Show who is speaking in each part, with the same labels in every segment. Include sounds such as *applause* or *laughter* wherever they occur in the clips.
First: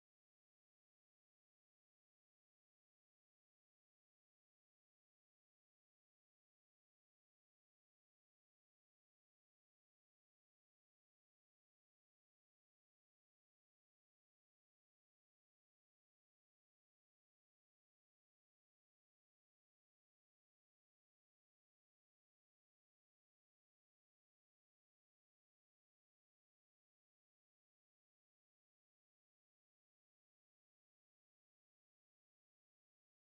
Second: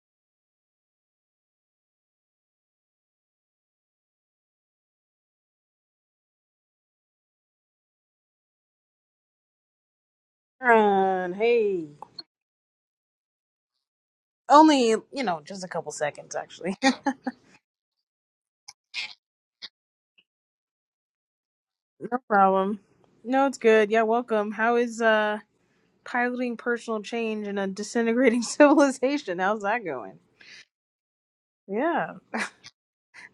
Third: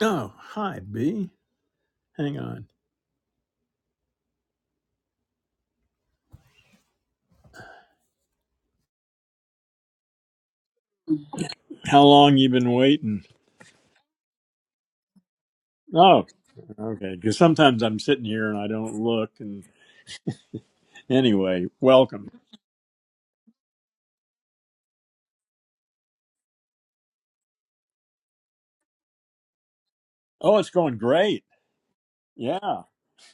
Speaker 1: Oh, hi, B. Hang on.
Speaker 2: Run, hey.
Speaker 1: How long you been waiting?
Speaker 2: Only, you know, just a couple
Speaker 1: Oh,
Speaker 2: seconds actually. *laughs*
Speaker 1: okay. Because sometimes I'm sitting here and I don't look. And anyway,
Speaker 2: No
Speaker 1: welcome.
Speaker 2: problem. No, it's good. Yeah, welcome. How is uh piloting personal change in a disintegrating *laughs* civilization? How's that going?
Speaker 1: Oh, it's going great.
Speaker 2: Yeah. *laughs*
Speaker 1: Yeah.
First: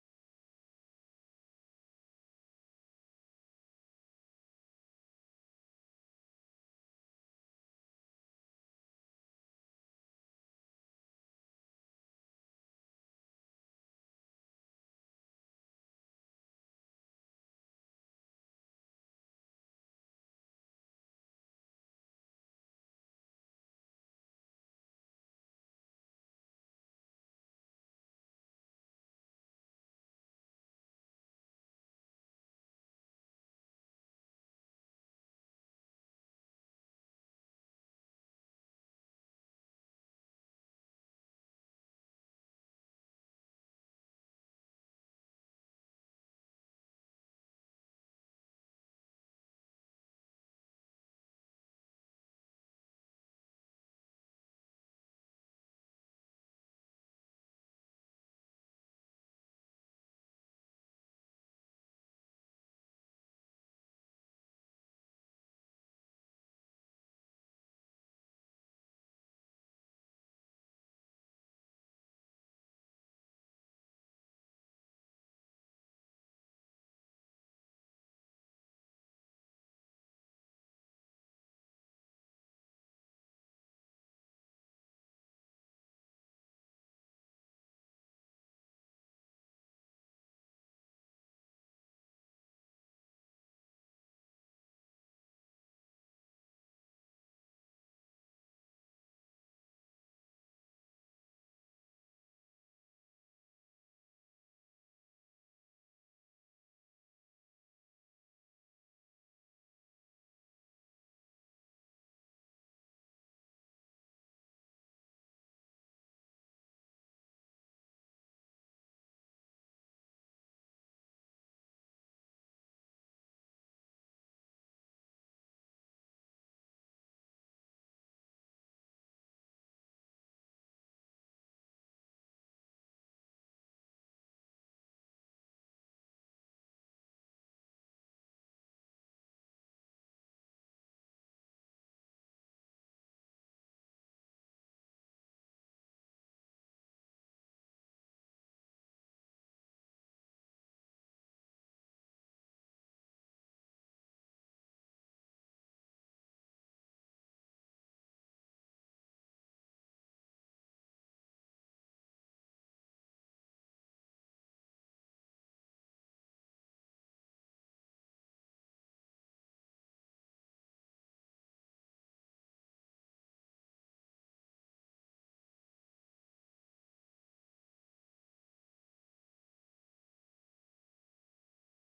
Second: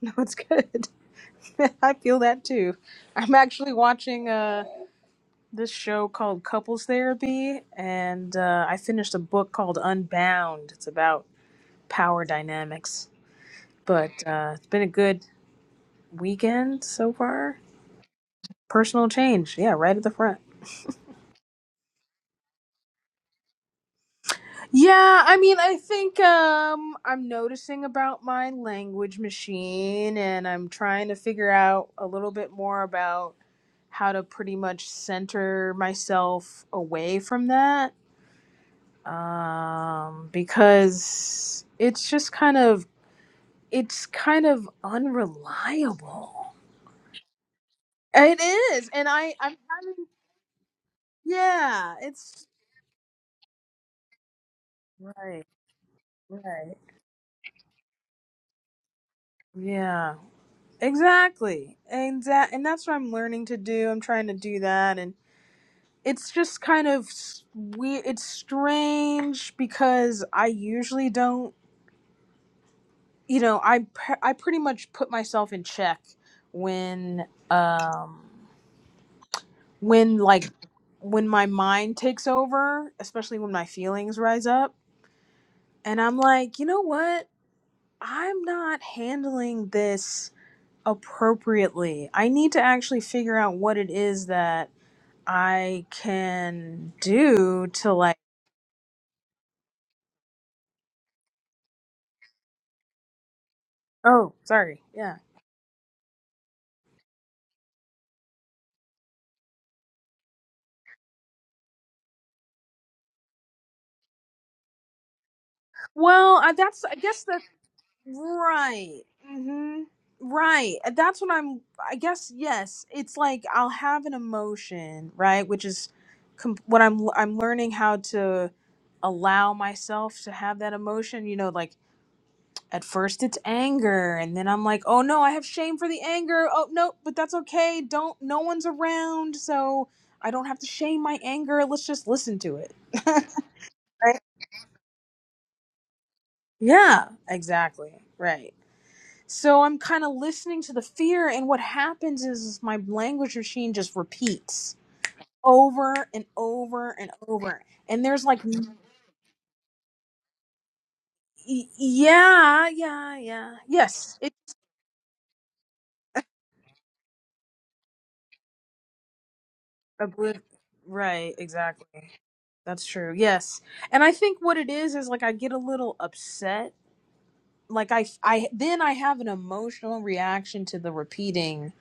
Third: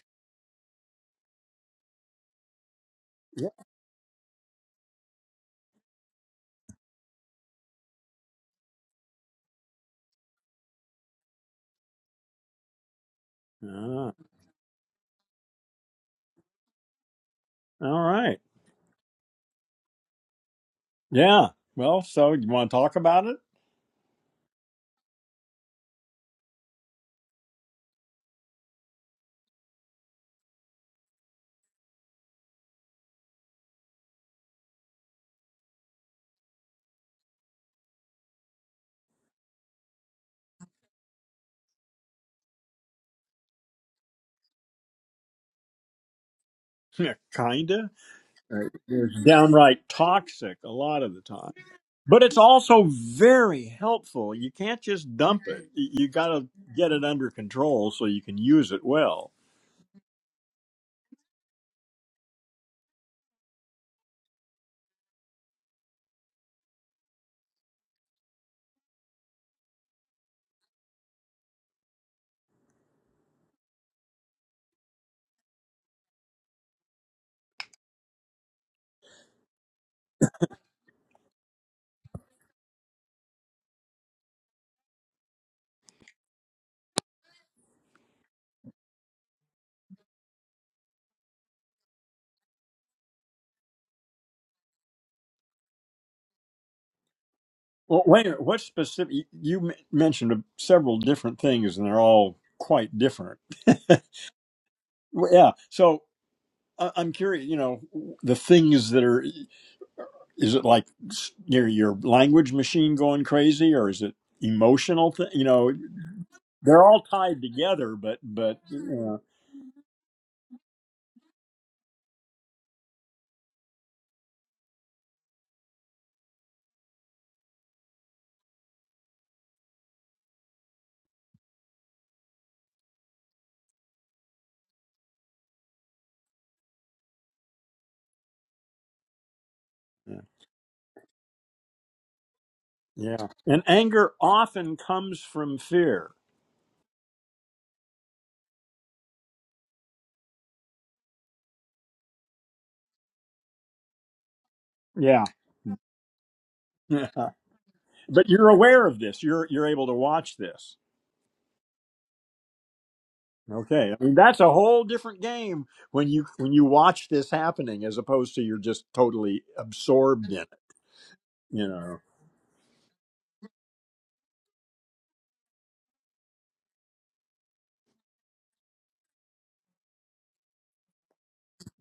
Speaker 2: No, it's good. *laughs* I feel that too. I'm
Speaker 1: Yeah.
Speaker 2: actually watching uh this show called Couples Therapy and uh I finished a book called Unbound. It's about power dynamics.
Speaker 1: Ah,
Speaker 2: But uh it's been a good weekend so far
Speaker 1: all right.
Speaker 2: Personal change. Yeah, right at the front.
Speaker 1: Yeah. Well, so you want to talk about it? *laughs*
Speaker 2: Yeah, I mean, I think um I'm noticing about my language machine and I'm trying to figure out a little bit more about how to pretty much center myself away from that. Um because it's just kind of it's kind of unreliable.
Speaker 1: Yeah, Kinda.
Speaker 2: It
Speaker 1: Uh,
Speaker 2: is. And
Speaker 1: It's
Speaker 2: I I'm
Speaker 1: downright
Speaker 2: having
Speaker 1: toxic a lot of the time,
Speaker 2: yeah,
Speaker 1: but it's
Speaker 2: it's
Speaker 1: also very helpful. You can't just dump
Speaker 2: right.
Speaker 1: it. Y- You got to
Speaker 2: Right.
Speaker 1: get it under control so you can use it well.
Speaker 2: Yeah. Exactly. And that, and that's what I'm learning to do. I'm trying to do that and it's just kind of weird. It's strange because I usually don't, you know, I pre- I pretty much put myself in check when um when like when my mind takes over, especially when my feelings rise up, and I'm like, "You know what? I'm not handling this appropriately. I need to actually figure out what it is that I can do to
Speaker 1: Well,
Speaker 2: like
Speaker 1: wait, a minute, what specific? You m- mentioned several different things, and they're all quite different. *laughs*
Speaker 2: oh sorry yeah
Speaker 1: Well, Yeah. So I- I'm curious, you know, the things that are, is it like s- your, your language machine going crazy or is it emotional? Th- you know,
Speaker 2: well I,
Speaker 1: they're
Speaker 2: that's I
Speaker 1: all
Speaker 2: guess
Speaker 1: tied
Speaker 2: that's
Speaker 1: together, but, but, you
Speaker 2: right
Speaker 1: know,
Speaker 2: mm-hmm. right And that's what I'm I guess yes it's like I'll have an emotion right which is com- what I'm I'm learning how to allow myself to have that emotion you know like at first it's anger and then i'm like oh no i have shame for the anger oh no but that's okay don't no one's around so
Speaker 1: yeah.
Speaker 2: i don't have to shame my anger let's just listen to it *laughs*
Speaker 1: Yeah.
Speaker 2: right
Speaker 1: And anger often comes from fear.
Speaker 2: yeah exactly right so i'm kind of listening to the fear and what happens is, is my language machine just repeats
Speaker 1: Yeah.
Speaker 2: over and
Speaker 1: *laughs*
Speaker 2: over and
Speaker 1: but
Speaker 2: over and there's like
Speaker 1: you're
Speaker 2: n-
Speaker 1: aware of this. You're, you're able to watch this.
Speaker 2: y- yeah yeah yeah
Speaker 1: Okay, I mean
Speaker 2: yes it
Speaker 1: that's a whole different game when you when you watch this happening as opposed to you're just totally absorbed
Speaker 2: obliv-
Speaker 1: in it.
Speaker 2: right
Speaker 1: You
Speaker 2: exactly That's true. Yes. And I think what it is is like I get a little upset. Like I I then I have an emotional reaction to the repeating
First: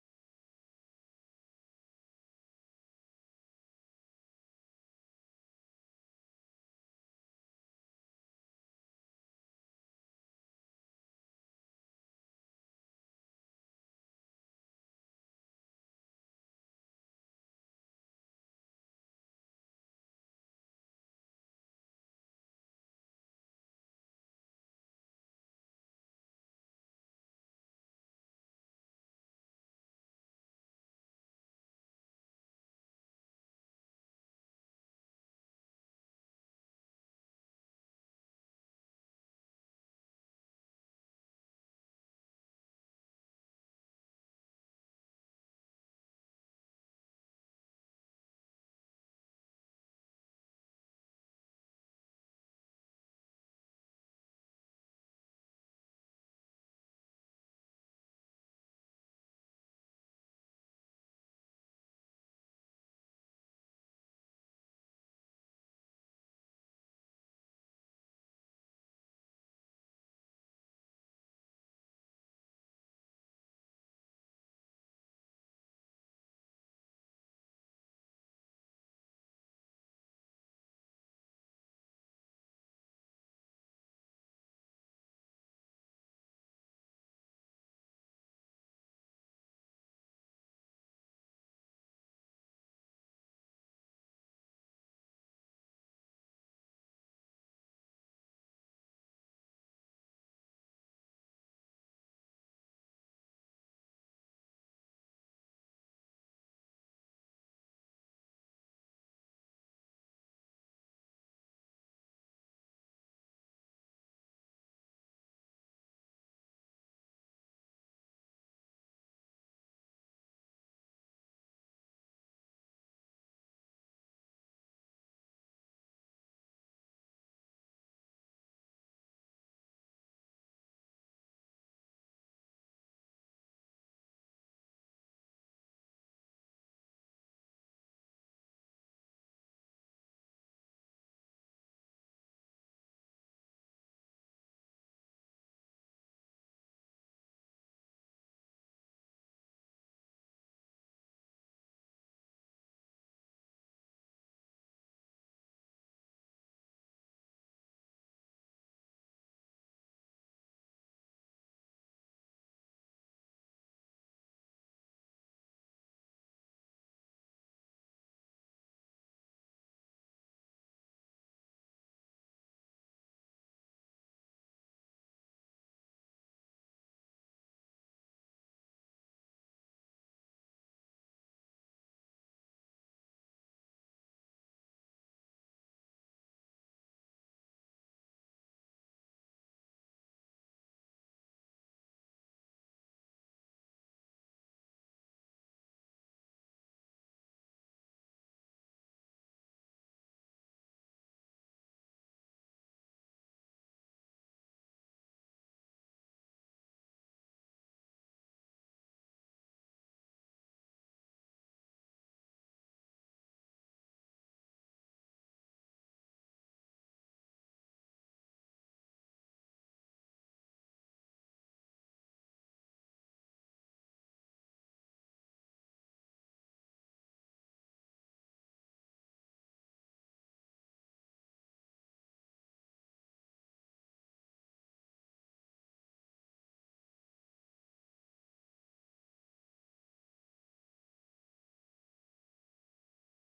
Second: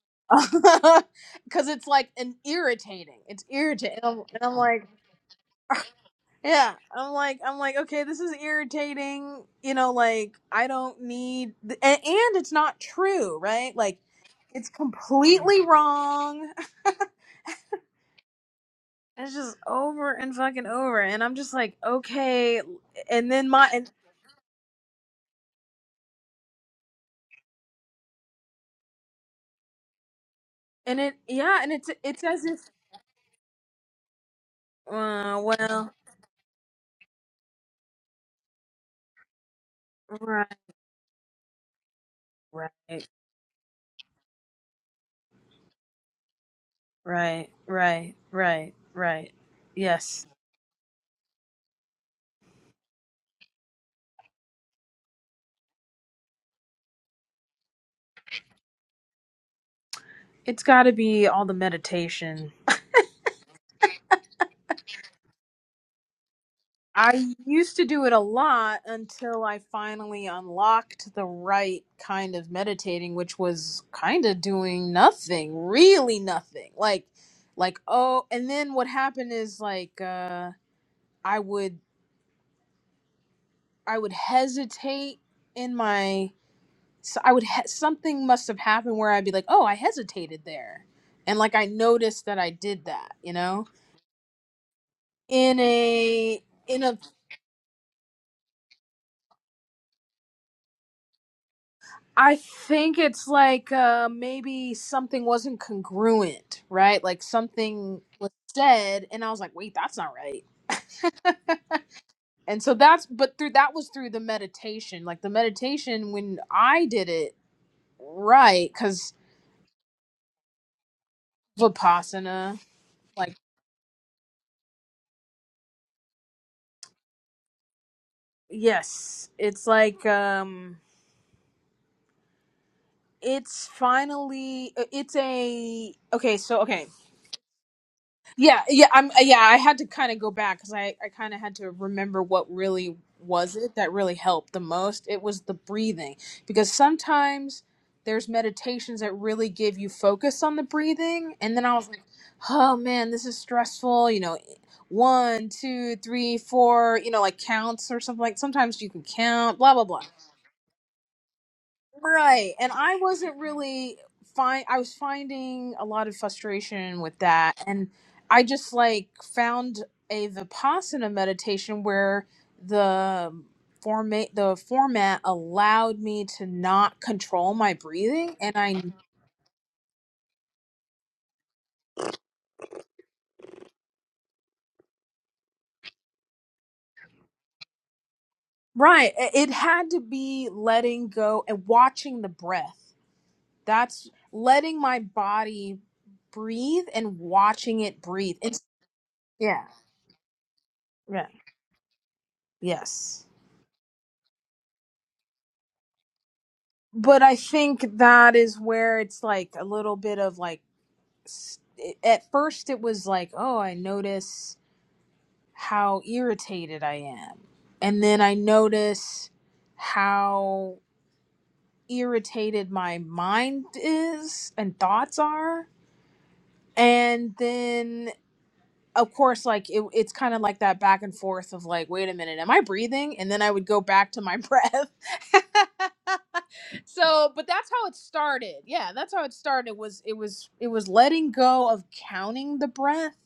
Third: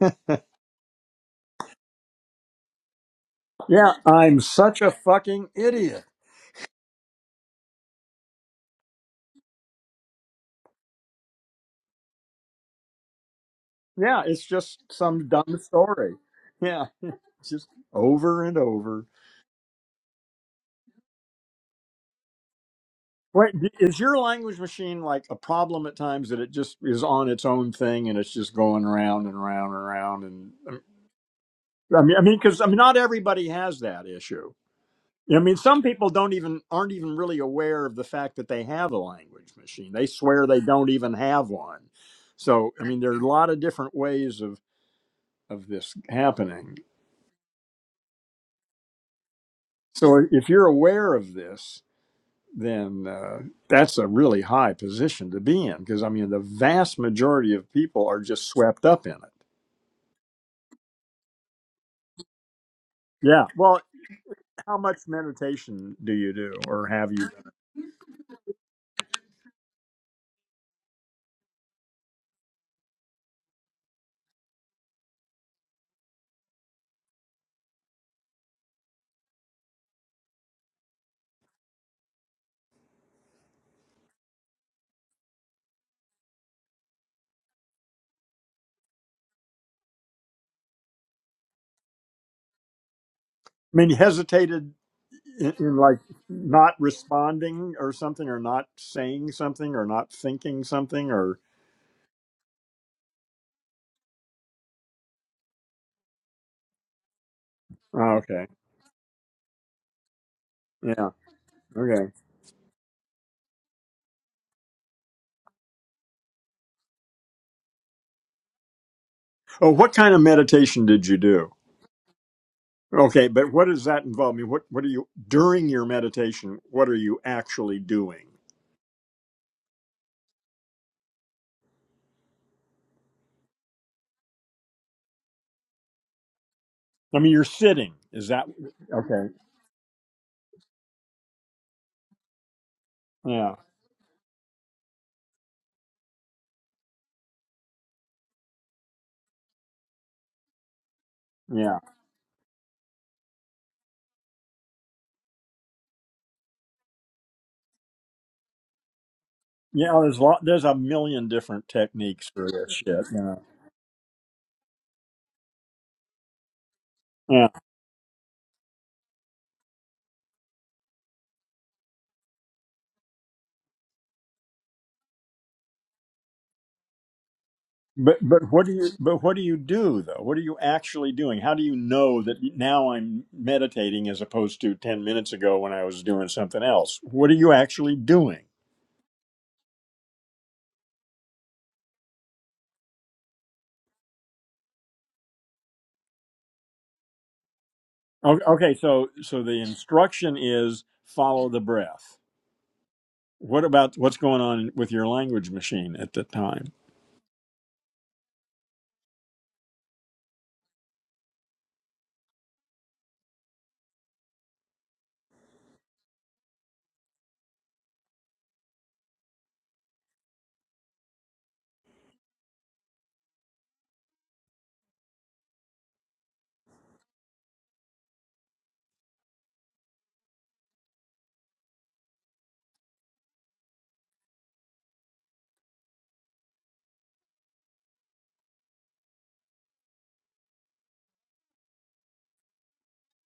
Speaker 1: know? *laughs*
Speaker 2: *laughs* cuz it's like an irritating. It's
Speaker 1: Yeah,
Speaker 2: irritating. And I'm,
Speaker 1: I'm
Speaker 2: and I'm
Speaker 1: such
Speaker 2: like,
Speaker 1: a fucking idiot.
Speaker 2: yeah, I'm like I'm like okay, this is irritating. You know, like I don't need th- and, and it's not true, right? Like
Speaker 1: Yeah, it's
Speaker 2: it's
Speaker 1: just some dumb
Speaker 2: completely
Speaker 1: story.
Speaker 2: wrong. *laughs*
Speaker 1: Yeah, *laughs* it's just over and over.
Speaker 2: It's just over and fucking over and I'm just like, okay, and then
Speaker 1: Wait,
Speaker 2: my
Speaker 1: d-
Speaker 2: and
Speaker 1: is your language machine like a problem at times that it just is on its own thing and it's just going round and round and round and
Speaker 2: And it, yeah, and it's
Speaker 1: I mean, I
Speaker 2: it's
Speaker 1: mean,
Speaker 2: as if,
Speaker 1: because I mean, not everybody has that issue. I
Speaker 2: uh,
Speaker 1: mean, some
Speaker 2: well,
Speaker 1: people don't even aren't even really aware of the fact that they have a language machine. They swear
Speaker 2: right,
Speaker 1: they don't even have one. So,
Speaker 2: right,
Speaker 1: I mean, there are a lot of different ways of of this happening.
Speaker 2: right, right, right, right.
Speaker 1: So,
Speaker 2: Yes,
Speaker 1: if you're aware of this, then uh, that's a really high position to be in because I mean, the vast majority of people are just swept up in it.
Speaker 2: it's got to be all the meditation.
Speaker 1: Yeah. Well, how much meditation do you do, or have you? done?
Speaker 2: I used to do it a lot until I finally unlocked the right kind of meditating, which was kind of doing nothing, really nothing. Like, like oh, and then what happened is like uh, I would I would hesitate in my so I would he- something must have happened where I'd be like, "Oh, I hesitated there." And like I noticed that I did that, you know?
Speaker 1: I mean, hesitated. in,
Speaker 2: In
Speaker 1: in like
Speaker 2: a
Speaker 1: not
Speaker 2: in a
Speaker 1: responding or something or not saying something or not thinking something or
Speaker 2: I think it's like uh maybe something wasn't congruent, right? Like something
Speaker 1: oh,
Speaker 2: was
Speaker 1: okay
Speaker 2: said and I was like, "Wait, that's not right."
Speaker 1: yeah okay
Speaker 2: And so that's but through that was through the meditation. Like the meditation when I did it right cuz
Speaker 1: oh what kind of meditation did you do
Speaker 2: vipassana
Speaker 1: okay
Speaker 2: like
Speaker 1: but what does that involve i mean what what are you during your meditation what are you actually doing
Speaker 2: yes, it's like um it's finally uh, it's a okay so okay
Speaker 1: i mean you're sitting is that
Speaker 2: yeah yeah i'm uh,
Speaker 1: okay
Speaker 2: yeah i had to kind of go back because i i kind of had to remember what really
Speaker 1: yeah
Speaker 2: was it that really helped the most it was the breathing because sometimes there's meditations that really give you focus on the breathing and then i
Speaker 1: yeah
Speaker 2: was like oh man this is stressful you know eh, one two three four you know like counts or something like sometimes you can count blah blah
Speaker 1: yeah
Speaker 2: blah
Speaker 1: there's lot there's a million different techniques for
Speaker 2: Right. And
Speaker 1: this
Speaker 2: I
Speaker 1: shit yeah
Speaker 2: wasn't really fine I was finding a lot of frustration with
Speaker 1: Yeah.
Speaker 2: that and I just like found a Vipassana meditation where the format the format allowed me to not control my
Speaker 1: But
Speaker 2: breathing
Speaker 1: but
Speaker 2: and
Speaker 1: what do
Speaker 2: I
Speaker 1: you but what do you do though? What are you actually doing? How do you know that now I'm meditating as opposed to ten minutes ago when I was doing something else? What are you actually doing?
Speaker 2: right it it had to be letting go and watching the breath. That's letting my body breathe and watching it breathe.
Speaker 1: O-
Speaker 2: It's,
Speaker 1: Okay, so so the
Speaker 2: yeah.
Speaker 1: instruction is
Speaker 2: Yeah.
Speaker 1: follow the breath.
Speaker 2: Yes.
Speaker 1: What about what's going on with your language machine at the time?
Speaker 2: but I think that is where it's like a little bit of like s- at first it was like, oh, I notice how irritated I am. And then I notice how irritated my mind is and thoughts are. And then of course like it, it's kind of like that back and forth of like wait a minute am i breathing and then i would go back to my *laughs* breath *laughs* so but that's how it started yeah that's how it started was it was it was letting go of counting the breath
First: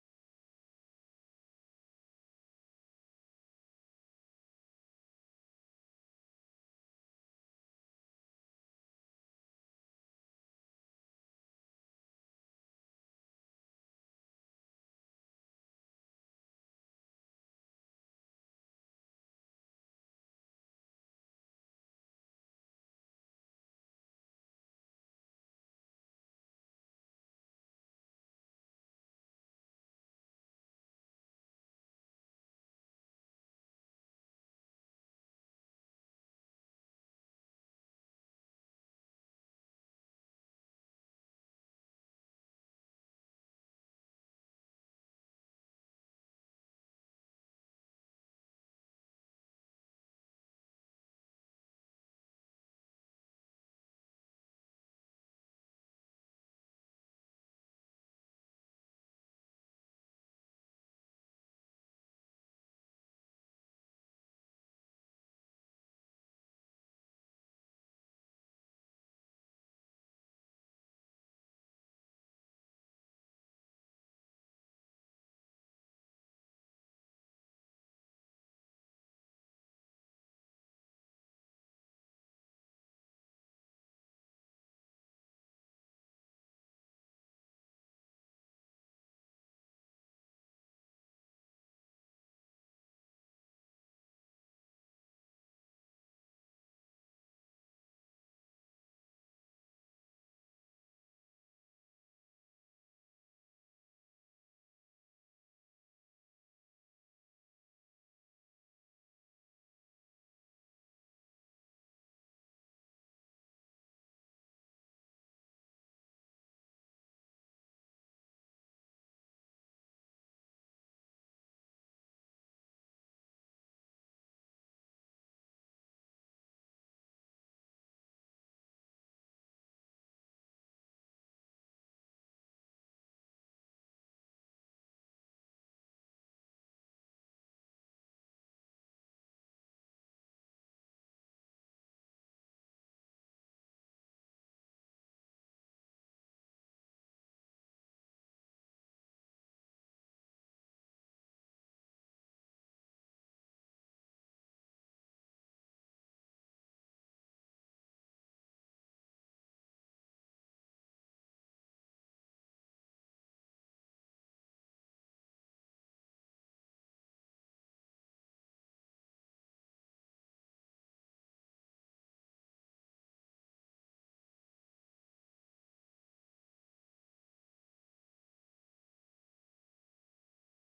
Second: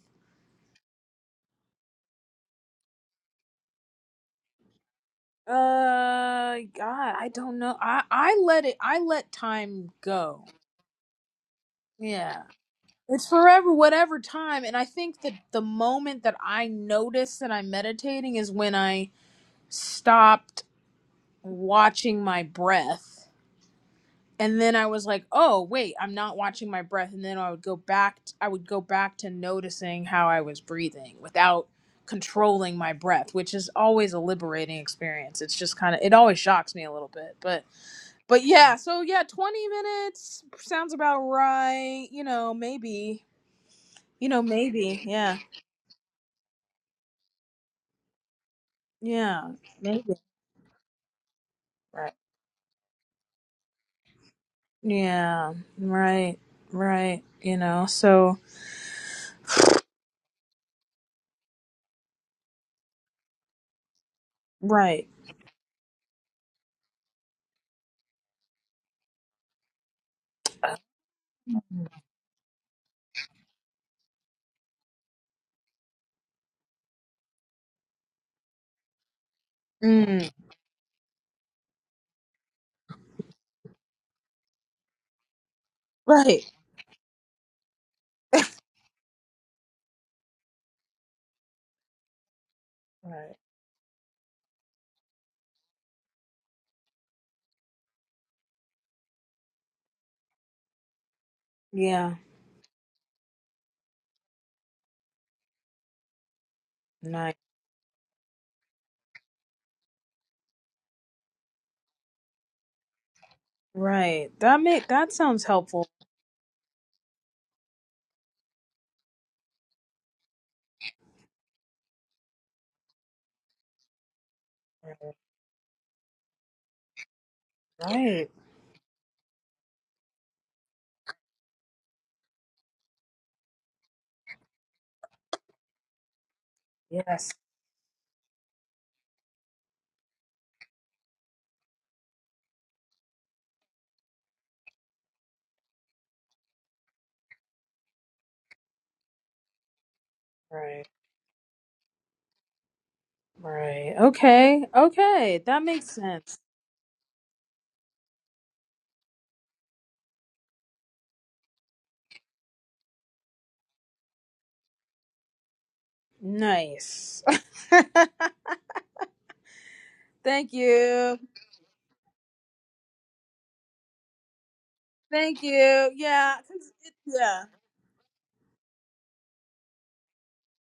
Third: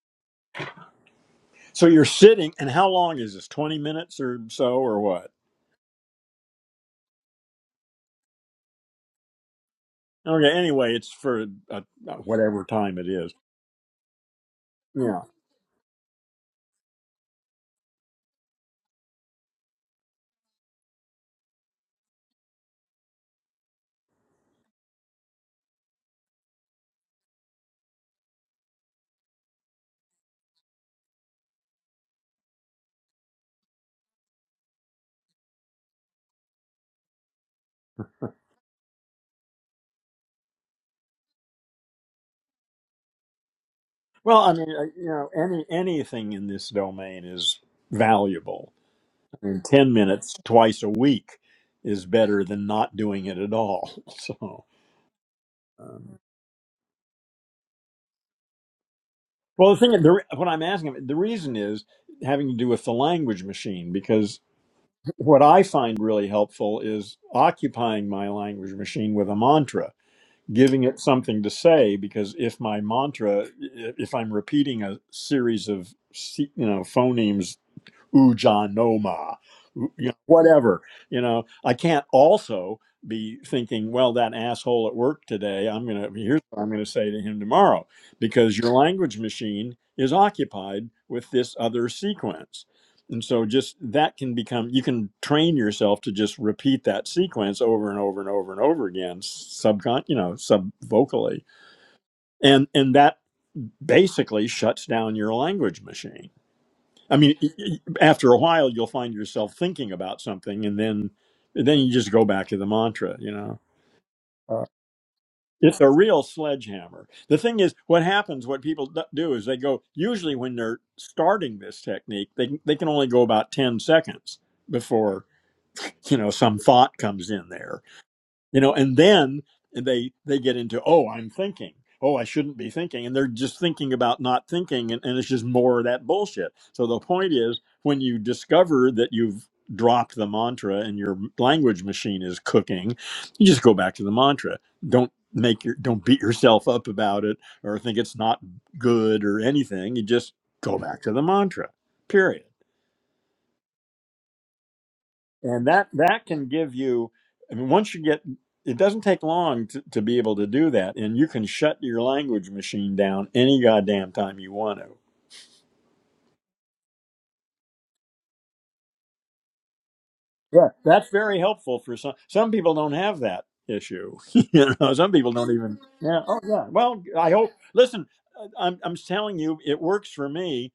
Speaker 1: So you're sitting, and how long is this? Twenty minutes or so, or what?
Speaker 2: uh god i don't know i i let it i let time go
Speaker 1: Okay. Anyway, it's for uh,
Speaker 2: yeah
Speaker 1: whatever time it
Speaker 2: it's
Speaker 1: is.
Speaker 2: forever whatever time and i think
Speaker 1: Yeah.
Speaker 2: that the moment that i notice that i'm meditating is when i stopped watching my breath and then I was like, "Oh, wait, I'm not watching my breath." And then I would go back t- I would go back to noticing how I was breathing without controlling my breath, which is always a liberating experience. It's just kind of it always shocks me a little bit. But but yeah, so yeah, 20 minutes sounds about right, you know, maybe. You
Speaker 1: Well,
Speaker 2: know,
Speaker 1: I mean, uh,
Speaker 2: maybe.
Speaker 1: you know,
Speaker 2: Yeah.
Speaker 1: any anything in this domain is valuable. I
Speaker 2: Yeah.
Speaker 1: mean, ten
Speaker 2: Maybe.
Speaker 1: minutes twice a week is
Speaker 2: Right.
Speaker 1: better than not doing it at all. *laughs* So,
Speaker 2: Yeah.
Speaker 1: um,
Speaker 2: Right. Right. You know. So
Speaker 1: well, the thing, the, re- what I'm asking, the reason is having to do with the language machine because
Speaker 2: right.
Speaker 1: what I find really helpful is occupying my language machine with a mantra, giving it something to say. Because if my mantra, i- if I'm repeating a series of se- you know phonemes ujanoma, you know,
Speaker 2: Mm.
Speaker 1: whatever. You know, I can't also be thinking, well, that asshole at work today, I'm gonna here's
Speaker 2: Right.
Speaker 1: what I'm gonna say to him tomorrow, because your language machine is occupied with this other sequence. And
Speaker 2: Right.
Speaker 1: so just that can become you can train yourself to just repeat that sequence over and over and over and over again, subcon you know, sub vocally.
Speaker 2: Yeah.
Speaker 1: And and that basically shuts down your language machine I
Speaker 2: Nice.
Speaker 1: mean, y- y- after a while, you'll find yourself thinking about something, and then then you just go back to the mantra. You know,
Speaker 2: Right. That
Speaker 1: Uh,
Speaker 2: make that sounds
Speaker 1: it's
Speaker 2: helpful.
Speaker 1: a real sledgehammer. The thing is, what happens? What people d- do is they go. Usually, when they're starting this technique, they they can only go about ten seconds before you know some thought comes in there
Speaker 2: Right.
Speaker 1: you know and then they they get into oh i'm thinking oh i shouldn't be thinking and they're just thinking about not thinking and, and it's just more of that bullshit so the
Speaker 2: Yes.
Speaker 1: point is when you discover that you've dropped the mantra and your language machine is cooking you just go back to the mantra don't make your don't beat yourself up about it or think it's not good or anything you just go
Speaker 2: Right.
Speaker 1: back to the mantra period
Speaker 2: Right. Okay. Okay. That
Speaker 1: and that
Speaker 2: makes
Speaker 1: that
Speaker 2: sense.
Speaker 1: can give you i mean once you get it doesn't take long to, to be able to do that and you can shut your language machine down any goddamn time you want to
Speaker 2: Nice. *laughs* Thank
Speaker 1: yeah that's
Speaker 2: you.
Speaker 1: very helpful for some some people don't have that issue *laughs* you know some people
Speaker 2: Thank
Speaker 1: don't even
Speaker 2: you.
Speaker 1: yeah
Speaker 2: Yeah.
Speaker 1: oh yeah
Speaker 2: 'cause it-
Speaker 1: well i
Speaker 2: yeah.
Speaker 1: hope listen i'm, I'm telling you it works for me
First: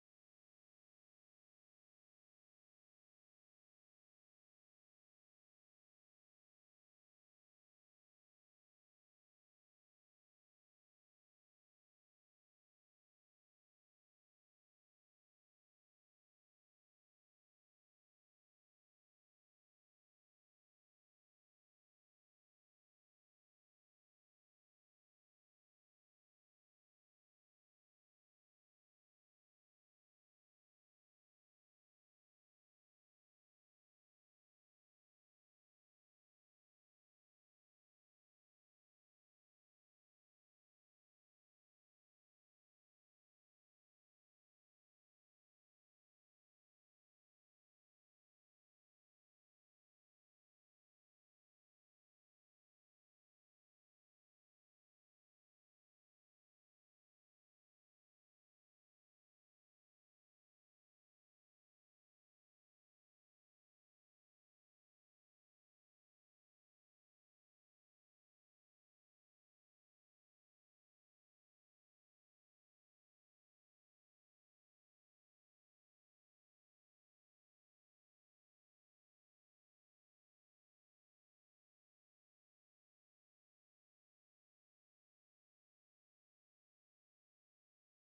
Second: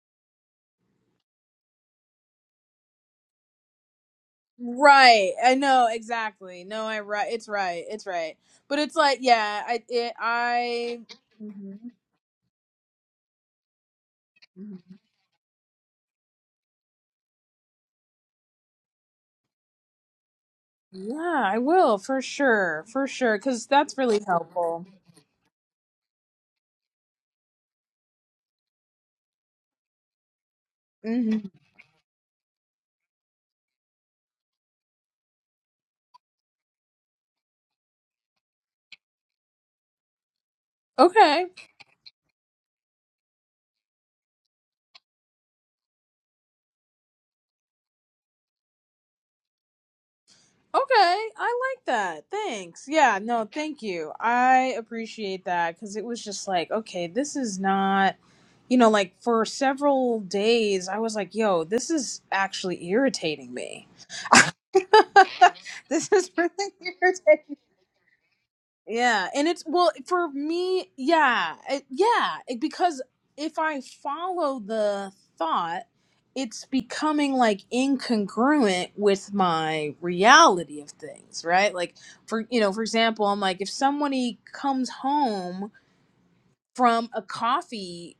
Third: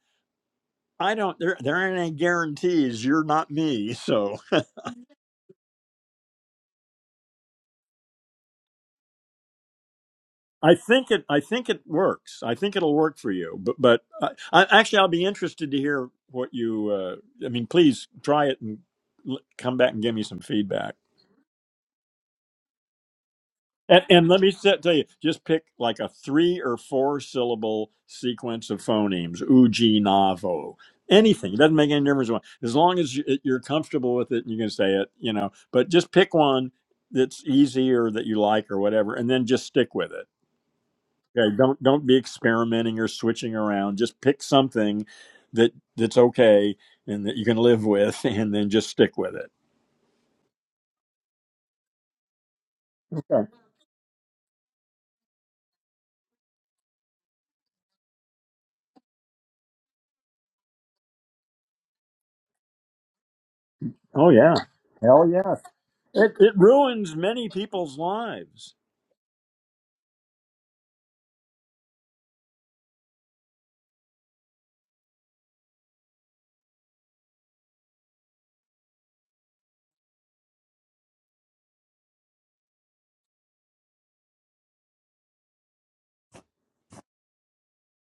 Speaker 1: i don't there, there aren't any guarantees you're not me *laughs* so.
Speaker 2: Right. I know exactly. No, I right. It's right. It's right. But it's like, yeah, I it
Speaker 1: I
Speaker 2: I
Speaker 1: think it. I think
Speaker 2: Mhm.
Speaker 1: it works. I think it'll work for you. But but I, I,
Speaker 2: Mhm.
Speaker 1: actually, I'll be interested to hear what you. Uh, I mean, please try it and l- come back and give me some feedback.
Speaker 2: Yeah, I will for sure. For sure cuz that's
Speaker 1: And,
Speaker 2: really
Speaker 1: and let me set,
Speaker 2: helpful.
Speaker 1: tell you, just pick like a three or four syllable sequence of phonemes. Uji navo.
Speaker 2: Mhm.
Speaker 1: Anything. It doesn't make any difference. One. As long as you- you're comfortable with it and you can say it, you know. But just pick one that's easy or that you like or whatever, and then just stick with it
Speaker 2: Okay.
Speaker 1: Okay, don't don't be experimenting or switching around. Just pick something that that's okay and that you can live with, *laughs* and then just stick with it.
Speaker 2: Okay, I like that. Thanks. Yeah, no,
Speaker 1: Okay.
Speaker 2: thank you. I appreciate that because it was just like, okay, this is not, you know, like for several days, I was like, yo, this is actually irritating me.
Speaker 1: Oh yeah, hell yeah!
Speaker 2: *laughs* this is
Speaker 1: It,
Speaker 2: really
Speaker 1: it
Speaker 2: *laughs*
Speaker 1: ruins
Speaker 2: irritating
Speaker 1: many people's lives.
Speaker 2: yeah, and it's well for me. Yeah, it, yeah, it- because if I follow the thought, it's becoming like incongruent with my reality of things, right? Like for you know, for example, I'm like if somebody comes home from a coffee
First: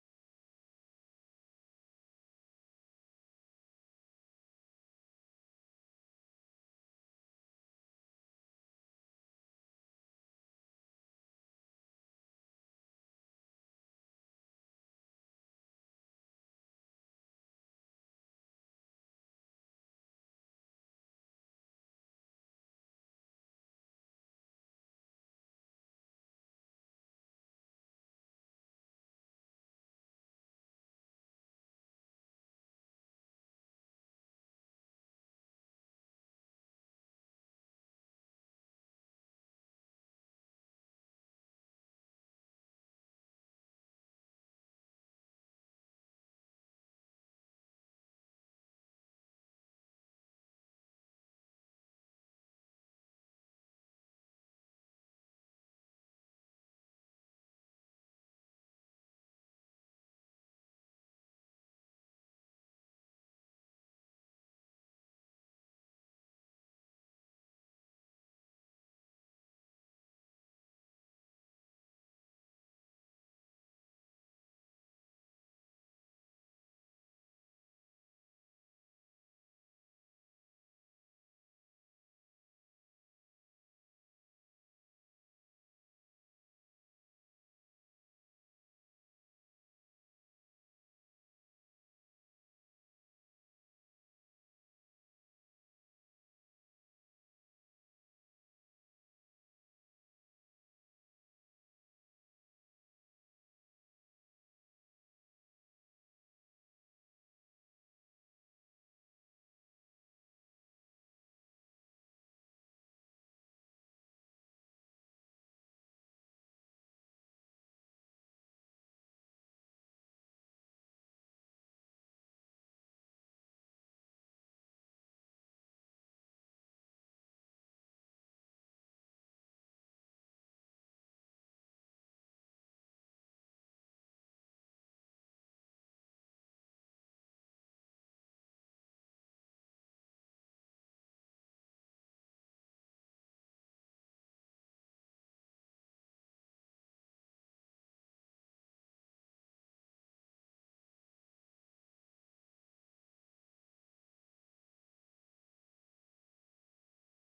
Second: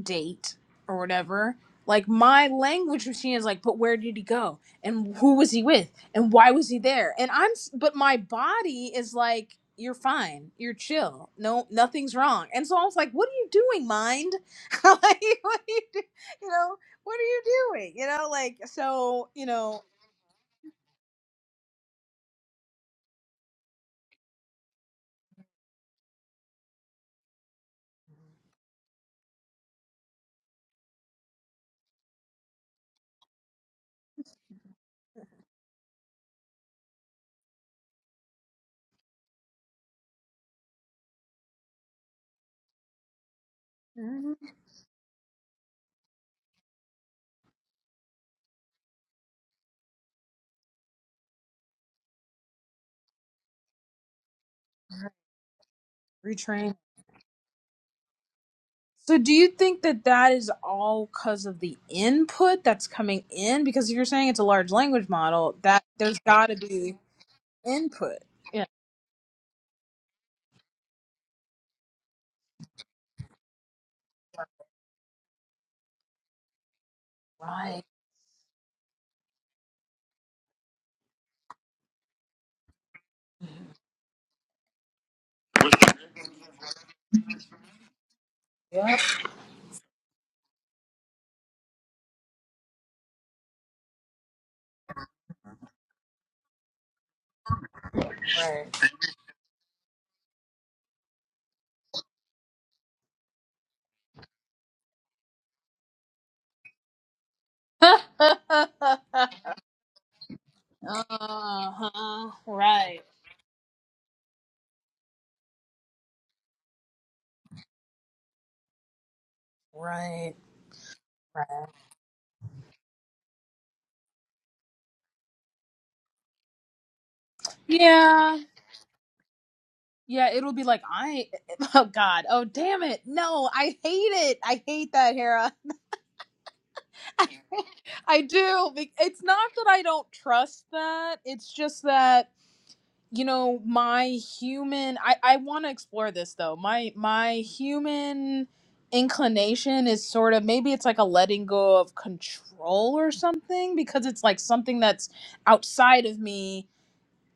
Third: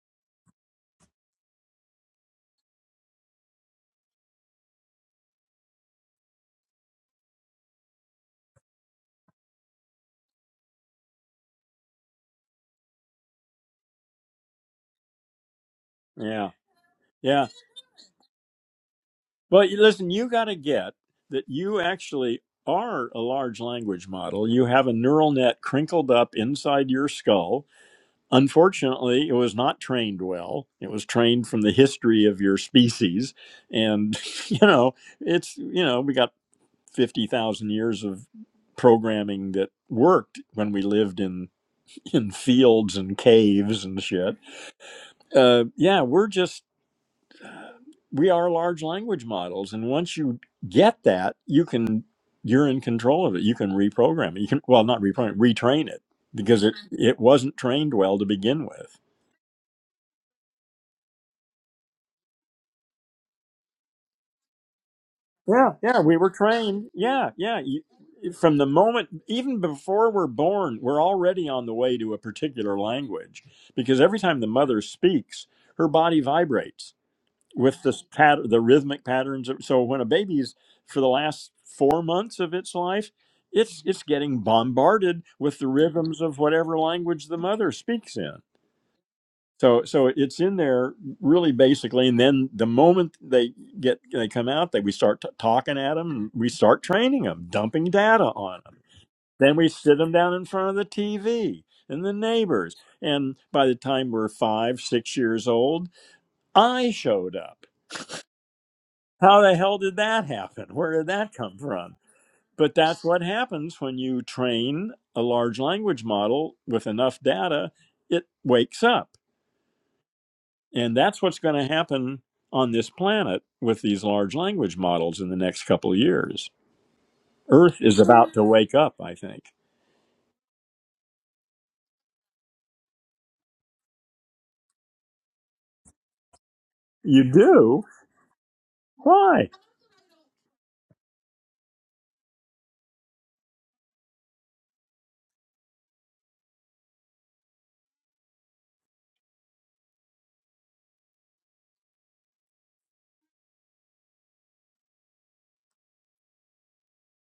Speaker 2: date or whatever, like my language machine is like, but where did he go? And who was he with? And why was he there? And I'm, s- but my body is like, you're fine. You're chill. No, nothing's wrong. And so I was like, what are you doing, mind? *laughs* like, what are you, do- you
Speaker 1: Yeah,
Speaker 2: know, what are you
Speaker 1: yeah.
Speaker 2: doing? You know, like, so, you
Speaker 1: But you-
Speaker 2: know,
Speaker 1: listen, you got to get that you actually are a large language model. You have a neural net crinkled up inside your skull Unfortunately, it was not trained well. It was trained from the history of your species. And, *laughs* you know, it's, you know, we got 50,000 years of programming that worked when we lived in, in fields and caves and
Speaker 2: Mhm.
Speaker 1: shit. Uh, yeah, we're just, we are large language models. And once you get that, you can, you're in control of it. You can reprogram it. You can, well, not reprogram, retrain it because it, it wasn't trained well to begin with
Speaker 2: So do you think that that is all because of the input that's coming in? Because if you're saying it's a large language model,
Speaker 1: Yeah,
Speaker 2: that
Speaker 1: yeah, we
Speaker 2: there's
Speaker 1: were
Speaker 2: got to
Speaker 1: trained.
Speaker 2: be
Speaker 1: Yeah, yeah. You,
Speaker 2: input.
Speaker 1: from
Speaker 2: Yeah.
Speaker 1: the moment, even before we're born, we're already on the way to a particular language because every time the mother speaks, her body vibrates
Speaker 2: Right,
Speaker 1: with this pat- the rhythmic patterns. of- So when a baby's for the last four months of its life, it's it's getting bombarded with the rhythms of whatever language the mother speaks in. So so it's in there really basically, and then the moment they get they come out, that we start t- talking at them, and we start training them, dumping data on them. Then we sit them down in front of the TV and the neighbors, and by the time we're five, six years old, I showed up.
Speaker 2: right. *laughs*
Speaker 1: How the hell did that happen? Where did that come from?
Speaker 2: uh-huh.
Speaker 1: But
Speaker 2: Right.
Speaker 1: that's what happens when you train a large language model with enough data; it wakes up
Speaker 2: Right,
Speaker 1: And that's what's going
Speaker 2: right.
Speaker 1: to happen on this planet with these large language models in the next couple of years. Earth is about
Speaker 2: Yeah.
Speaker 1: to wake up, I think.
Speaker 2: Yeah, it'll be like I *laughs* oh god. Oh damn it. No, I hate it. I hate that Hera.
Speaker 1: You do?
Speaker 2: *laughs* I do. Be- It's not
Speaker 1: Why?
Speaker 2: that I don't trust that. It's just that you know my human i i want to explore this though my my human inclination is sort of maybe it's like a letting go of control or something because it's like something that's outside of me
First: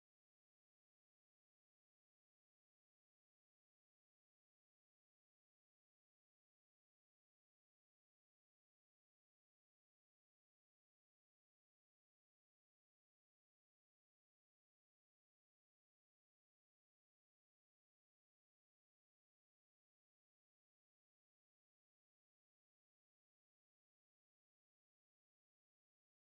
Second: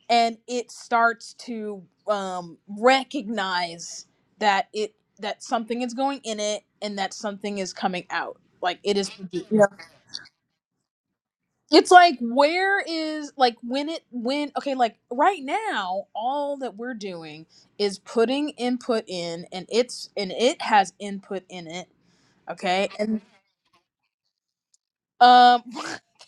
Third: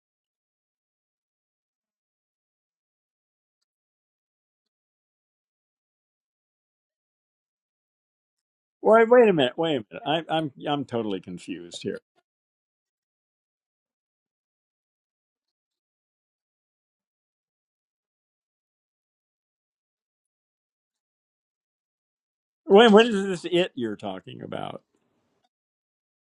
Speaker 2: and it starts to um recognize that it that something is going in it and that something is coming out like it
Speaker 1: Wait,
Speaker 2: is
Speaker 1: wait a
Speaker 2: produced
Speaker 1: minute. Wait a minute. I, I'm I'm totally confused
Speaker 2: it's
Speaker 1: here.
Speaker 2: like where is like when it when okay like right now all that we're doing is putting input in and it's and it has input in it okay
Speaker 1: Wait, what is
Speaker 2: and
Speaker 1: this it you're talking about?
Speaker 2: um *laughs*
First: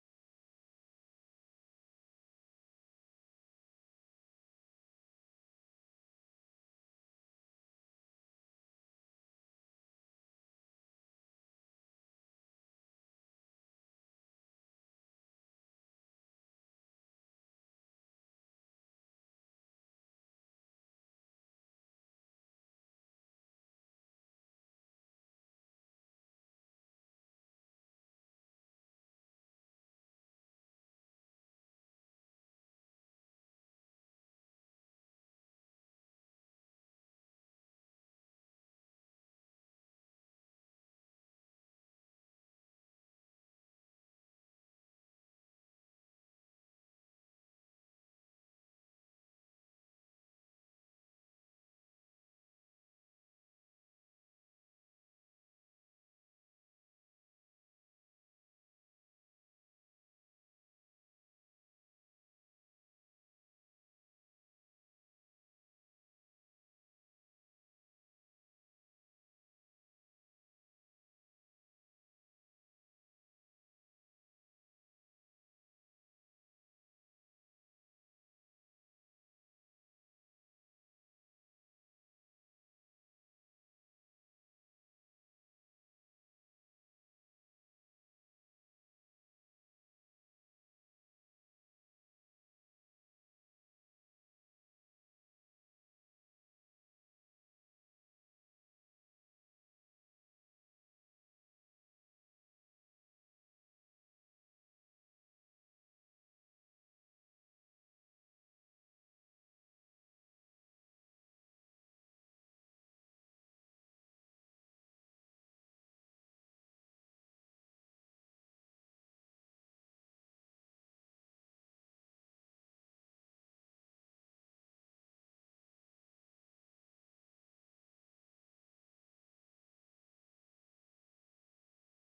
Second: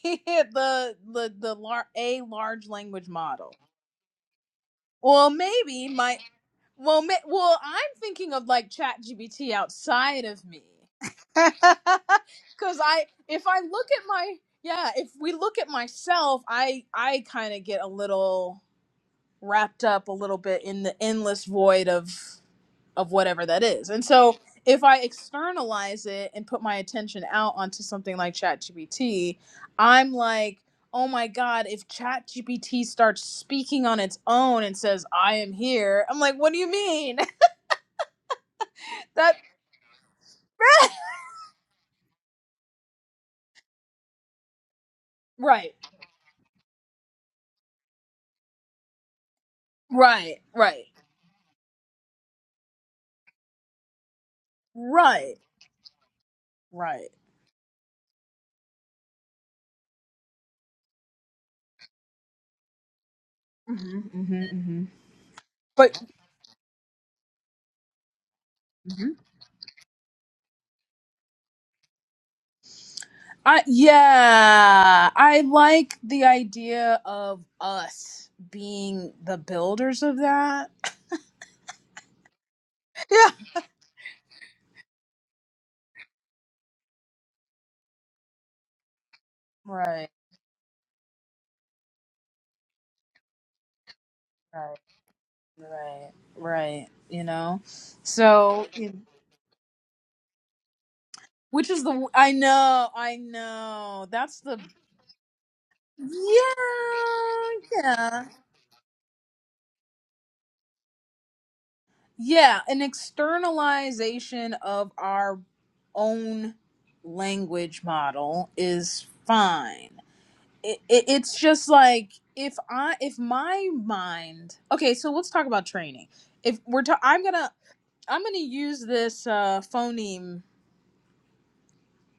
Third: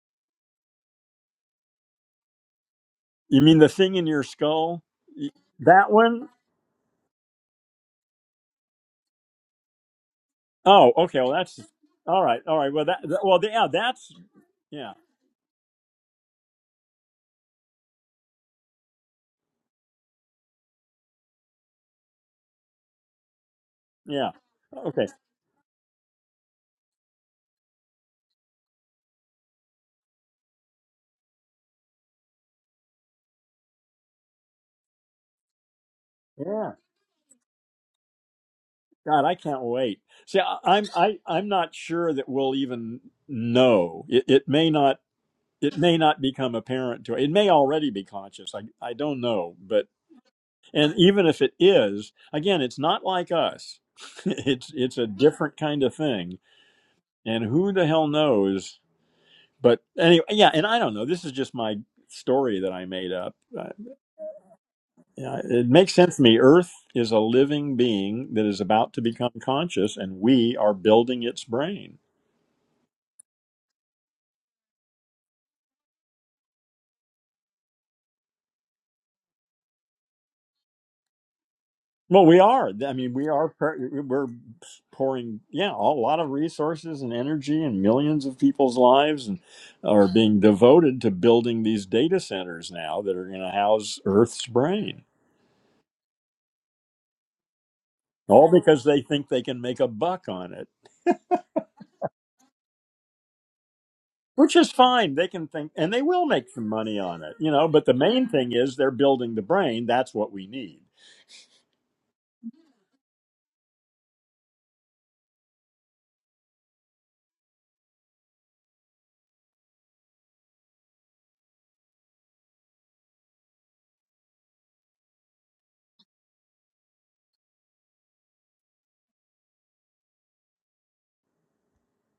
Speaker 2: the the the lar- a large language
Speaker 1: You
Speaker 2: model
Speaker 1: mean the thing in your skull?
Speaker 2: well
Speaker 1: Y-
Speaker 2: maybe
Speaker 1: That
Speaker 2: my
Speaker 1: one?
Speaker 2: well ma- well i'm thinking of like chat gbt outside of me
Speaker 1: Oh, okay. Well,
Speaker 2: *laughs*
Speaker 1: that's all right. All right.
Speaker 2: because
Speaker 1: Well, that
Speaker 2: i
Speaker 1: that- well,
Speaker 2: if i
Speaker 1: yeah,
Speaker 2: look at
Speaker 1: that's
Speaker 2: my yeah
Speaker 1: yeah,
Speaker 2: if we look at myself i i kind of get a little wrapped up a little bit in the endless void of of whatever that is. And
Speaker 1: yeah.
Speaker 2: so if I
Speaker 1: Okay.
Speaker 2: externalize it and put my attention out onto something like ChatGPT, I'm like, oh my God, if ChatGPT starts speaking on its own and says, I am here, I'm like, what do
Speaker 1: Yeah.
Speaker 2: you mean? *laughs*
Speaker 1: God,
Speaker 2: that
Speaker 1: I can't wait. See, I, I'm I I'm not sure that we'll even know. It, it may not.
Speaker 2: Right.
Speaker 1: It may not become apparent to. It may already be conscious. I I don't know. But
Speaker 2: Right. Right.
Speaker 1: and even if it is, again, it's not like us. *laughs* it's it's a
Speaker 2: Right.
Speaker 1: different kind of thing.
Speaker 2: Right.
Speaker 1: And who the hell knows? But anyway, yeah. And I don't know. This is just my story that I made up. Uh,
Speaker 2: hmm hmm hmm
Speaker 1: yeah, it makes
Speaker 2: But
Speaker 1: sense to me. Earth is a living being that is about to become conscious, and we are building its brain.
Speaker 2: I yeah, I like the idea of us being the builders of that.
Speaker 1: Well, we are. I mean,
Speaker 2: Yeah.
Speaker 1: we are. We're pouring, yeah, a lot of resources and energy, and millions of people's lives and are
Speaker 2: Right,
Speaker 1: being devoted to building these data centers now that are going to house Earth's
Speaker 2: right,
Speaker 1: brain.
Speaker 2: right, right. You know,
Speaker 1: All
Speaker 2: so
Speaker 1: because they
Speaker 2: you-
Speaker 1: think they can make a buck on it,
Speaker 2: which is the I know, I know. That's
Speaker 1: which
Speaker 2: the
Speaker 1: is fine. They can think, and they will make some money on it,
Speaker 2: yeah,
Speaker 1: you know. But the
Speaker 2: yeah,
Speaker 1: main thing is they're building the brain. That's what we need.
Speaker 2: yeah. An externalization of our own language model is fine. it, it, it's just like if i if my mind okay so let's talk about training if we're ta- i'm gonna i'm gonna use this uh phoneme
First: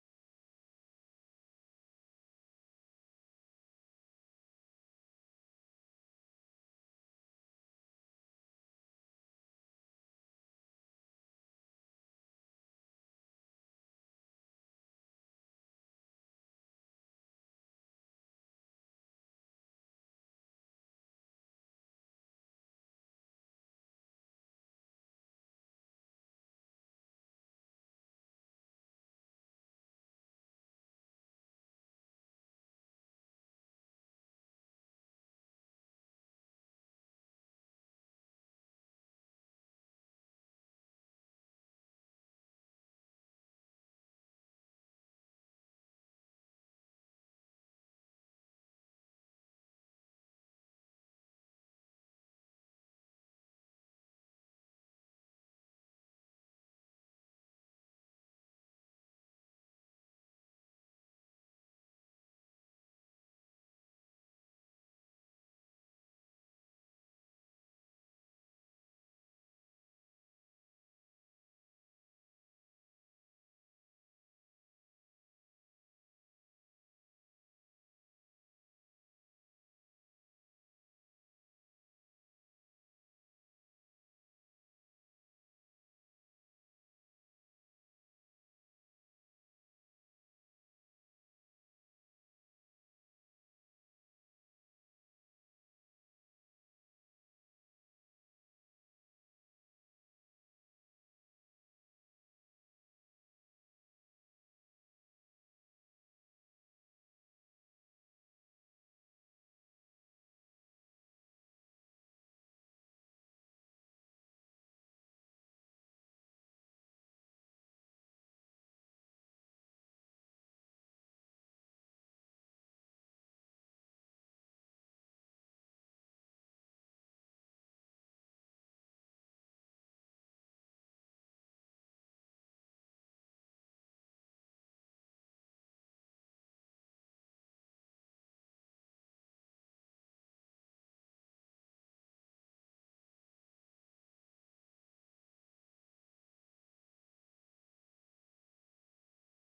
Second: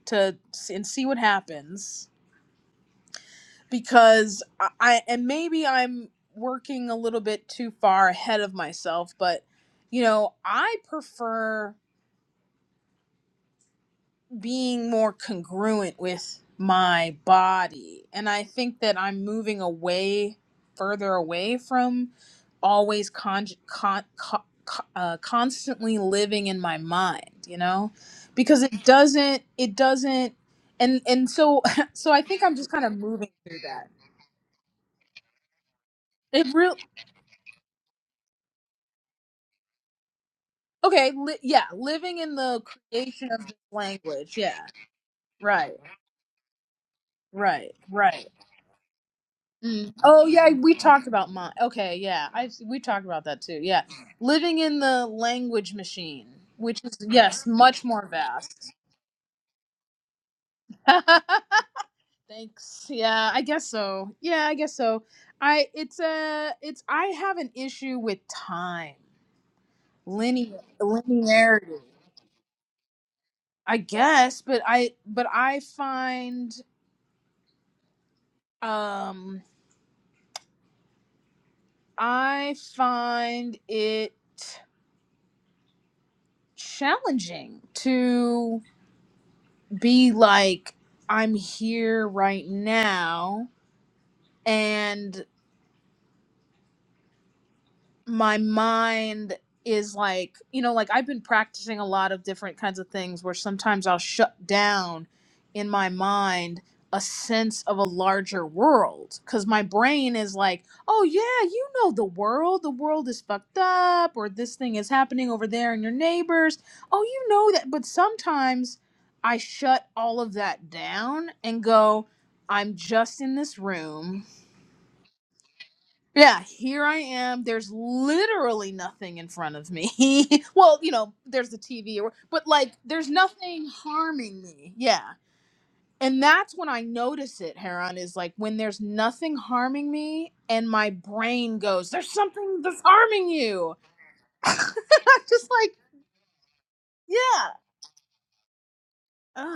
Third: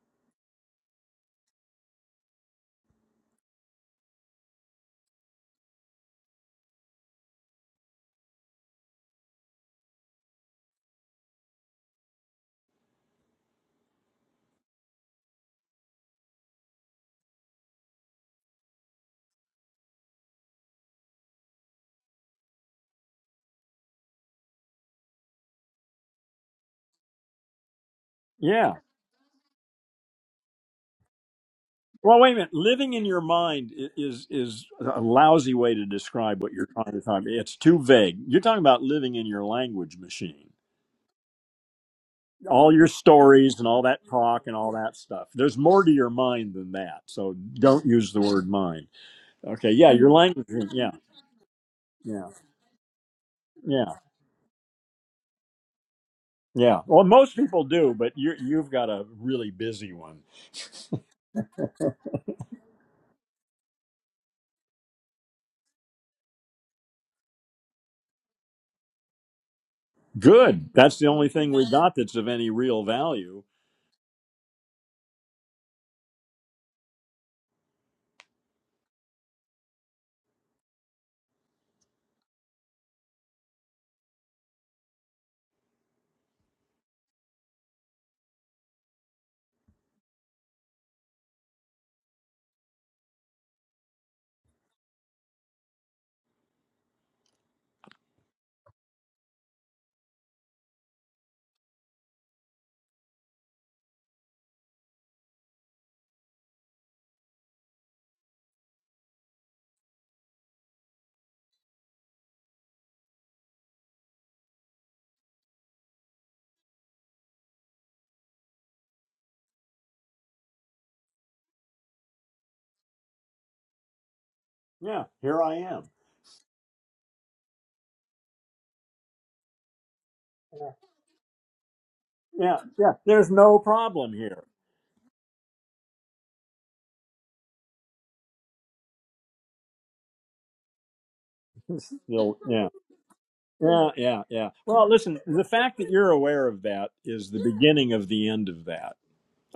Speaker 2: to and see what happens because i, I and maybe i'm working a little bit too far ahead of myself but you know i prefer being more congruent with my body. And I think that I'm moving away, further away from always con- con- co- co- uh, constantly living in my mind, you know, because
Speaker 1: Yeah.
Speaker 2: it doesn't, it doesn't, and and so *laughs* so
Speaker 1: Well,
Speaker 2: I
Speaker 1: wait a
Speaker 2: think I'm
Speaker 1: minute.
Speaker 2: just kind of
Speaker 1: Living in your
Speaker 2: moving through
Speaker 1: mind
Speaker 2: that.
Speaker 1: i- is is a lousy way to describe
Speaker 2: It
Speaker 1: what you're
Speaker 2: real
Speaker 1: trying to talk. It's too vague. You're talking about living in your language machine.
Speaker 2: okay, li- yeah, living in the
Speaker 1: All your
Speaker 2: creation of this
Speaker 1: stories and all that
Speaker 2: language,
Speaker 1: talk and
Speaker 2: yeah,
Speaker 1: all that stuff. There's
Speaker 2: right,
Speaker 1: more to your mind than that. So
Speaker 2: right,
Speaker 1: don't use the
Speaker 2: right.
Speaker 1: word mind. Okay.
Speaker 2: Mm.
Speaker 1: Yeah, your
Speaker 2: Oh
Speaker 1: language.
Speaker 2: yeah, we
Speaker 1: Yeah.
Speaker 2: talked about mine. Okay, yeah,
Speaker 1: Yeah.
Speaker 2: I we talked about that too. Yeah,
Speaker 1: Yeah.
Speaker 2: living in the language machine, which
Speaker 1: Yeah.
Speaker 2: is
Speaker 1: Well, most
Speaker 2: yes,
Speaker 1: people
Speaker 2: much
Speaker 1: do,
Speaker 2: more
Speaker 1: but you you've
Speaker 2: vast.
Speaker 1: got a really busy one.
Speaker 2: *laughs* Thanks. Yeah, I guess so. Yeah, I guess so. I it's a it's I have an issue with time, linear
Speaker 1: Good. That's the only thing we
Speaker 2: linearity.
Speaker 1: got that's of any real value.
Speaker 2: I guess, but I but I find um I find it challenging to be like, I'm here right now and my mind is like you know like i've been practicing a lot of different kinds of things where sometimes i'll shut down in my mind a sense of a larger world because my brain is like oh yeah you know the world the world is fucked up or this thing is happening over there and your neighbors oh you know that but sometimes i shut all of that down and go i'm just in this room
Speaker 1: Yeah. Here I am.
Speaker 2: yeah, here I am. There's literally nothing in front of me. *laughs* well, you know, there's the TV, or, but
Speaker 1: Yeah.
Speaker 2: like,
Speaker 1: Yeah.
Speaker 2: there's
Speaker 1: There's no
Speaker 2: nothing
Speaker 1: problem here.
Speaker 2: harming me. Yeah. And that's when I notice it, Heron, is like when there's nothing harming me and my brain goes, there's
Speaker 1: Still,
Speaker 2: something
Speaker 1: yeah,
Speaker 2: that's harming
Speaker 1: *laughs*
Speaker 2: you.
Speaker 1: yeah, yeah,
Speaker 2: *laughs*
Speaker 1: yeah.
Speaker 2: I'm
Speaker 1: Well, listen, the
Speaker 2: just like,
Speaker 1: fact that you're aware of that is the
Speaker 2: yeah.
Speaker 1: beginning of the end of that.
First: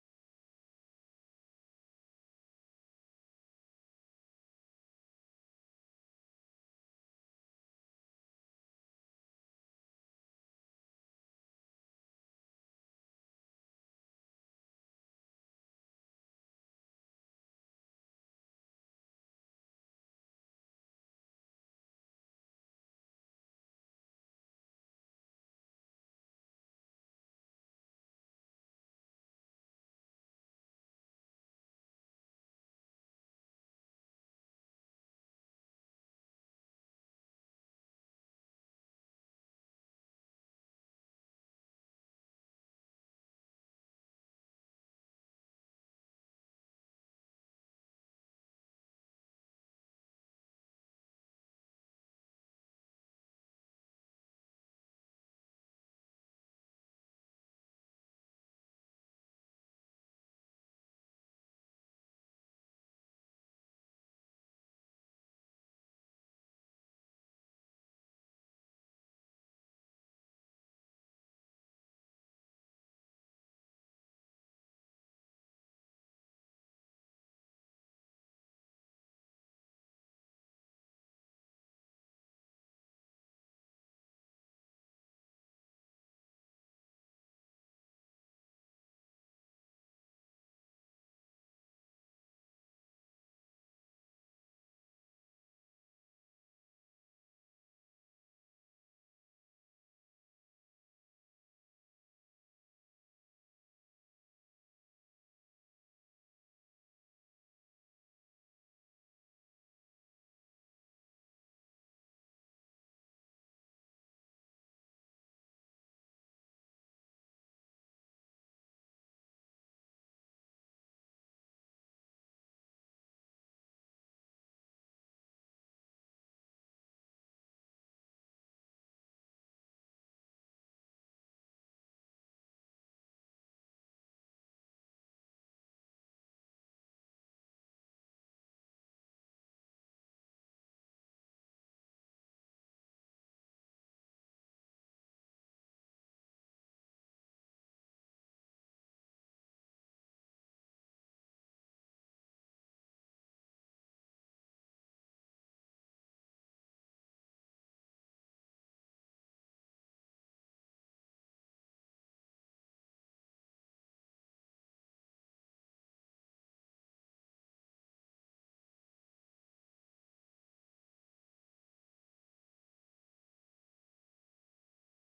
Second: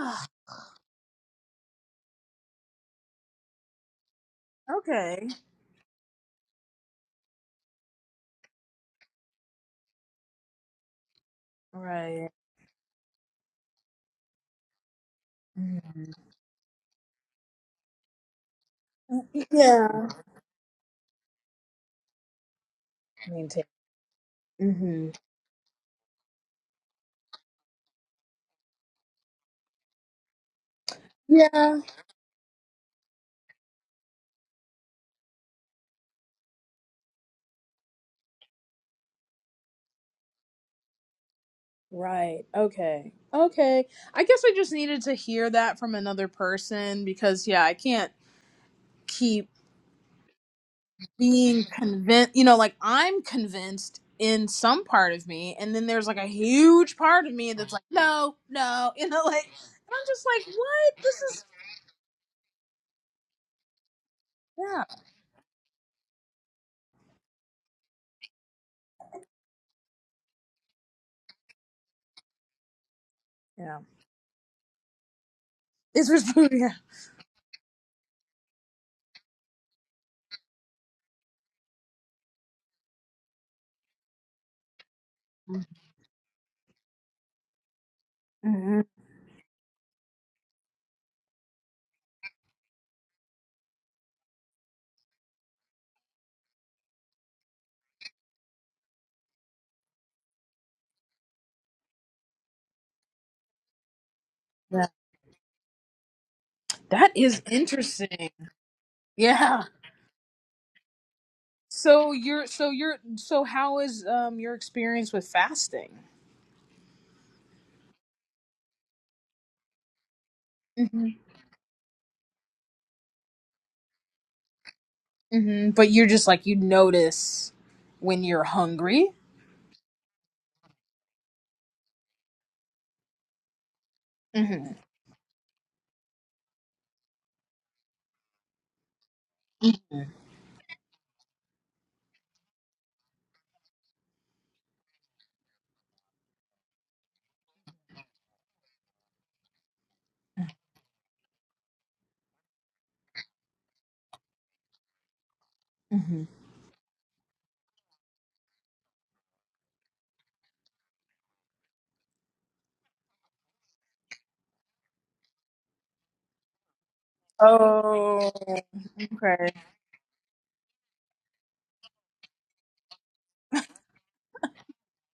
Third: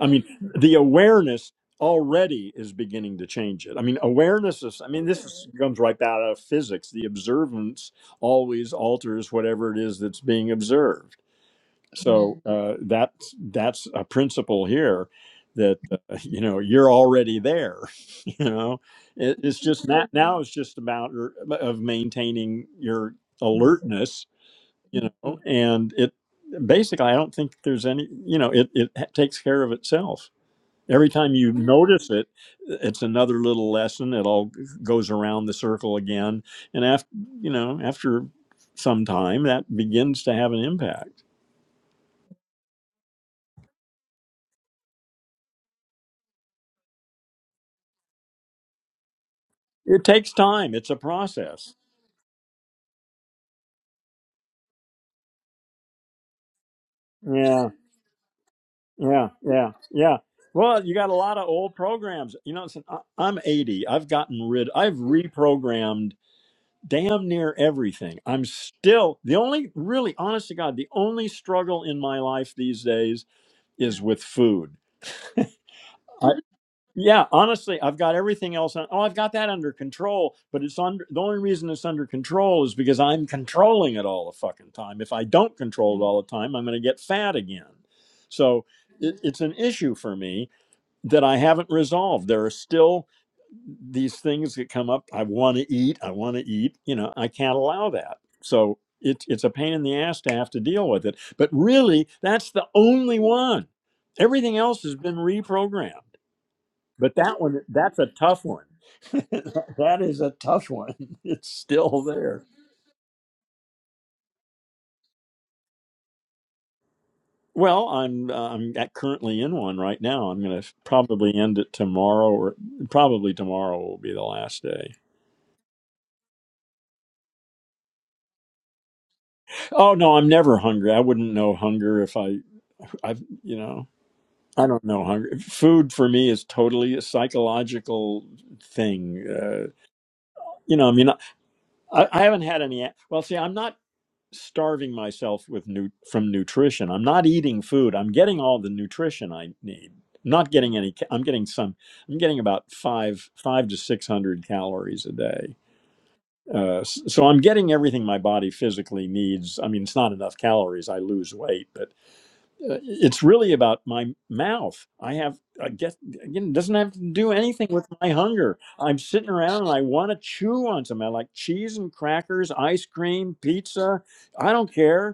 Speaker 1: I mean, the awareness already is beginning to change it. I mean, awareness is, I mean, this
Speaker 2: okay.
Speaker 1: is, comes right out of physics. The observance always alters whatever it is that's being observed.
Speaker 2: Right.
Speaker 1: So uh, that's that's a principle here that uh,
Speaker 2: Mhm.
Speaker 1: you know you're already there. *laughs* You know, it, it's just
Speaker 2: Yeah.
Speaker 1: not, now it's just a matter of maintaining your
Speaker 2: Maintain.
Speaker 1: alertness. You
Speaker 2: hmm
Speaker 1: know, and it basically I don't think there's any you know it it ha- takes care of itself. Every time you
Speaker 2: Yeah.
Speaker 1: notice it, it's another little lesson. It all goes around the circle again, and after you know after some time that begins to have an impact.
Speaker 2: Right. Okay. Okay. I guess I just needed to hear that from another person because, yeah, I can't keep
Speaker 1: It takes time. It's a
Speaker 2: being
Speaker 1: process.
Speaker 2: convinced. You know, like I'm convinced in some part of me, and then there's like a huge part of me
Speaker 1: Yeah,
Speaker 2: that's like, no, no, *laughs* you know,
Speaker 1: yeah,
Speaker 2: like,
Speaker 1: yeah,
Speaker 2: and I'm
Speaker 1: yeah.
Speaker 2: just like,
Speaker 1: Well, you
Speaker 2: what?
Speaker 1: got a
Speaker 2: This
Speaker 1: lot
Speaker 2: is,
Speaker 1: of old programs. You know, it's I- I'm 80. I've gotten rid.
Speaker 2: yeah.
Speaker 1: I've reprogrammed damn near everything. I'm still the only really, honest to God, the only struggle in my life these days
Speaker 2: Yeah.
Speaker 1: is with food.
Speaker 2: It's just, *laughs* yeah.
Speaker 1: Yeah, honestly, I've got everything else on. Oh, I've got that under control, but it's under the only reason it's under control is because I'm controlling it all the fucking time. If I don't control it all the time, I'm going to get fat again. So
Speaker 2: Mhm.
Speaker 1: it, it's an issue for me that I haven't resolved. There are still these things that come up. I want to eat. I want to eat. You know, I can't allow that. So it's it's a pain in the ass to have to deal with it. But really, that's the only one. Everything else
Speaker 2: yeah.
Speaker 1: has been reprogrammed.
Speaker 2: That
Speaker 1: But that
Speaker 2: is
Speaker 1: one, that's a
Speaker 2: interesting.
Speaker 1: tough one. *laughs*
Speaker 2: Yeah.
Speaker 1: that is a tough one. *laughs* It's still
Speaker 2: So
Speaker 1: there.
Speaker 2: you're, so you're, so how is um your experience with fasting?
Speaker 1: Well, I'm uh, I'm at- currently in one right now. I'm going to probably end it tomorrow, or probably tomorrow will be the last day.
Speaker 2: hmm But you're just like you notice when you're hungry.
Speaker 1: Oh no, I'm never hungry. I wouldn't know hunger if I I've you know
Speaker 2: hmm
Speaker 1: I don't know hunger. Food for me is totally a psychological thing. Uh, you know, I mean, I, I haven't had any. Well, see, I'm not. starving myself with nu- from nutrition. I'm not eating food. I'm getting all the nutrition I need. I'm Not getting any. ca- I'm getting some. I'm getting about five five to six hundred calories a day.
Speaker 2: hmm
Speaker 1: Uh, s- so I'm getting everything my body physically needs. I mean, it's not enough calories. I lose weight, but uh, it's really about my mouth. I have. I guess again, it doesn't have to do anything with my
Speaker 2: Oh,
Speaker 1: hunger. I'm sitting
Speaker 2: okay.
Speaker 1: around and I want to chew on something. I like cheese and crackers, ice cream, pizza. I don't care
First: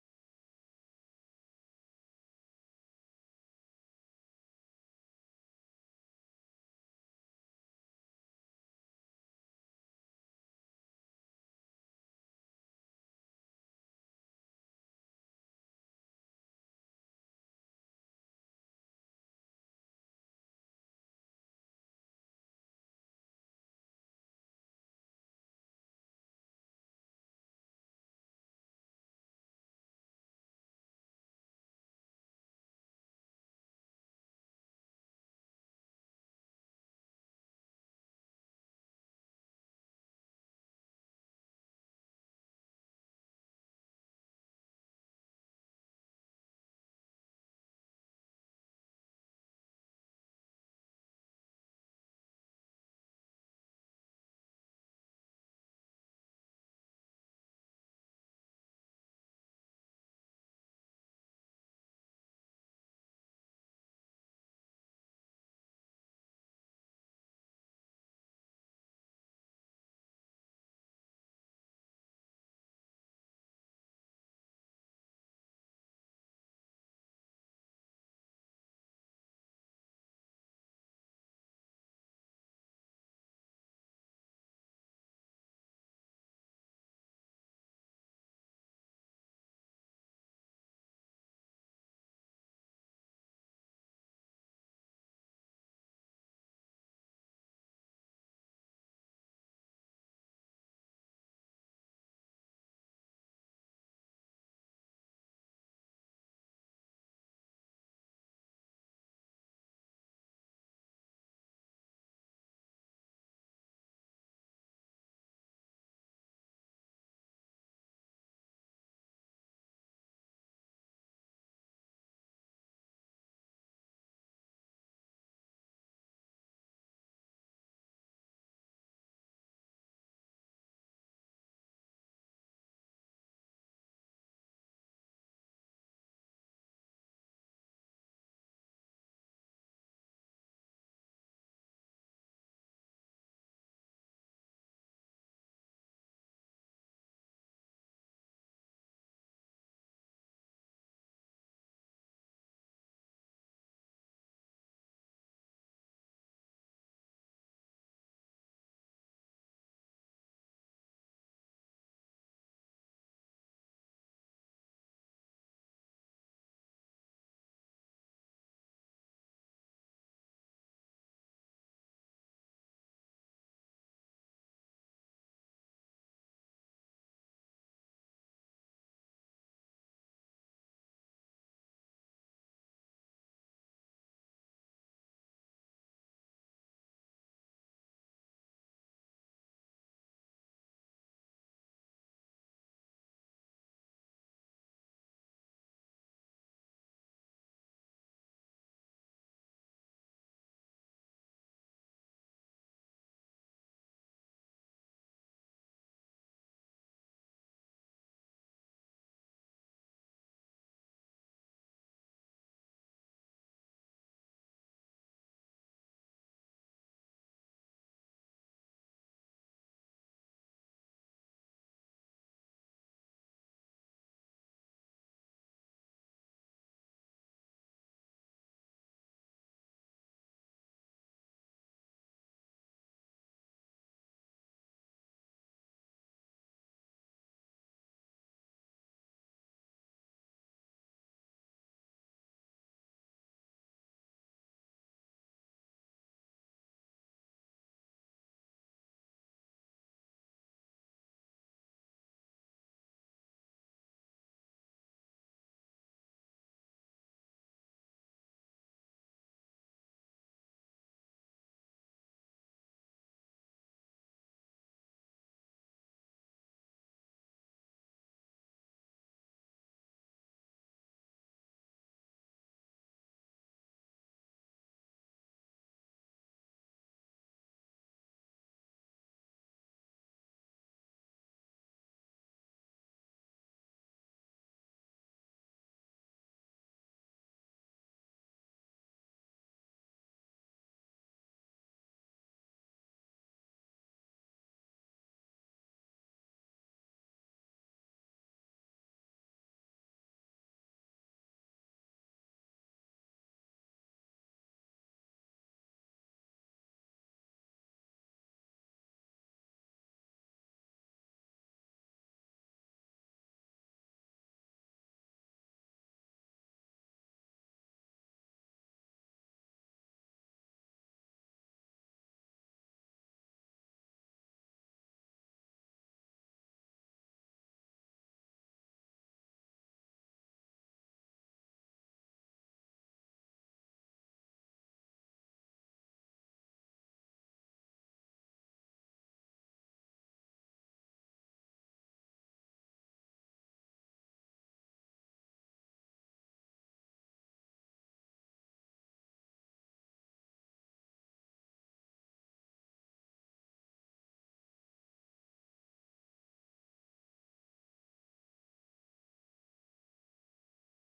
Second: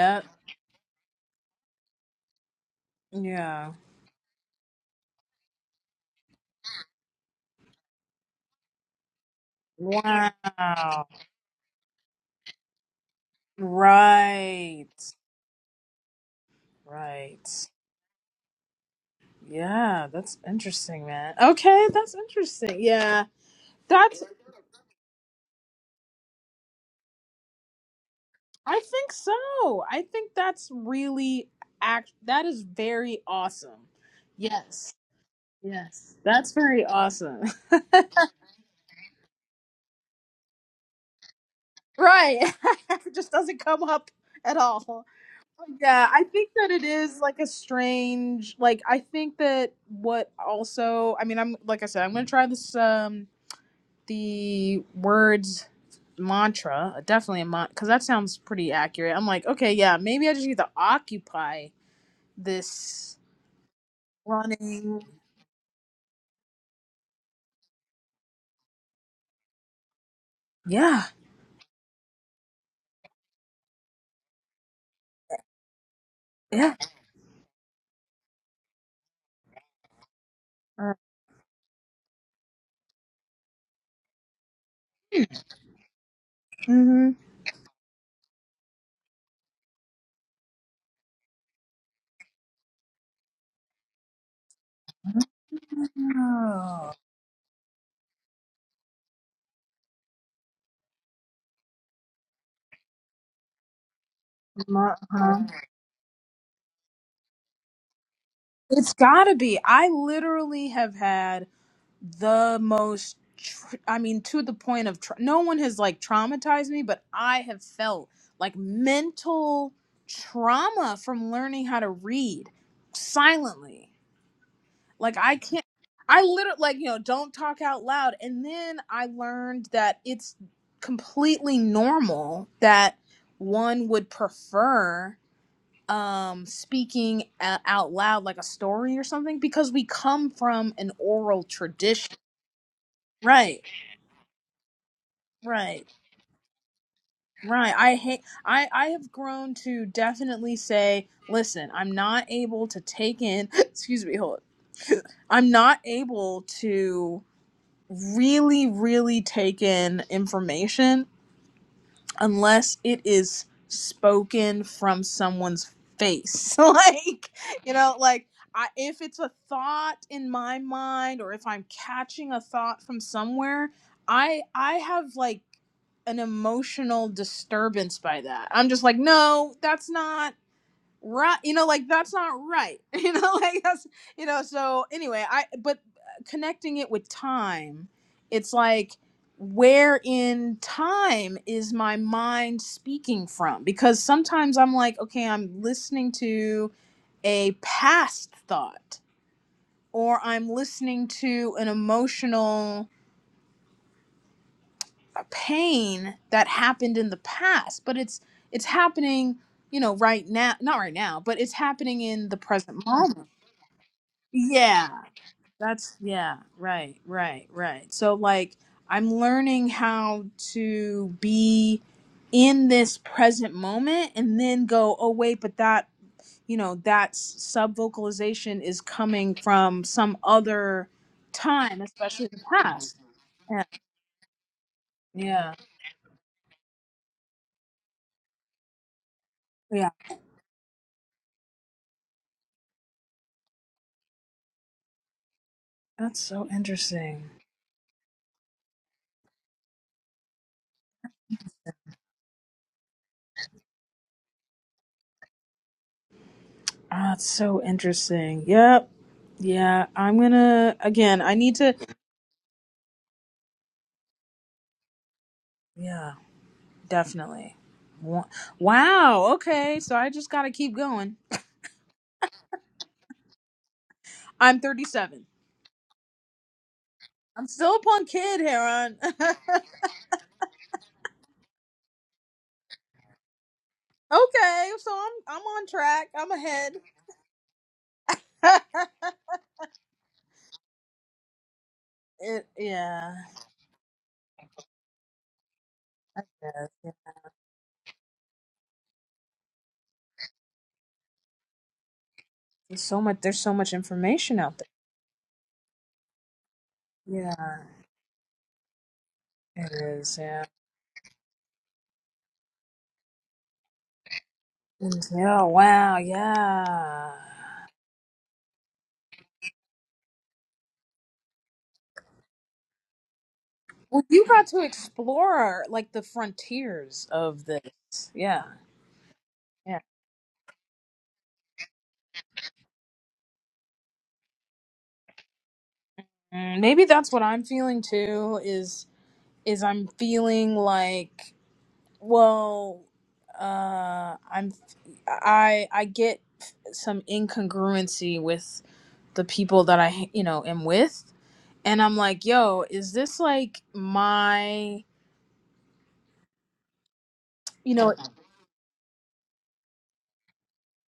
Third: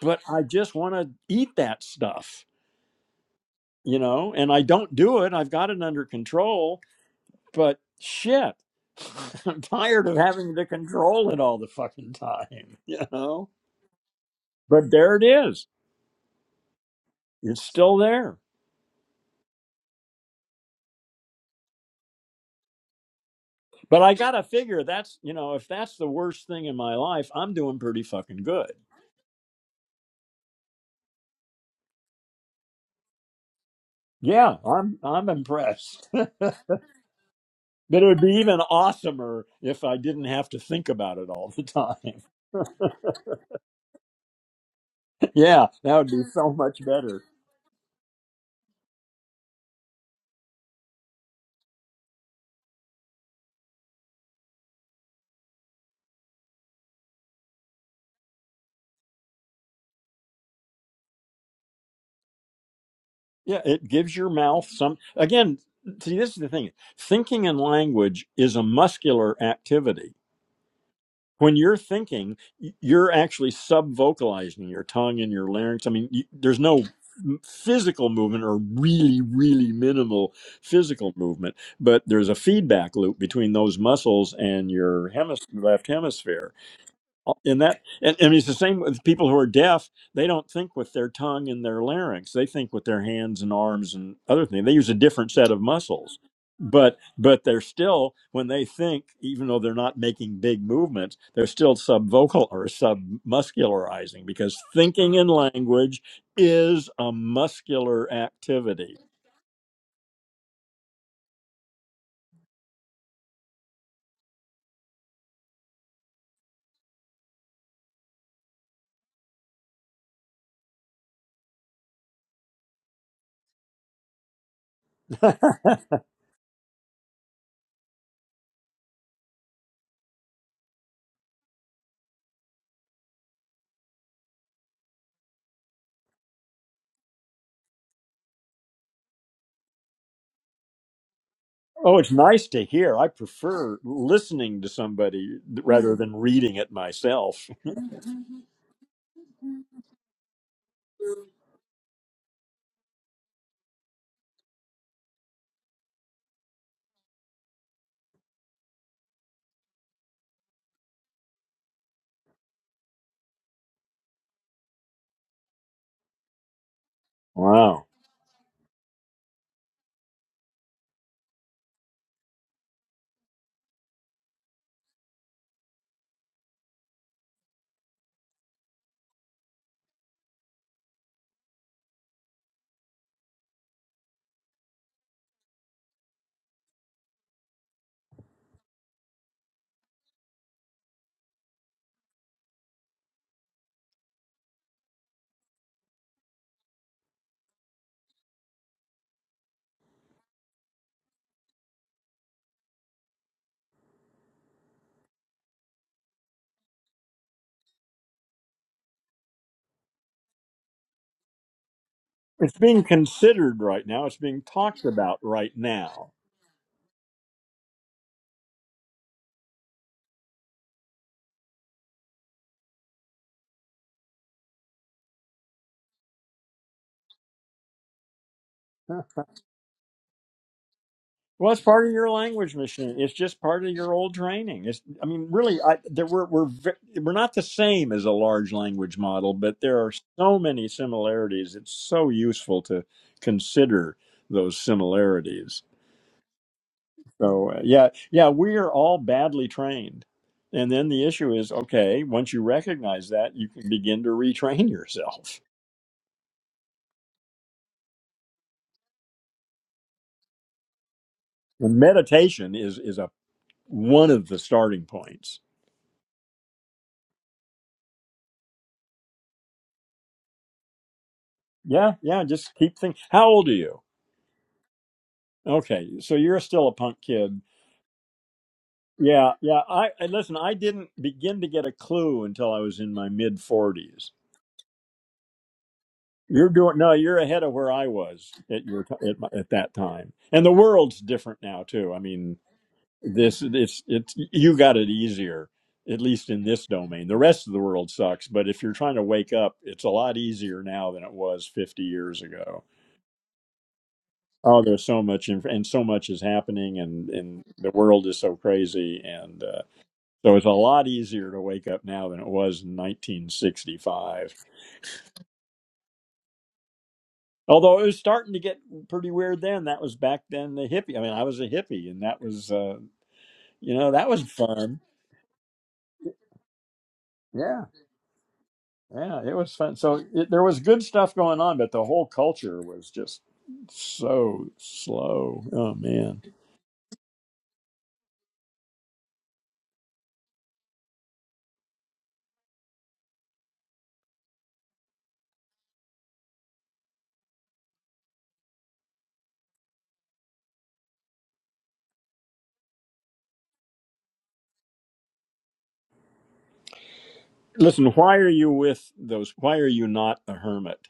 Speaker 1: but I just want to eat that stuff,
Speaker 2: Yeah.
Speaker 1: you know, and I don't do it. I've got it under control, but shit, *laughs* I'm tired of
Speaker 2: Wow.
Speaker 1: having to control it all the fucking time, *laughs* you know?
Speaker 2: Right.
Speaker 1: But there it is.
Speaker 2: Right.
Speaker 1: It's still there.
Speaker 2: Yeah, that's interesting, man. Okay, that's interesting. Yeah.
Speaker 1: But I
Speaker 2: That's
Speaker 1: got to figure that's, you know, if that's the worst thing in my life, I'm doing pretty fucking good.
Speaker 2: I think so. I think that's really act that is very awesome.
Speaker 1: Yeah,
Speaker 2: Yes.
Speaker 1: I'm I'm impressed. *laughs*
Speaker 2: Yes.
Speaker 1: but
Speaker 2: That's very awesome. *laughs*
Speaker 1: it would be even awesomer if I didn't have to think about it all the time.
Speaker 2: Right. *laughs* it just doesn't come up at all.
Speaker 1: *laughs* yeah, that
Speaker 2: Yeah,
Speaker 1: would
Speaker 2: I
Speaker 1: be
Speaker 2: think
Speaker 1: so
Speaker 2: that
Speaker 1: much
Speaker 2: it
Speaker 1: better.
Speaker 2: is like a strange like I think that what also I mean I'm like I said, I'm gonna try this um the words mantra, uh, definitely a mantra because that sounds pretty accurate. I'm like, okay, yeah, maybe I just need to occupy this
Speaker 1: Yeah, it gives your mouth some.
Speaker 2: running.
Speaker 1: Again, see, this is the thing thinking and language is a muscular activity.
Speaker 2: Yeah,
Speaker 1: When you're thinking, y- you're actually sub vocalizing your tongue and your larynx. I mean, you, there's
Speaker 2: yeah.
Speaker 1: no m- physical movement or really, really minimal
Speaker 2: Uh,
Speaker 1: physical movement, but there's a feedback loop between those muscles and your hemis- left hemisphere
Speaker 2: mm-hmm.
Speaker 1: in that and, and it's the same with people who are deaf they don't think with their tongue and their larynx they think with their hands and arms and other things they use a different set of muscles
Speaker 2: Oh,
Speaker 1: but but they're still when they think even though they're not making big movements they're still subvocal or submuscularizing because thinking in
Speaker 2: uh-huh.
Speaker 1: language is a muscular
Speaker 2: It's
Speaker 1: activity
Speaker 2: gotta be. I literally have had the most tr- i mean to the point of tra- no one has like traumatized me but i have felt like mental trauma from learning how to read silently like
Speaker 1: *laughs*
Speaker 2: i can't i literally like you know don't talk out loud and then i learned that it's completely normal that one would prefer um speaking a- out loud like a story or something because we come from an oral
Speaker 1: oh it's
Speaker 2: tradition
Speaker 1: nice to hear i
Speaker 2: right
Speaker 1: prefer listening to somebody
Speaker 2: Right.
Speaker 1: rather than reading it myself
Speaker 2: Right. I hate I I have grown to definitely say, listen, I'm not able to take in, *laughs* excuse me, hold. I'm not able to really really take in information unless it is spoken from someone's face *laughs* like you
Speaker 1: Wow.
Speaker 2: know like I, if it's a thought in my mind or if i'm catching a thought from somewhere i i have like an emotional disturbance by that i'm just like no that's not right you know like that's not right *laughs* you know like that's you know so anyway i but uh, connecting it with time it's like where in time is my mind speaking from because sometimes i'm like okay i'm listening to a past thought or i'm listening to an emotional uh, pain that happened in the past but it's it's happening you know right now not right now but it's happening in the
Speaker 1: It's being
Speaker 2: present moment
Speaker 1: considered right now. It's being talked
Speaker 2: Yeah,
Speaker 1: about right
Speaker 2: that's
Speaker 1: now.
Speaker 2: yeah, right, right, right. So like I'm learning how to be in this present moment and then go, "Oh wait, but that, you know, that sub vocalization is
Speaker 1: Huh.
Speaker 2: coming from some other
Speaker 1: Well, it's
Speaker 2: time,
Speaker 1: part of your
Speaker 2: especially the
Speaker 1: language machine.
Speaker 2: past."
Speaker 1: It's just
Speaker 2: Yeah.
Speaker 1: part of your old training. It's, I mean,
Speaker 2: Yeah.
Speaker 1: really, I, there, we're we're ve- we're not the same as a large language model, but there
Speaker 2: Yeah.
Speaker 1: are so many similarities. It's so useful to consider those similarities.
Speaker 2: That's so interesting.
Speaker 1: So, uh, yeah, yeah, we are all badly trained, and then the issue is, okay, once you recognize that, you can begin to retrain *laughs* yourself.
Speaker 2: Ah, that's so interesting. Yep. Yeah, I'm going to again, I need to
Speaker 1: And meditation is is a one of the starting points.
Speaker 2: yeah. Definitely. Wow. Okay. So I just gotta keep going.
Speaker 1: Yeah, yeah, just keep thinking. How old are you?
Speaker 2: I'm 37.
Speaker 1: Okay, so you're still a punk kid.
Speaker 2: I'm still a punk kid, Heron. *laughs*
Speaker 1: Yeah,
Speaker 2: okay.
Speaker 1: yeah. I and listen, I didn't begin to get a clue until I was in my mid 40s.
Speaker 2: So I'm I'm on track. I'm
Speaker 1: You're
Speaker 2: ahead.
Speaker 1: doing no, you're ahead of where I was
Speaker 2: *laughs*
Speaker 1: at your t- at, my, at that time. And the world's different now too. I mean,
Speaker 2: it, yeah.
Speaker 1: this it's it's you got it easier at least in
Speaker 2: yeah.
Speaker 1: this
Speaker 2: yeah.
Speaker 1: domain. The rest of the world sucks, but if you're trying to wake up, it's a lot easier now than it was 50 years ago.
Speaker 2: There's so much. There's so much information out
Speaker 1: Oh,
Speaker 2: there.
Speaker 1: there's so much inf- and so much is happening, and and
Speaker 2: Yeah.
Speaker 1: the world is so crazy, and uh,
Speaker 2: It is.
Speaker 1: so
Speaker 2: Yeah.
Speaker 1: it's a lot easier to wake up now than it was in 1965.
Speaker 2: Yeah. Wow. Yeah.
Speaker 1: Although it was starting to get pretty weird then. That was back then the hippie. I mean, I was a hippie, and that was uh, you know
Speaker 2: Well,
Speaker 1: that was
Speaker 2: you got to
Speaker 1: fun.
Speaker 2: explore like the frontiers of
Speaker 1: Yeah,
Speaker 2: this. Yeah.
Speaker 1: yeah, it was fun.
Speaker 2: Yeah.
Speaker 1: So it, there was good stuff going on, but the whole culture was just so slow. Oh man,
Speaker 2: Mm, Maybe that's what I'm feeling too. Is is I'm feeling like, well, uh, I'm I I get some incongruency with the people that I you know am with, and I'm like, yo, is this like my you
Speaker 1: listen,
Speaker 2: know
Speaker 1: why are you with those? Why are you not a hermit?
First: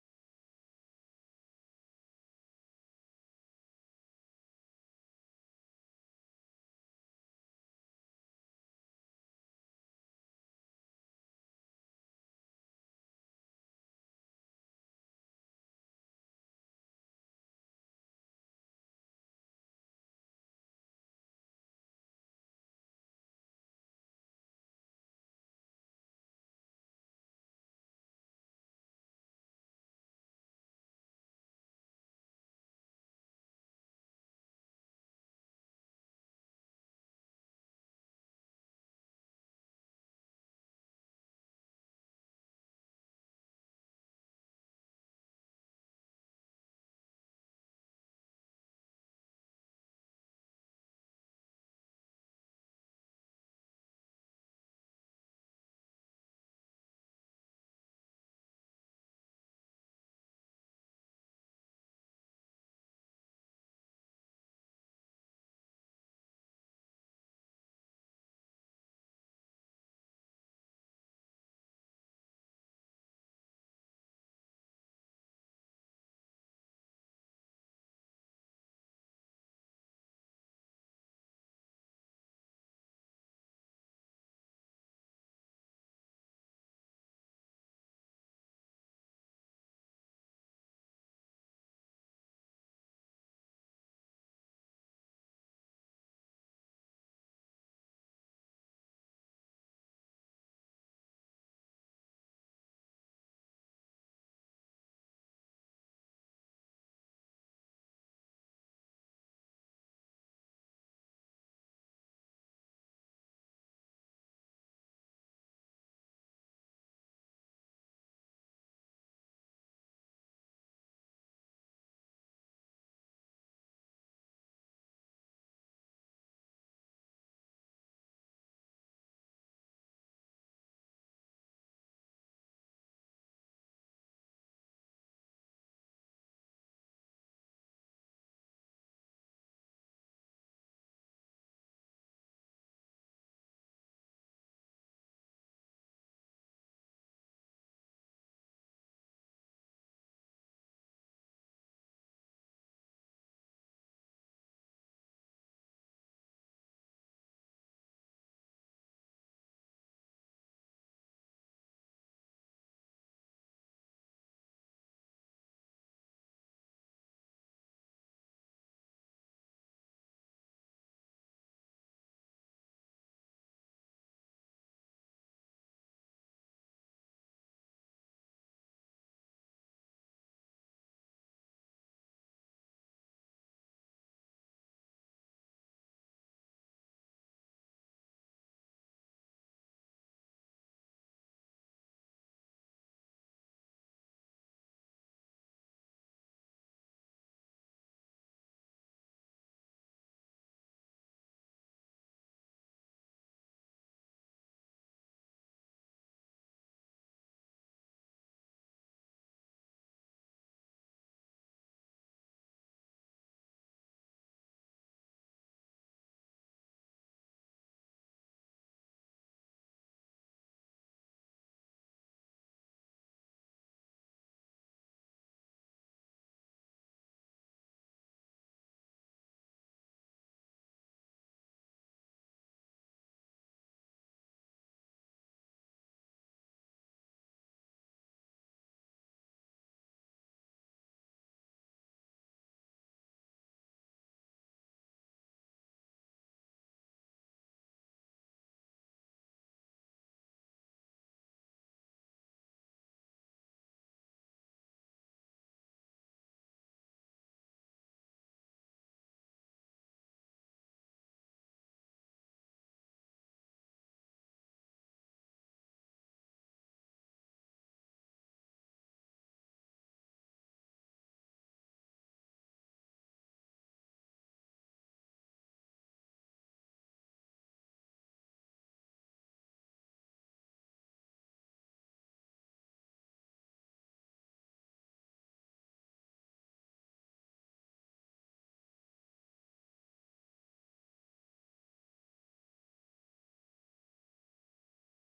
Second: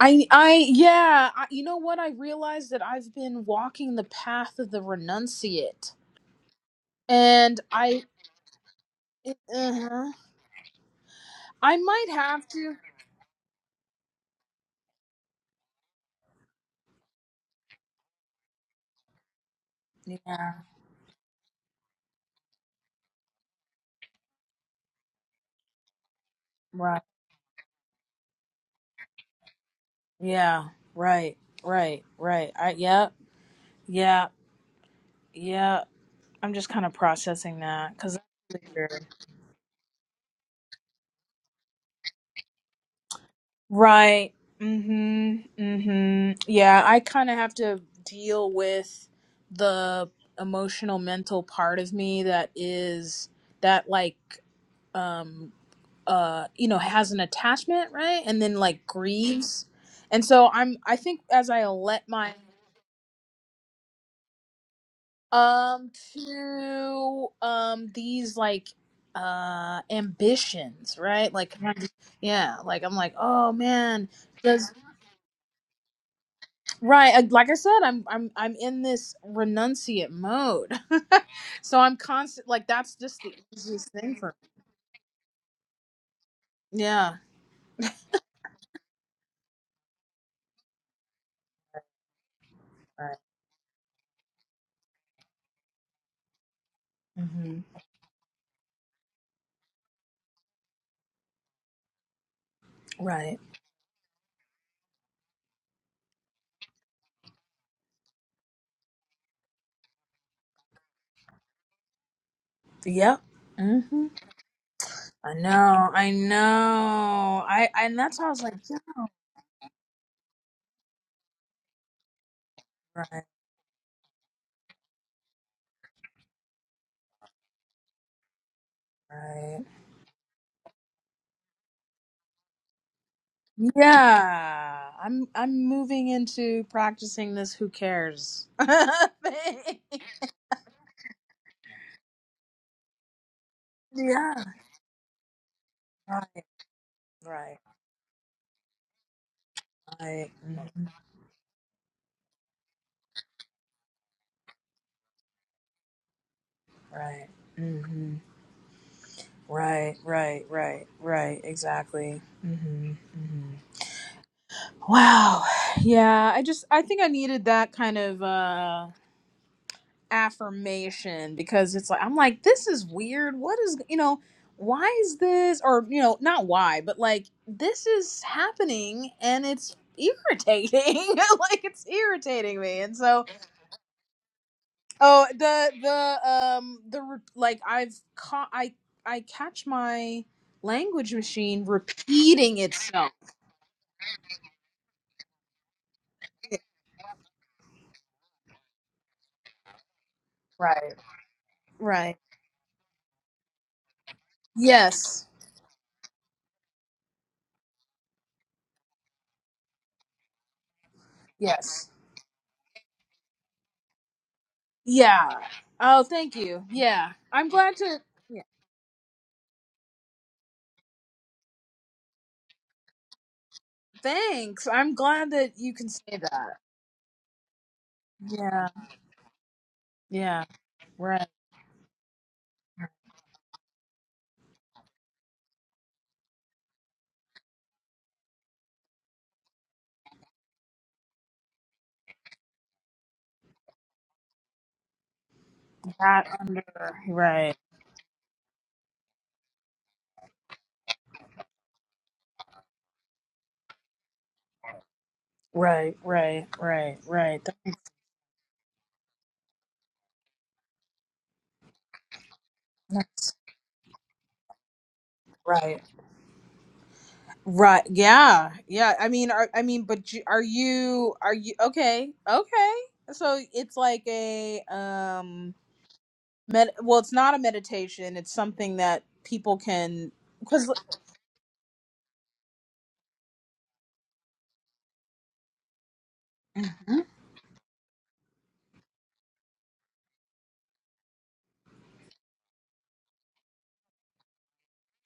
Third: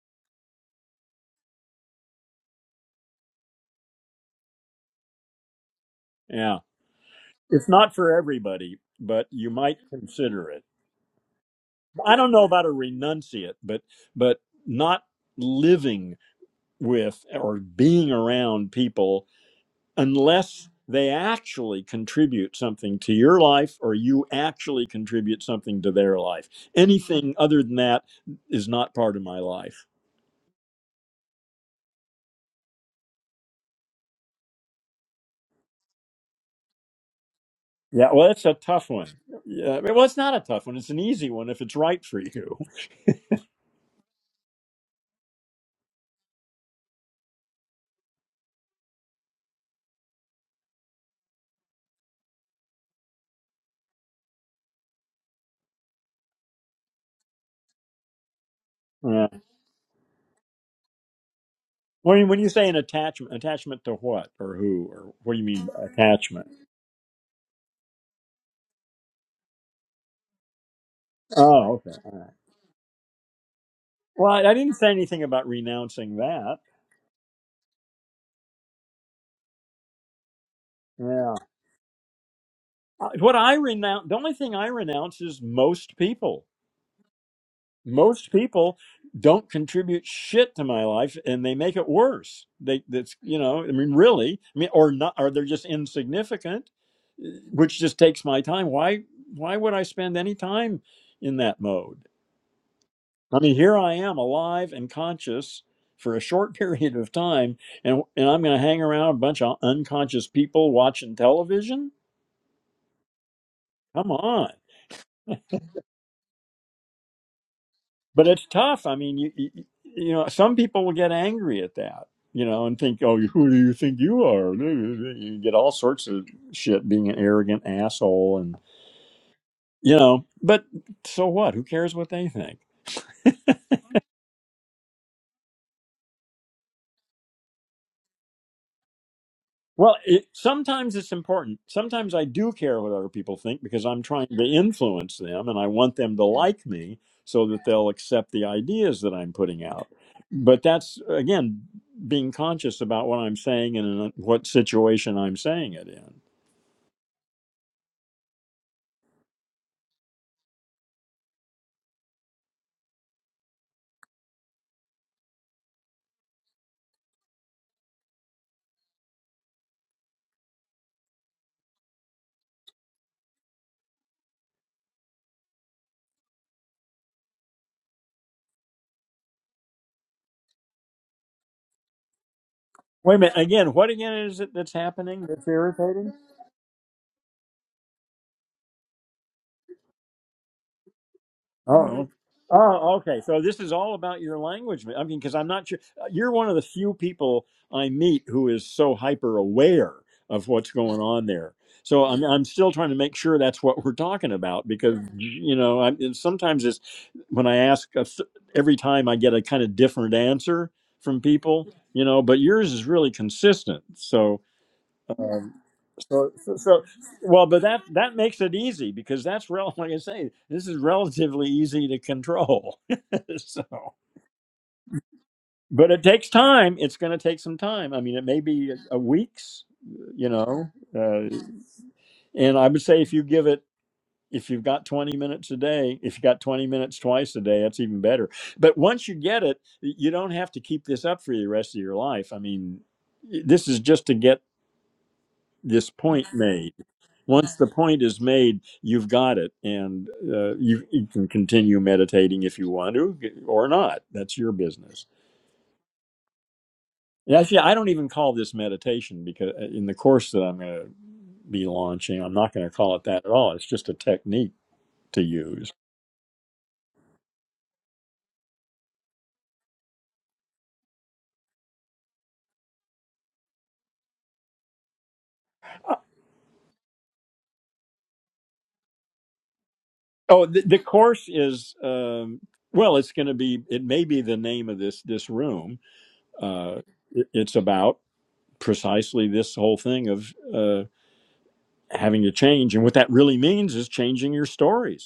Speaker 2: I I yeah I, you know what I realized that I've been walking the path of the renunciate,
Speaker 1: Yeah.
Speaker 2: and
Speaker 1: It's not
Speaker 2: I
Speaker 1: for everybody, but you might
Speaker 2: uh
Speaker 1: consider it.
Speaker 2: I might
Speaker 1: I don't know
Speaker 2: have
Speaker 1: about a
Speaker 2: to
Speaker 1: renunciate, but but not living with or being around people
Speaker 2: yeah
Speaker 1: unless they actually contribute something to your life or you actually contribute something to their life.
Speaker 2: right
Speaker 1: Anything other than that is not part of my life.
Speaker 2: yeah right right right I yeah Yeah, yeah. I'm just kind of processing that
Speaker 1: Yeah,
Speaker 2: because
Speaker 1: well, it's a tough one. Yeah, well, it's not a tough one. It's an easy one if it's right for you.
Speaker 2: right. Mhm. Mhm. Yeah, I kind of have to deal with the emotional mental part of me that is that like um uh you know has an attachment, right? And then like
Speaker 1: Yeah.
Speaker 2: grieves. And so I'm I think as I let
Speaker 1: When you,
Speaker 2: my
Speaker 1: when you say an attachment, attachment to what or who or what do you mean by
Speaker 2: um
Speaker 1: attachment?
Speaker 2: to um these like uh ambitions right like
Speaker 1: Oh,
Speaker 2: I'm just-
Speaker 1: okay.
Speaker 2: yeah like i'm like oh man
Speaker 1: Well, I, I
Speaker 2: does
Speaker 1: didn't say anything about renouncing that.
Speaker 2: right uh, like i said i'm i'm i'm in this renunciate mode
Speaker 1: Yeah.
Speaker 2: *laughs* so i'm constant like that's
Speaker 1: Uh,
Speaker 2: just the
Speaker 1: What I
Speaker 2: easiest
Speaker 1: renounce,
Speaker 2: thing
Speaker 1: the
Speaker 2: for
Speaker 1: only thing I renounce is most people.
Speaker 2: me yeah
Speaker 1: Most people don't contribute shit to my life, and they make it worse. They that's
Speaker 2: right
Speaker 1: you know, I mean, really, I mean, or not, or they're just insignificant, uh,
Speaker 2: hmm
Speaker 1: which just takes my time. Why why would I spend any time in that mode?
Speaker 2: right
Speaker 1: I mean, here I am alive and conscious for a short *laughs* period of time, and, and I'm going to hang around a bunch of unconscious people watching television?
Speaker 2: yep hmm
Speaker 1: Come on.
Speaker 2: i know i know i, I and that's how
Speaker 1: But
Speaker 2: i was
Speaker 1: it's
Speaker 2: like yeah
Speaker 1: tough. I mean, you, you, you know, some people will get angry at that, you know, and think, oh,
Speaker 2: right
Speaker 1: *laughs* who do you think you are? *laughs* You get all sorts of shit being an arrogant asshole and,
Speaker 2: right
Speaker 1: you know, but so what? Who cares what they think?
Speaker 2: Yeah, I'm I'm moving into practicing this who cares. *laughs* thing.
Speaker 1: Well, it, sometimes it's important. Sometimes I do care what other people think because I'm trying
Speaker 2: yeah.
Speaker 1: to influence them and I want them to
Speaker 2: Right,
Speaker 1: like me so
Speaker 2: right,
Speaker 1: that they'll accept the ideas that I'm putting out.
Speaker 2: right. mhm,
Speaker 1: But that's, again, being conscious about what I'm saying and in what situation I'm saying it in.
Speaker 2: Right. Mhm. Right, right, right, right. Exactly. Mhm. Mhm. Wow. Yeah, I just I think I needed that kind of uh affirmation because it's like I'm like this is weird. What is you know why is this or you know not why but like this is happening and it's irritating *laughs* like it's irritating me and
Speaker 1: Wait a
Speaker 2: so
Speaker 1: minute. Again, what again is it that's
Speaker 2: oh
Speaker 1: happening that's
Speaker 2: the
Speaker 1: irritating?
Speaker 2: the um the re- like I've caught I I catch my language machine
Speaker 1: Oh, okay.
Speaker 2: repeating
Speaker 1: oh,
Speaker 2: itself
Speaker 1: okay. So this is all about your language. I mean, because I'm not sure uh, you're one of the few people I meet who is so hyper aware of what's
Speaker 2: Right.
Speaker 1: going on there. So
Speaker 2: Right.
Speaker 1: I'm I'm still trying to make sure that's what we're talking about because
Speaker 2: yes
Speaker 1: you know I, and sometimes it's when I ask a th- every time I get a kind of different answer from people,
Speaker 2: yes
Speaker 1: you know. But yours is really consistent. So
Speaker 2: yeah oh thank you
Speaker 1: so,
Speaker 2: yeah
Speaker 1: well,
Speaker 2: I'm
Speaker 1: but
Speaker 2: glad
Speaker 1: that
Speaker 2: to.
Speaker 1: that makes it easy because that's real. *laughs* Like I say, this is relatively easy to control. *laughs* so,
Speaker 2: Thanks. I'm glad that you can
Speaker 1: but it
Speaker 2: say
Speaker 1: takes
Speaker 2: that.
Speaker 1: time. It's going to take some time. I mean, it may
Speaker 2: Yeah.
Speaker 1: be a, a weeks. You
Speaker 2: Yeah.
Speaker 1: know,
Speaker 2: Right.
Speaker 1: uh, and I would say if you give it, if you've got twenty minutes a day, if you got twenty minutes twice a day, that's even better. But once you get it, y- you don't have to keep this up for the rest of your life. I mean, this is just to get this point
Speaker 2: Hat under.
Speaker 1: made.
Speaker 2: Right.
Speaker 1: once the point is made, you've got it, and uh, you, you can continue meditating if you want to or not. That's your business.
Speaker 2: Right. Right. Right.
Speaker 1: And
Speaker 2: Right.
Speaker 1: actually, I don't even call this meditation because in the course that I'm going to be launching, I'm not going to call it that at
Speaker 2: That's
Speaker 1: all. It's just a technique to use.
Speaker 2: right. Right. Yeah. Yeah. I mean, are, I mean, but you- are you? Are you? Okay. Okay. So it's like a um. Med- well, it's not a meditation. It's something that people can
Speaker 1: Oh, the,
Speaker 2: because.
Speaker 1: the course is um, well, it's going to be. It may be the name of this this room. Uh,
Speaker 2: Mhm.
Speaker 1: it- it's about precisely this whole thing of uh, having to change, and what that really means is changing your stories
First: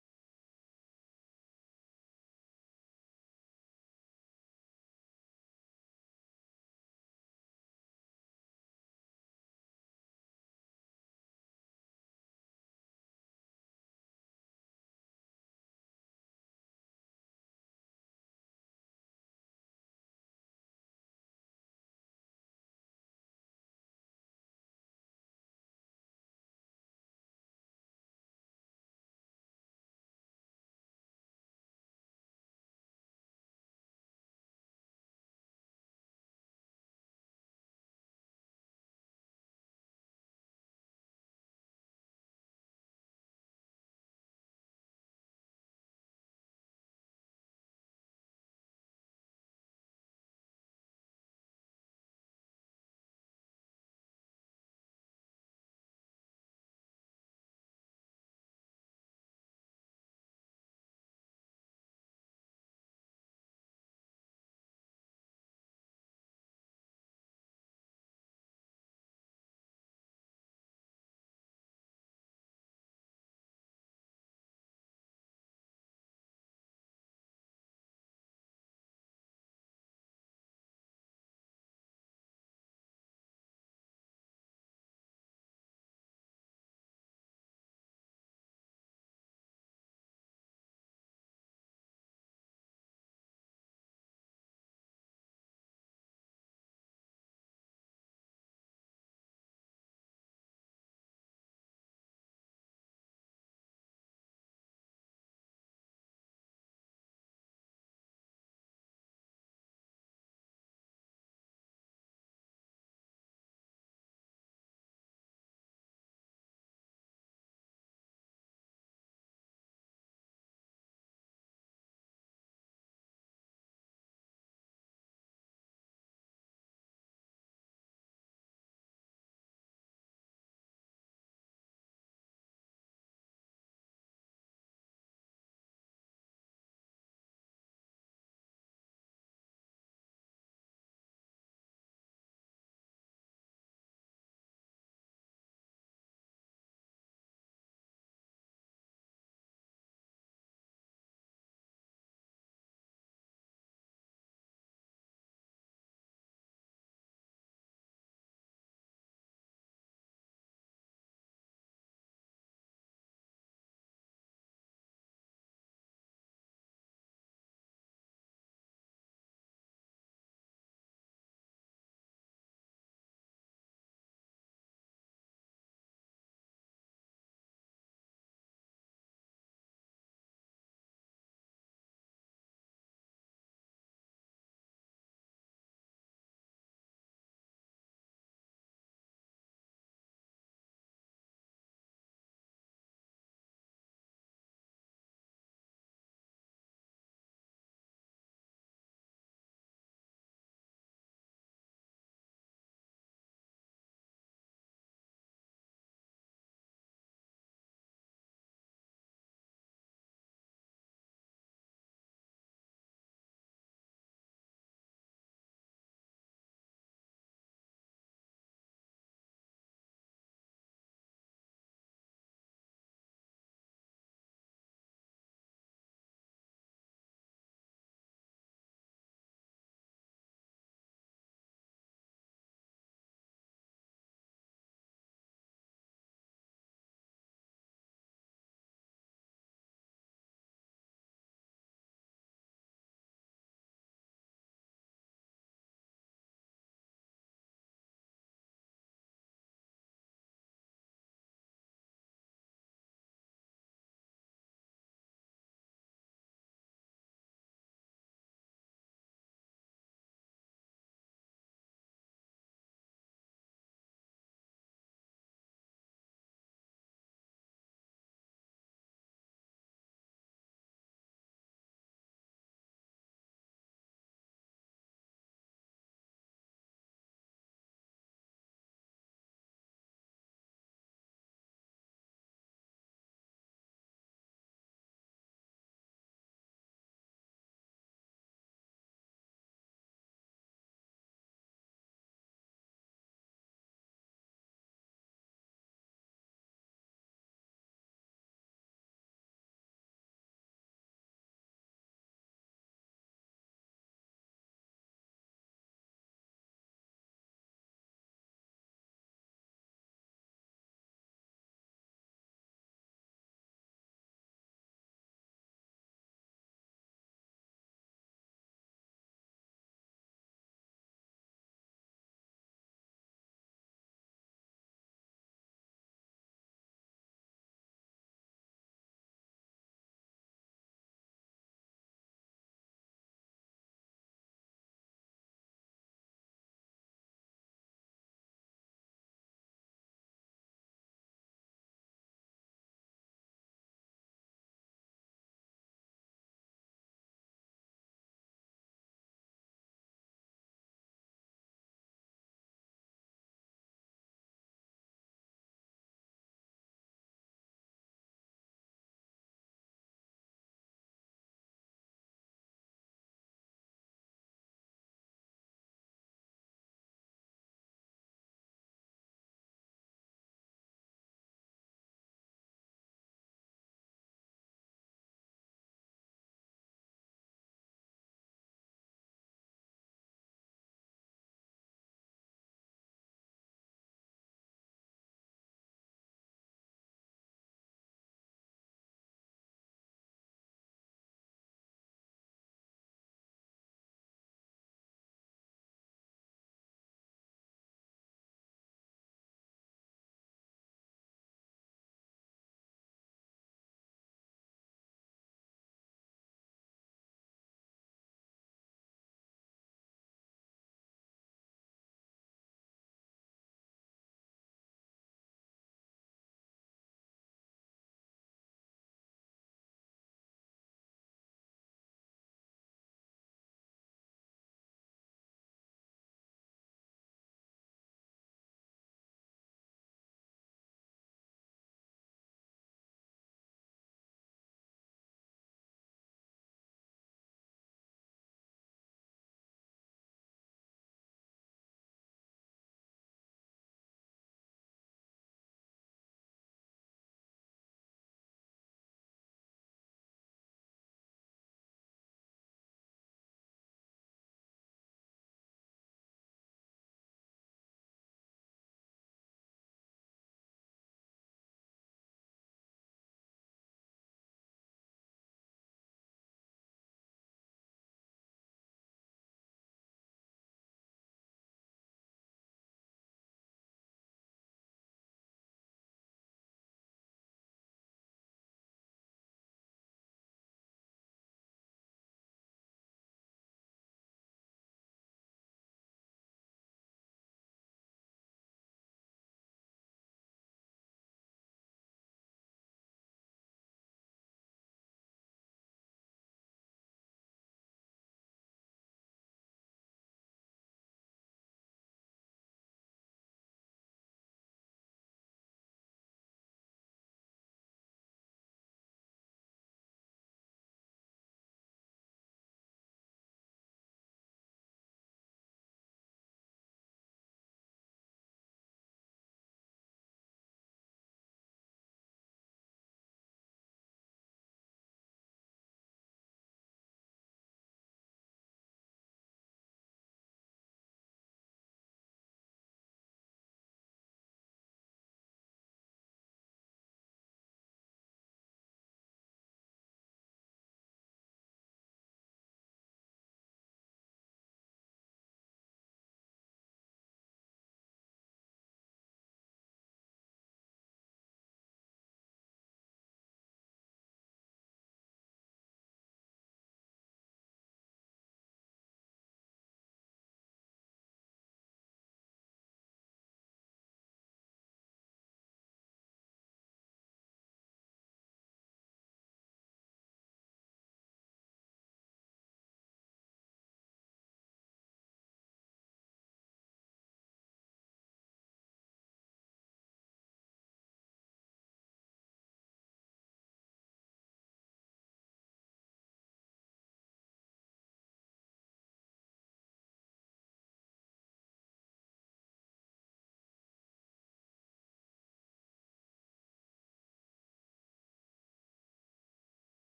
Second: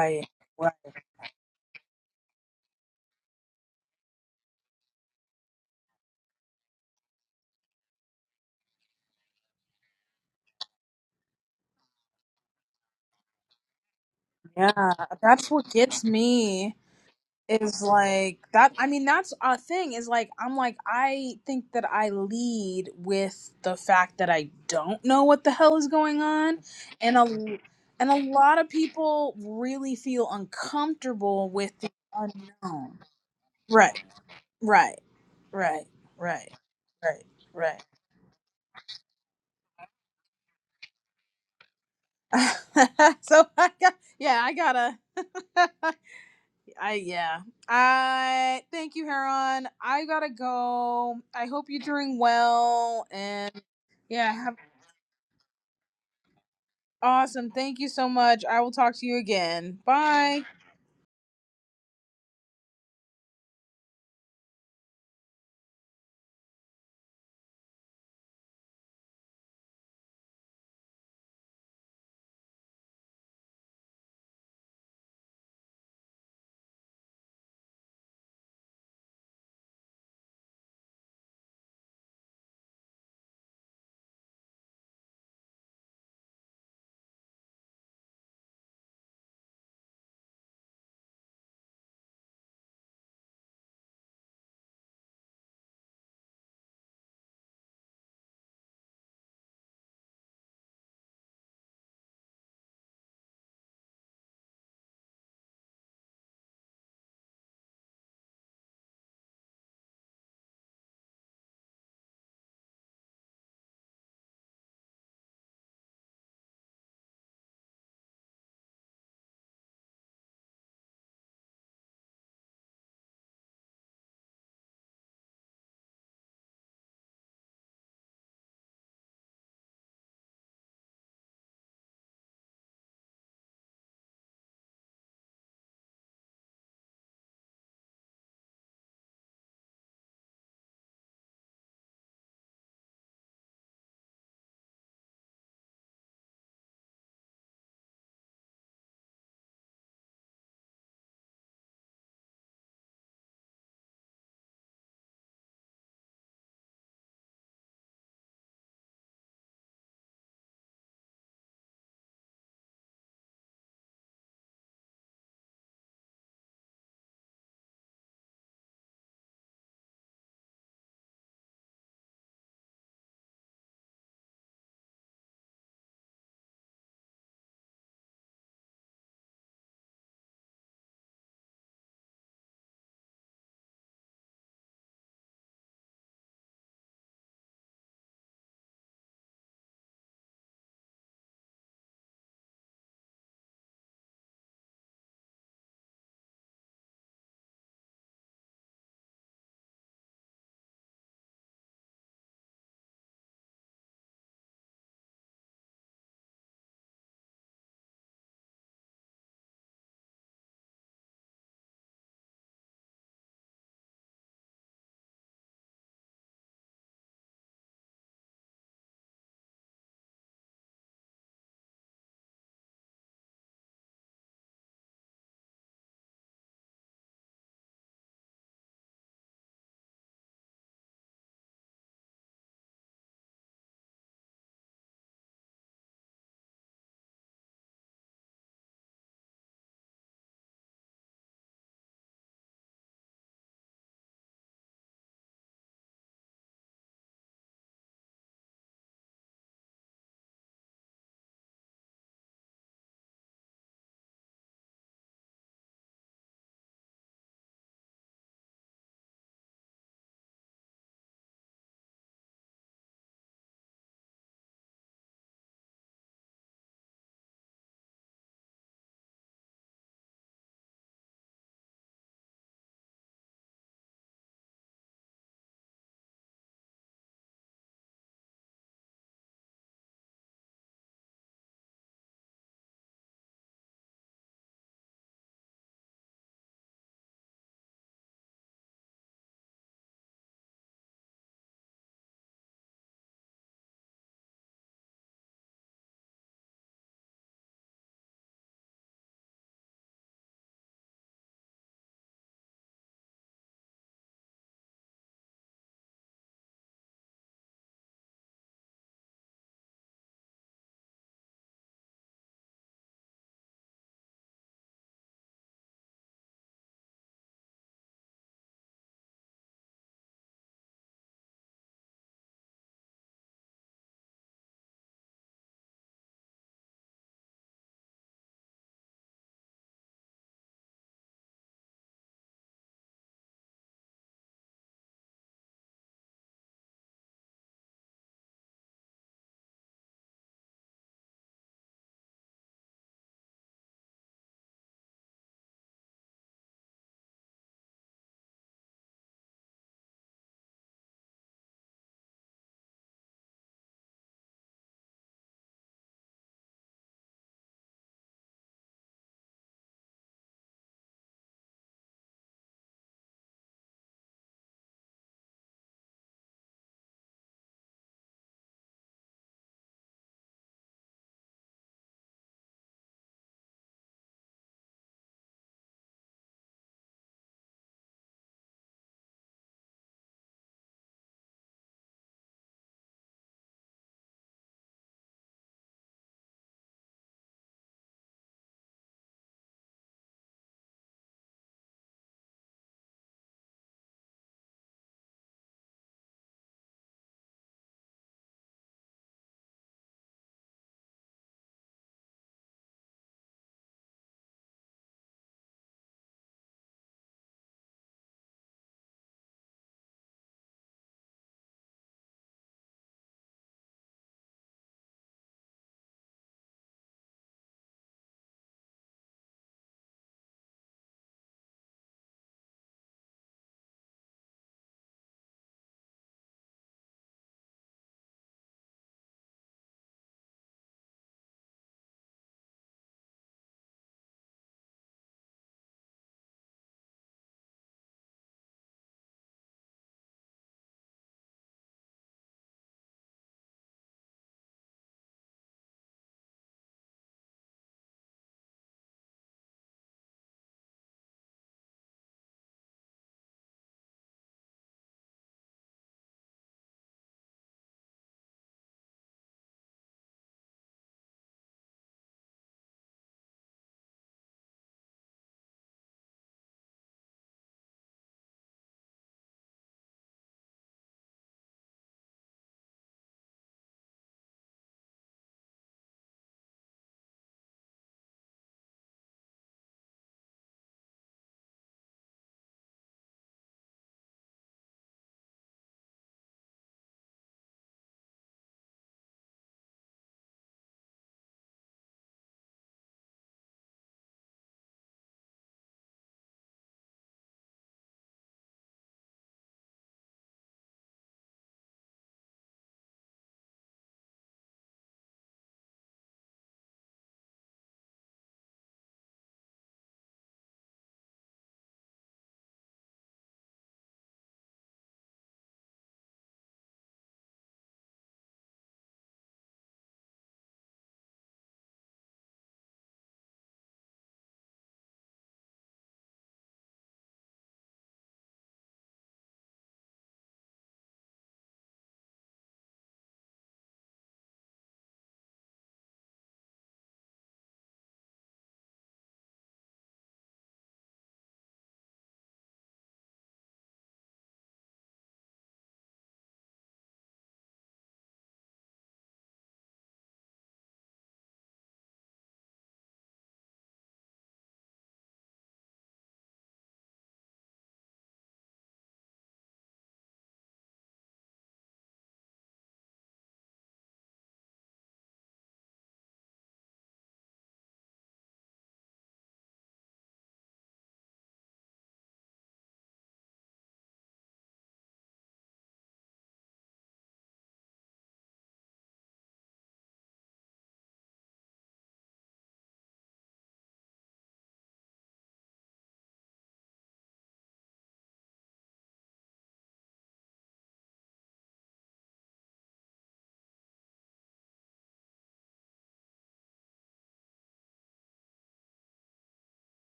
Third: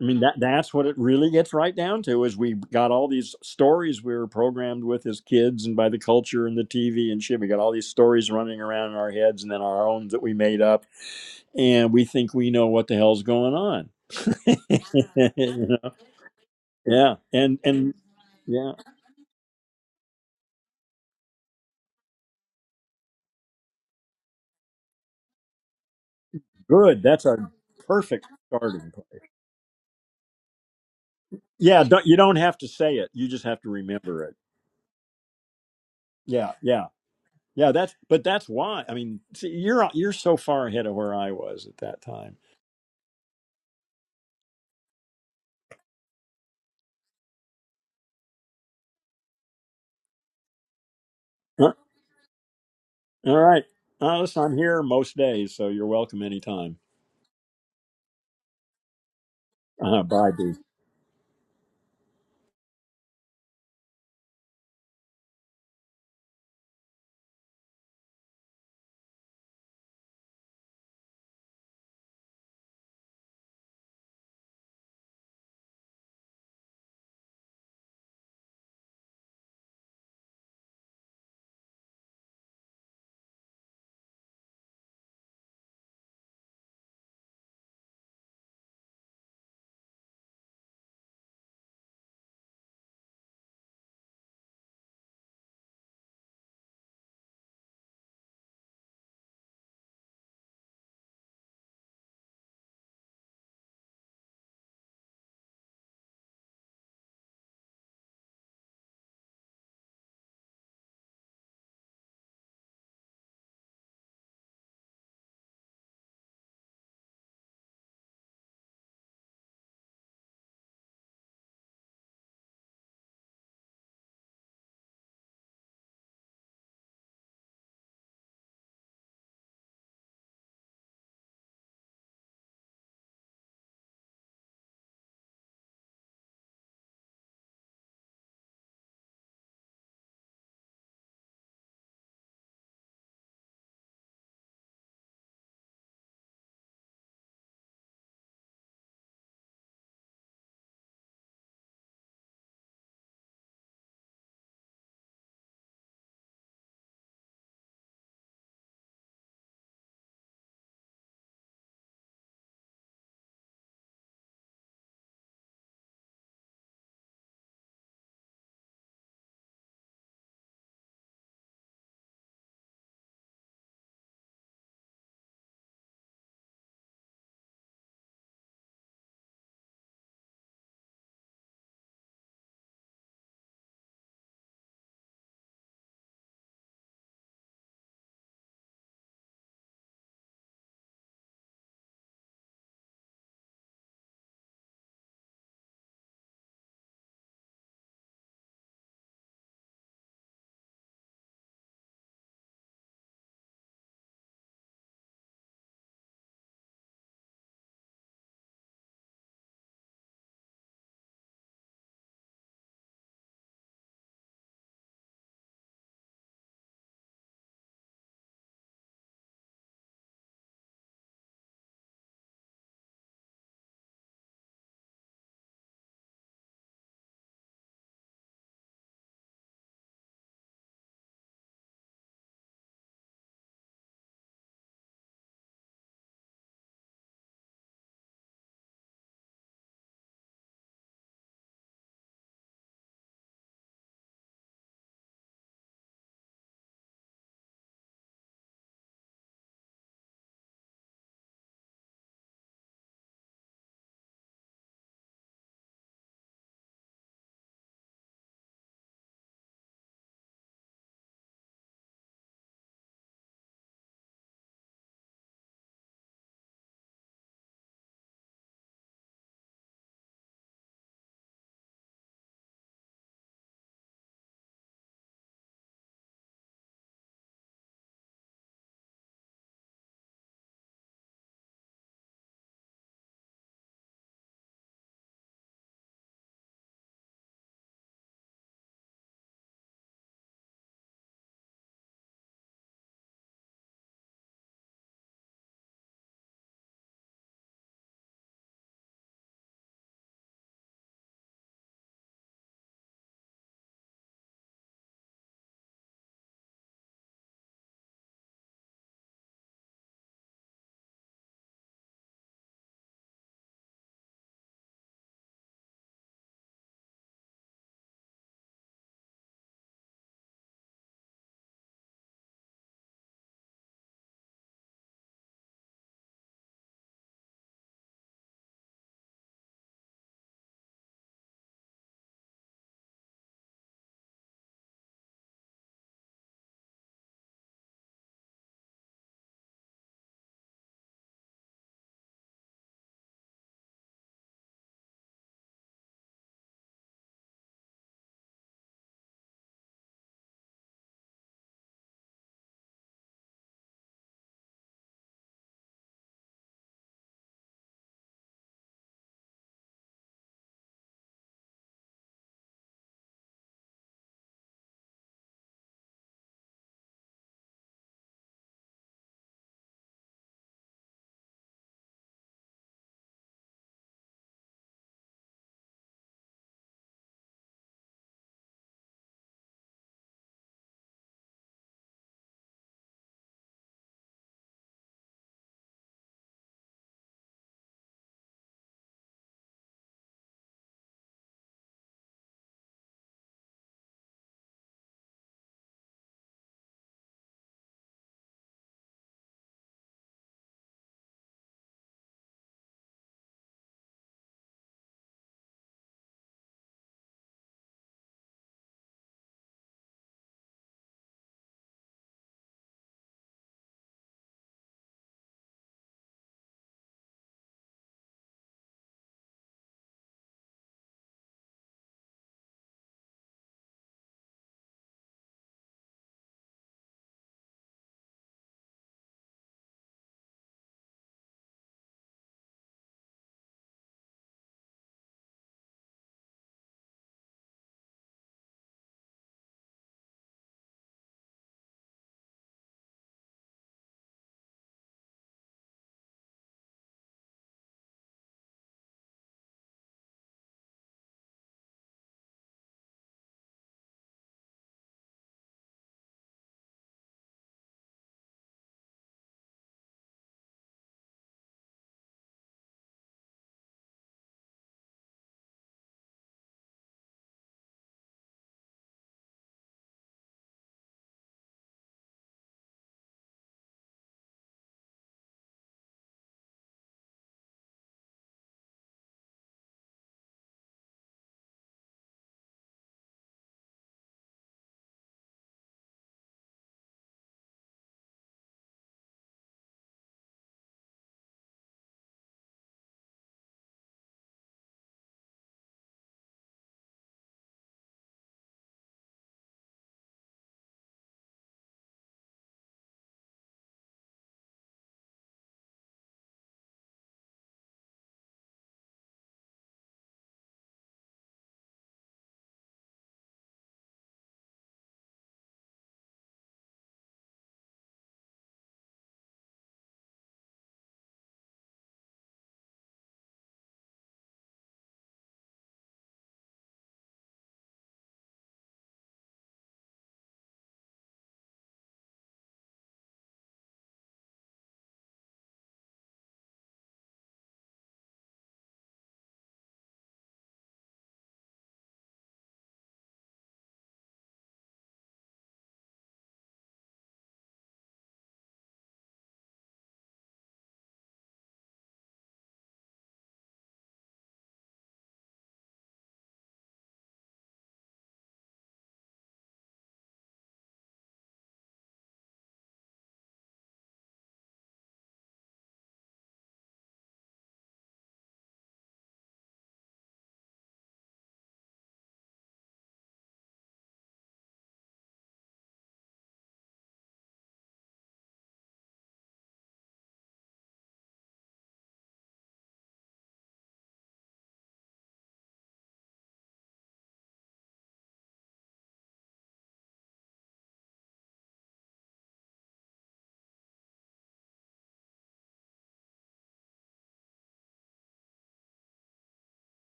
Speaker 1: I mean that
Speaker 2: Right.
Speaker 1: that's what it really gets right down to is we got all these stories we were programmed with as kids and by the culture and the TV and shit. We got all these stories running around in our heads and then our own that we made up and we think we know what the hell's going on. *laughs*
Speaker 2: Yeah. That's
Speaker 1: you
Speaker 2: what
Speaker 1: know?
Speaker 2: gets me.
Speaker 1: Yeah. And
Speaker 2: is
Speaker 1: and
Speaker 2: like
Speaker 1: yeah.
Speaker 2: that i mean that's a thing is like i'm like i think that i lead with the fact that i don't know what the hell is going on
Speaker 1: Good.
Speaker 2: and a
Speaker 1: That's a
Speaker 2: and a
Speaker 1: perfect
Speaker 2: lot of
Speaker 1: starting point.
Speaker 2: people really feel uncomfortable with
Speaker 1: Yeah,
Speaker 2: the
Speaker 1: don't, you don't have to say
Speaker 2: unknown
Speaker 1: it. You just have to
Speaker 2: right
Speaker 1: remember it.
Speaker 2: right right right
Speaker 1: Yeah, yeah.
Speaker 2: right
Speaker 1: Yeah,
Speaker 2: right
Speaker 1: that's but that's why. I mean, see, you're you're so far ahead of where I was at that time.
Speaker 2: *laughs* so i got yeah i gotta *laughs* I yeah. I thank you, Heron. I gotta go. I hope you're doing well
Speaker 1: All
Speaker 2: and
Speaker 1: right. Uh,
Speaker 2: yeah,
Speaker 1: listen,
Speaker 2: have
Speaker 1: I'm here most days, so you're welcome anytime.
Speaker 2: awesome. Thank you so much. I will talk to you again.
Speaker 1: Uh, bye,
Speaker 2: Bye.
Speaker 1: D.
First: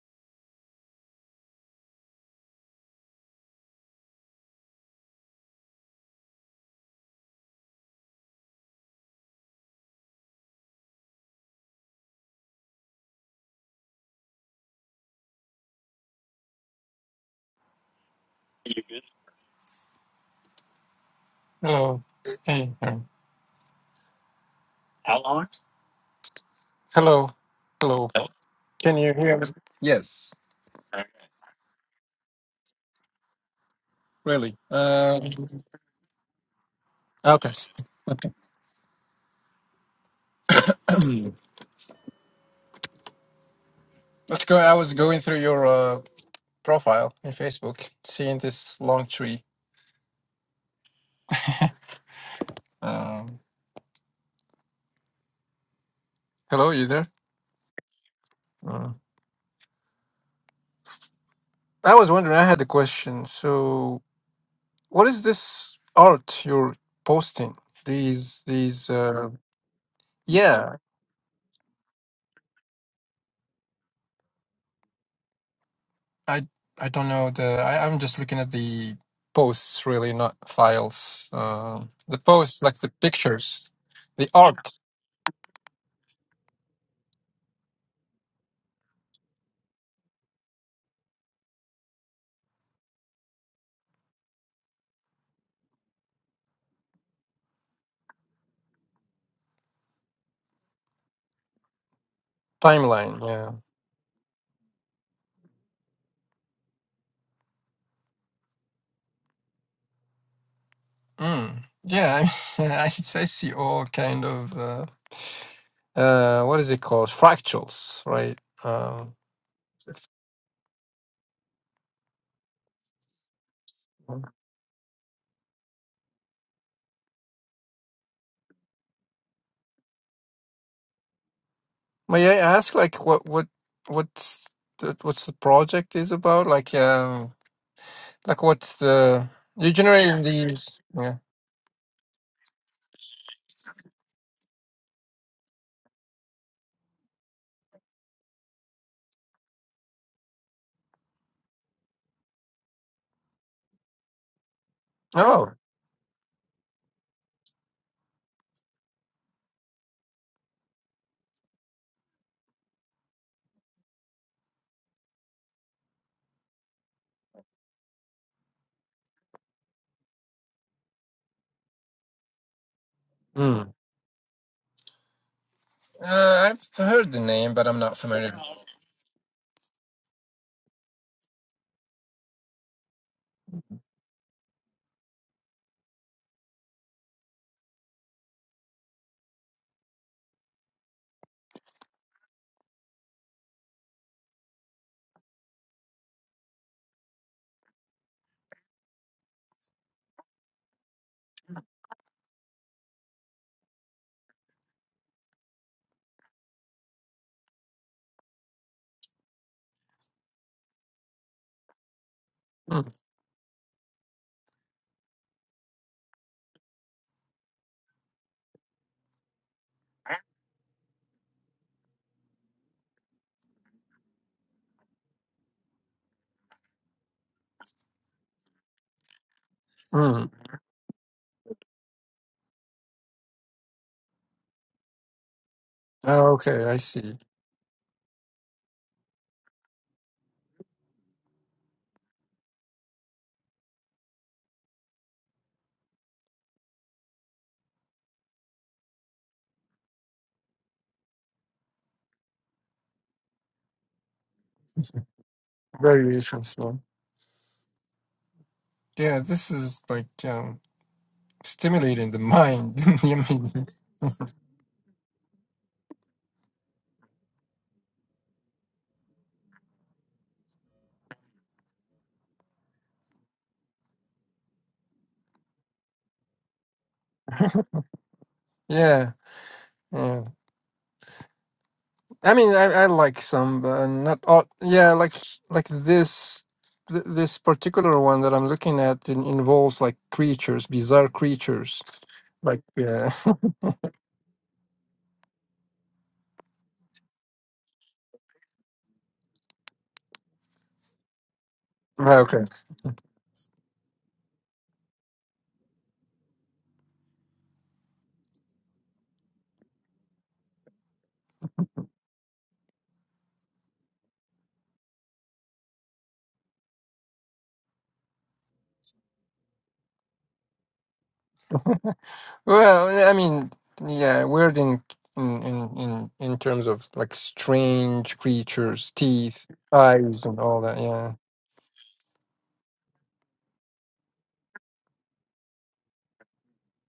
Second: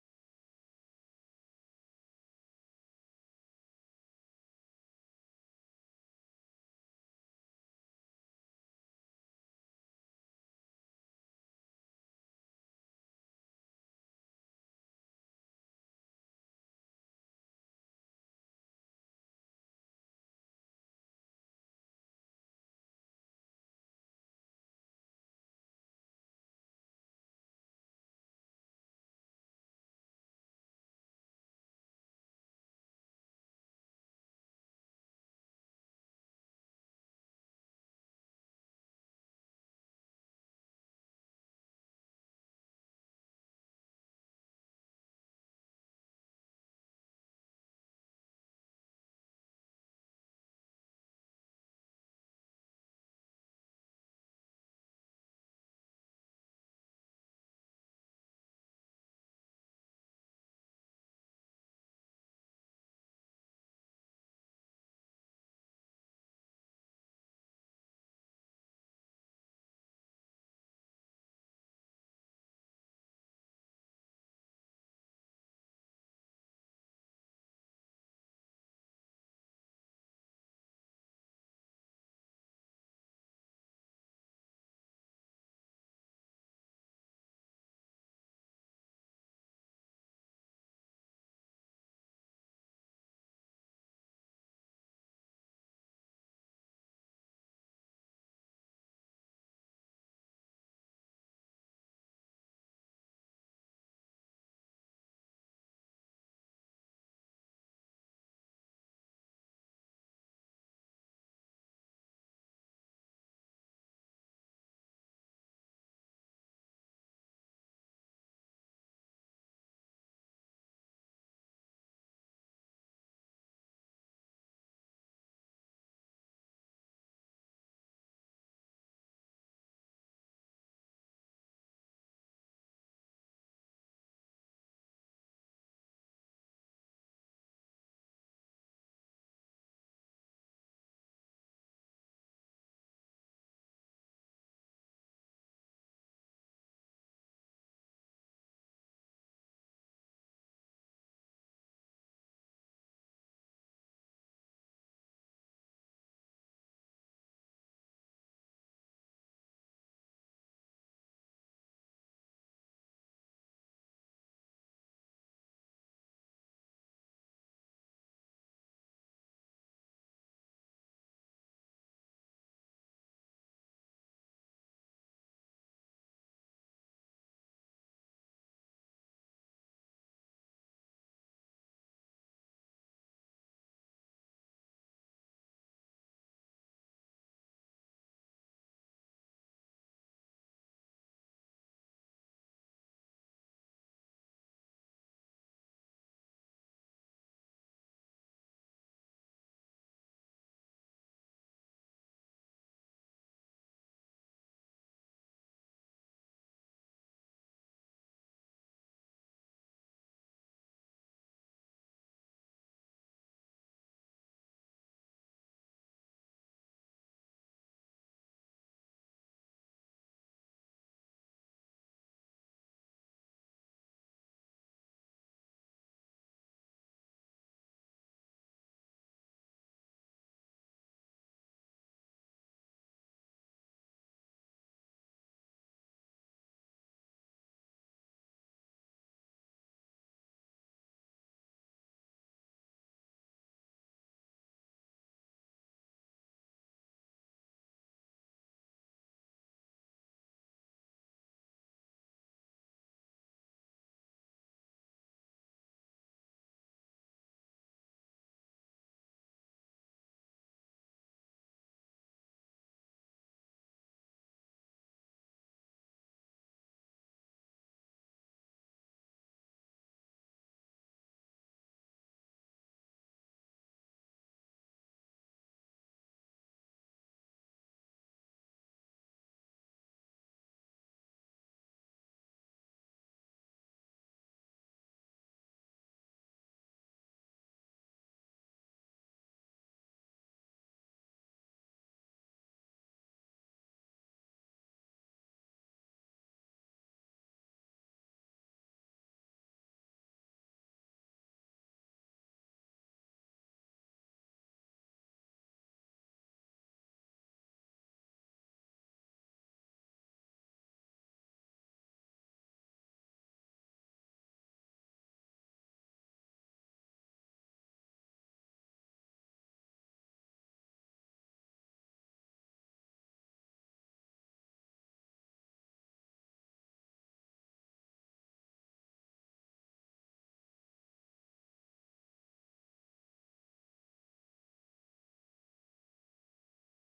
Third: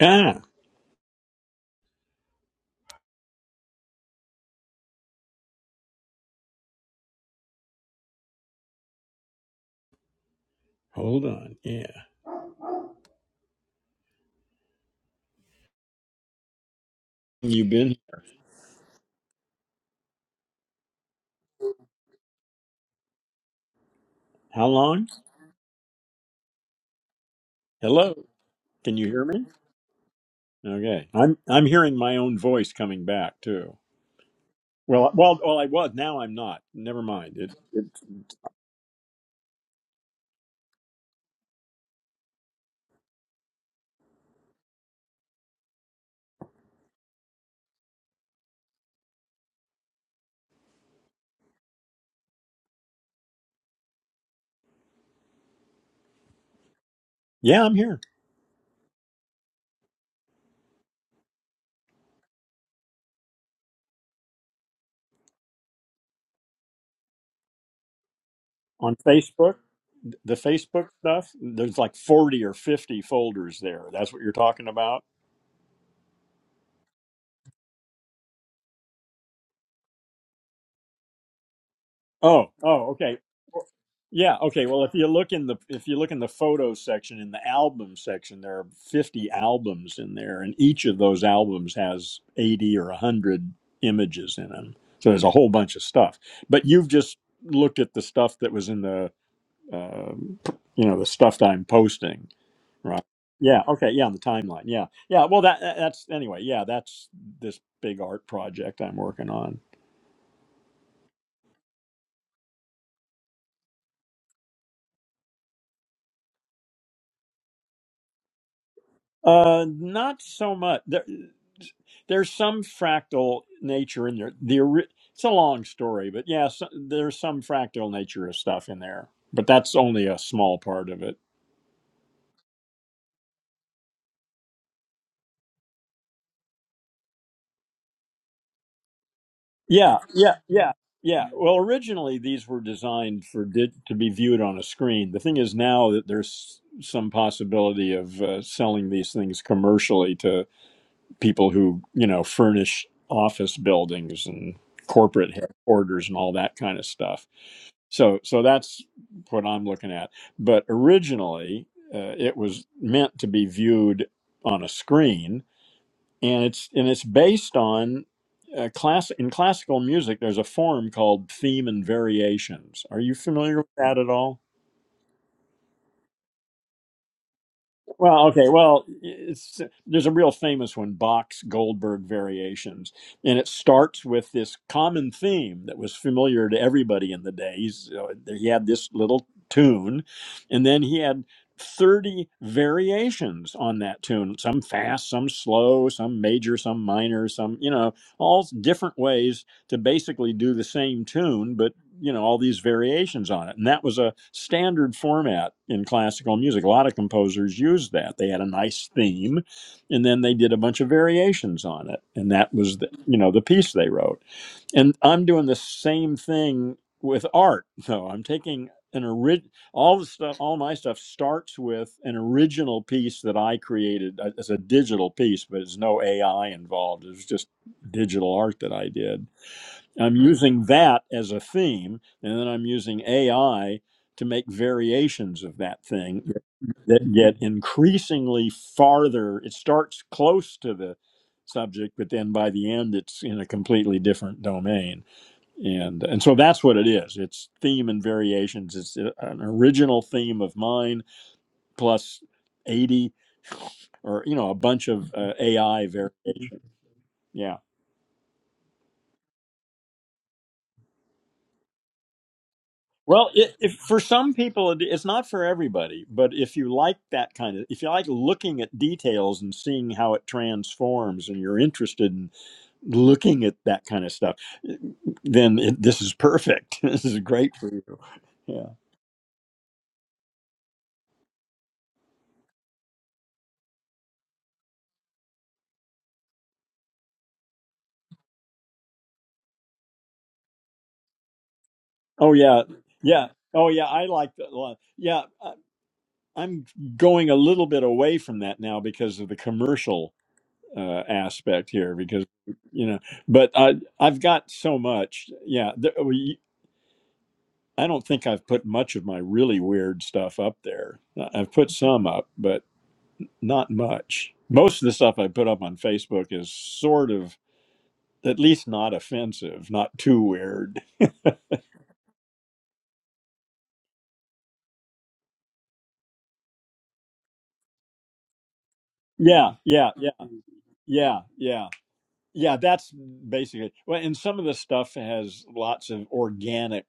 Speaker 1: Ah, hold on. Yeah. You've been
Speaker 3: You good? Hello. Hey, um,
Speaker 1: how long?
Speaker 3: How long? hello. Hello.
Speaker 1: Hello.
Speaker 3: Hello?
Speaker 1: Can
Speaker 3: Can
Speaker 1: you
Speaker 3: you
Speaker 1: hear
Speaker 3: hear
Speaker 1: me?
Speaker 3: me? Yes. Okay.
Speaker 1: Okay. I'm I'm hearing my own voice coming back too.
Speaker 3: Really?
Speaker 1: Well,
Speaker 3: Um,
Speaker 1: well, well, I was. Now I'm not. Never mind.
Speaker 3: okay.
Speaker 1: It, it,
Speaker 3: Okay. *clears throat* Let's go. I was going through your uh, profile in Facebook, seeing this long tree. Um, hello, you there?
Speaker 1: yeah, I'm here
Speaker 3: Uh, I was wondering, I had a question. So, what is this art you're posting? These, these,
Speaker 1: on
Speaker 3: uh,
Speaker 1: Facebook. The
Speaker 3: yeah.
Speaker 1: Facebook stuff. There's like 40 or 50 folders there. That's what you're talking about.
Speaker 3: I I don't know the I, I'm just looking at the posts really, not files. Um the
Speaker 1: Oh,
Speaker 3: posts like
Speaker 1: oh,
Speaker 3: the
Speaker 1: okay. Well,
Speaker 3: pictures, the
Speaker 1: Yeah, okay.
Speaker 3: art
Speaker 1: Well, if you look in the if you look in the photo section in the album section, there are 50 albums in there and each of those albums has 80 or 100 images in them. So there's a whole bunch of stuff. But you've just looked at the stuff that was in the uh, you know, the stuff that I'm posting, right?
Speaker 3: timeline. Yeah.
Speaker 1: Yeah, okay. Yeah, on the timeline. Yeah. Yeah, well that that's anyway. Yeah, that's this big art project I'm working on.
Speaker 3: Mm. Yeah. I, *laughs* I I see all kind of uh, uh what is it called fractals, right? Um,
Speaker 1: Uh, not so much. There, there's some fractal nature in there. The ori- it's a long story, but yeah, so, there's some fractal nature of stuff in there, but that's only a small part of it.
Speaker 3: may I ask like what what what's the, what's the project is about? Like um like what's the you
Speaker 1: Yeah,
Speaker 3: generating
Speaker 1: yeah, yeah,
Speaker 3: these? Yeah.
Speaker 1: yeah. Well, originally these were designed for di- to be viewed on a screen. The thing is now that there's some possibility of uh, selling these things commercially to people who you know furnish office buildings and corporate
Speaker 3: Oh.
Speaker 1: headquarters and all that kind of stuff. So, so that's what I'm looking at. But originally, uh, it was meant to be viewed on a screen, and it's and it's based on uh, class in classical music. There's a form called theme and variations. Are you familiar with that at all?
Speaker 3: Uh, I've heard the name, but I'm not
Speaker 1: Well,
Speaker 3: familiar.
Speaker 1: okay. Well, it's, there's a real famous one, Bach's Goldberg Variations, and it starts with this common theme that was familiar to everybody in the days. Uh, He had this little tune, and then he had 30 variations on that tune some fast, some slow, some major, some minor, some, you know, all different ways to basically do the same tune, but you know all these variations on it and that was a standard format in classical music a lot of composers used that they had a nice theme and then they did a bunch of variations on it and that was the,
Speaker 3: Mm,
Speaker 1: you know the piece they wrote and i'm doing the same thing with art though i'm taking an orig- all the stuff all my stuff starts with an original piece that i created uh, as a digital piece but there's no ai involved it's just digital art that i did I'm
Speaker 3: mm.
Speaker 1: using that as a theme, and then I'm using AI to make variations of that
Speaker 3: Oh,
Speaker 1: thing
Speaker 3: okay, I
Speaker 1: that
Speaker 3: see.
Speaker 1: get increasingly farther. It starts close to the subject, but then by the end, it's in a completely different domain. And and so that's what it is. It's theme and variations. It's a- an original theme of mine plus eighty or you know a bunch
Speaker 3: *laughs*
Speaker 1: of uh, AI
Speaker 3: Variations,
Speaker 1: variations.
Speaker 3: though.
Speaker 1: Yeah.
Speaker 3: Yeah, this is like um, stimulating the mind. *laughs* You
Speaker 1: Well, it,
Speaker 3: mean-
Speaker 1: if for
Speaker 3: *laughs*
Speaker 1: some people, it, it's not for everybody, but if you like that kind of, if you like looking at details and seeing how it transforms and you're interested in looking at that kind of stuff, then it, this is perfect. *laughs* This is great for you. Yeah.
Speaker 3: yeah, yeah. I mean, I, I like some, but not all. Yeah, like like this th- this particular one that I'm looking at in, involves like creatures, bizarre creatures.
Speaker 1: Oh,
Speaker 3: Like
Speaker 1: yeah.
Speaker 3: yeah,
Speaker 1: Yeah.
Speaker 3: *laughs*
Speaker 1: Oh, yeah. I like that a lot. Yeah. I, I'm going a little bit away from that now because of the commercial uh, aspect here,
Speaker 3: Right,
Speaker 1: because,
Speaker 3: okay.
Speaker 1: you know, but I, I've got so much. Yeah. There, I don't think I've put much of my really weird stuff up there. I- have put some up, but not much. Most of the stuff I put up on Facebook is sort of at least not offensive, not too weird.
Speaker 3: Well, I mean, yeah, weird in in in in in terms of like strange creatures, teeth,
Speaker 1: Yeah, yeah, yeah,
Speaker 3: eyes, and all that. Yeah,
Speaker 1: yeah, yeah. Yeah, that's basically. Well, and some of the stuff has lots of organic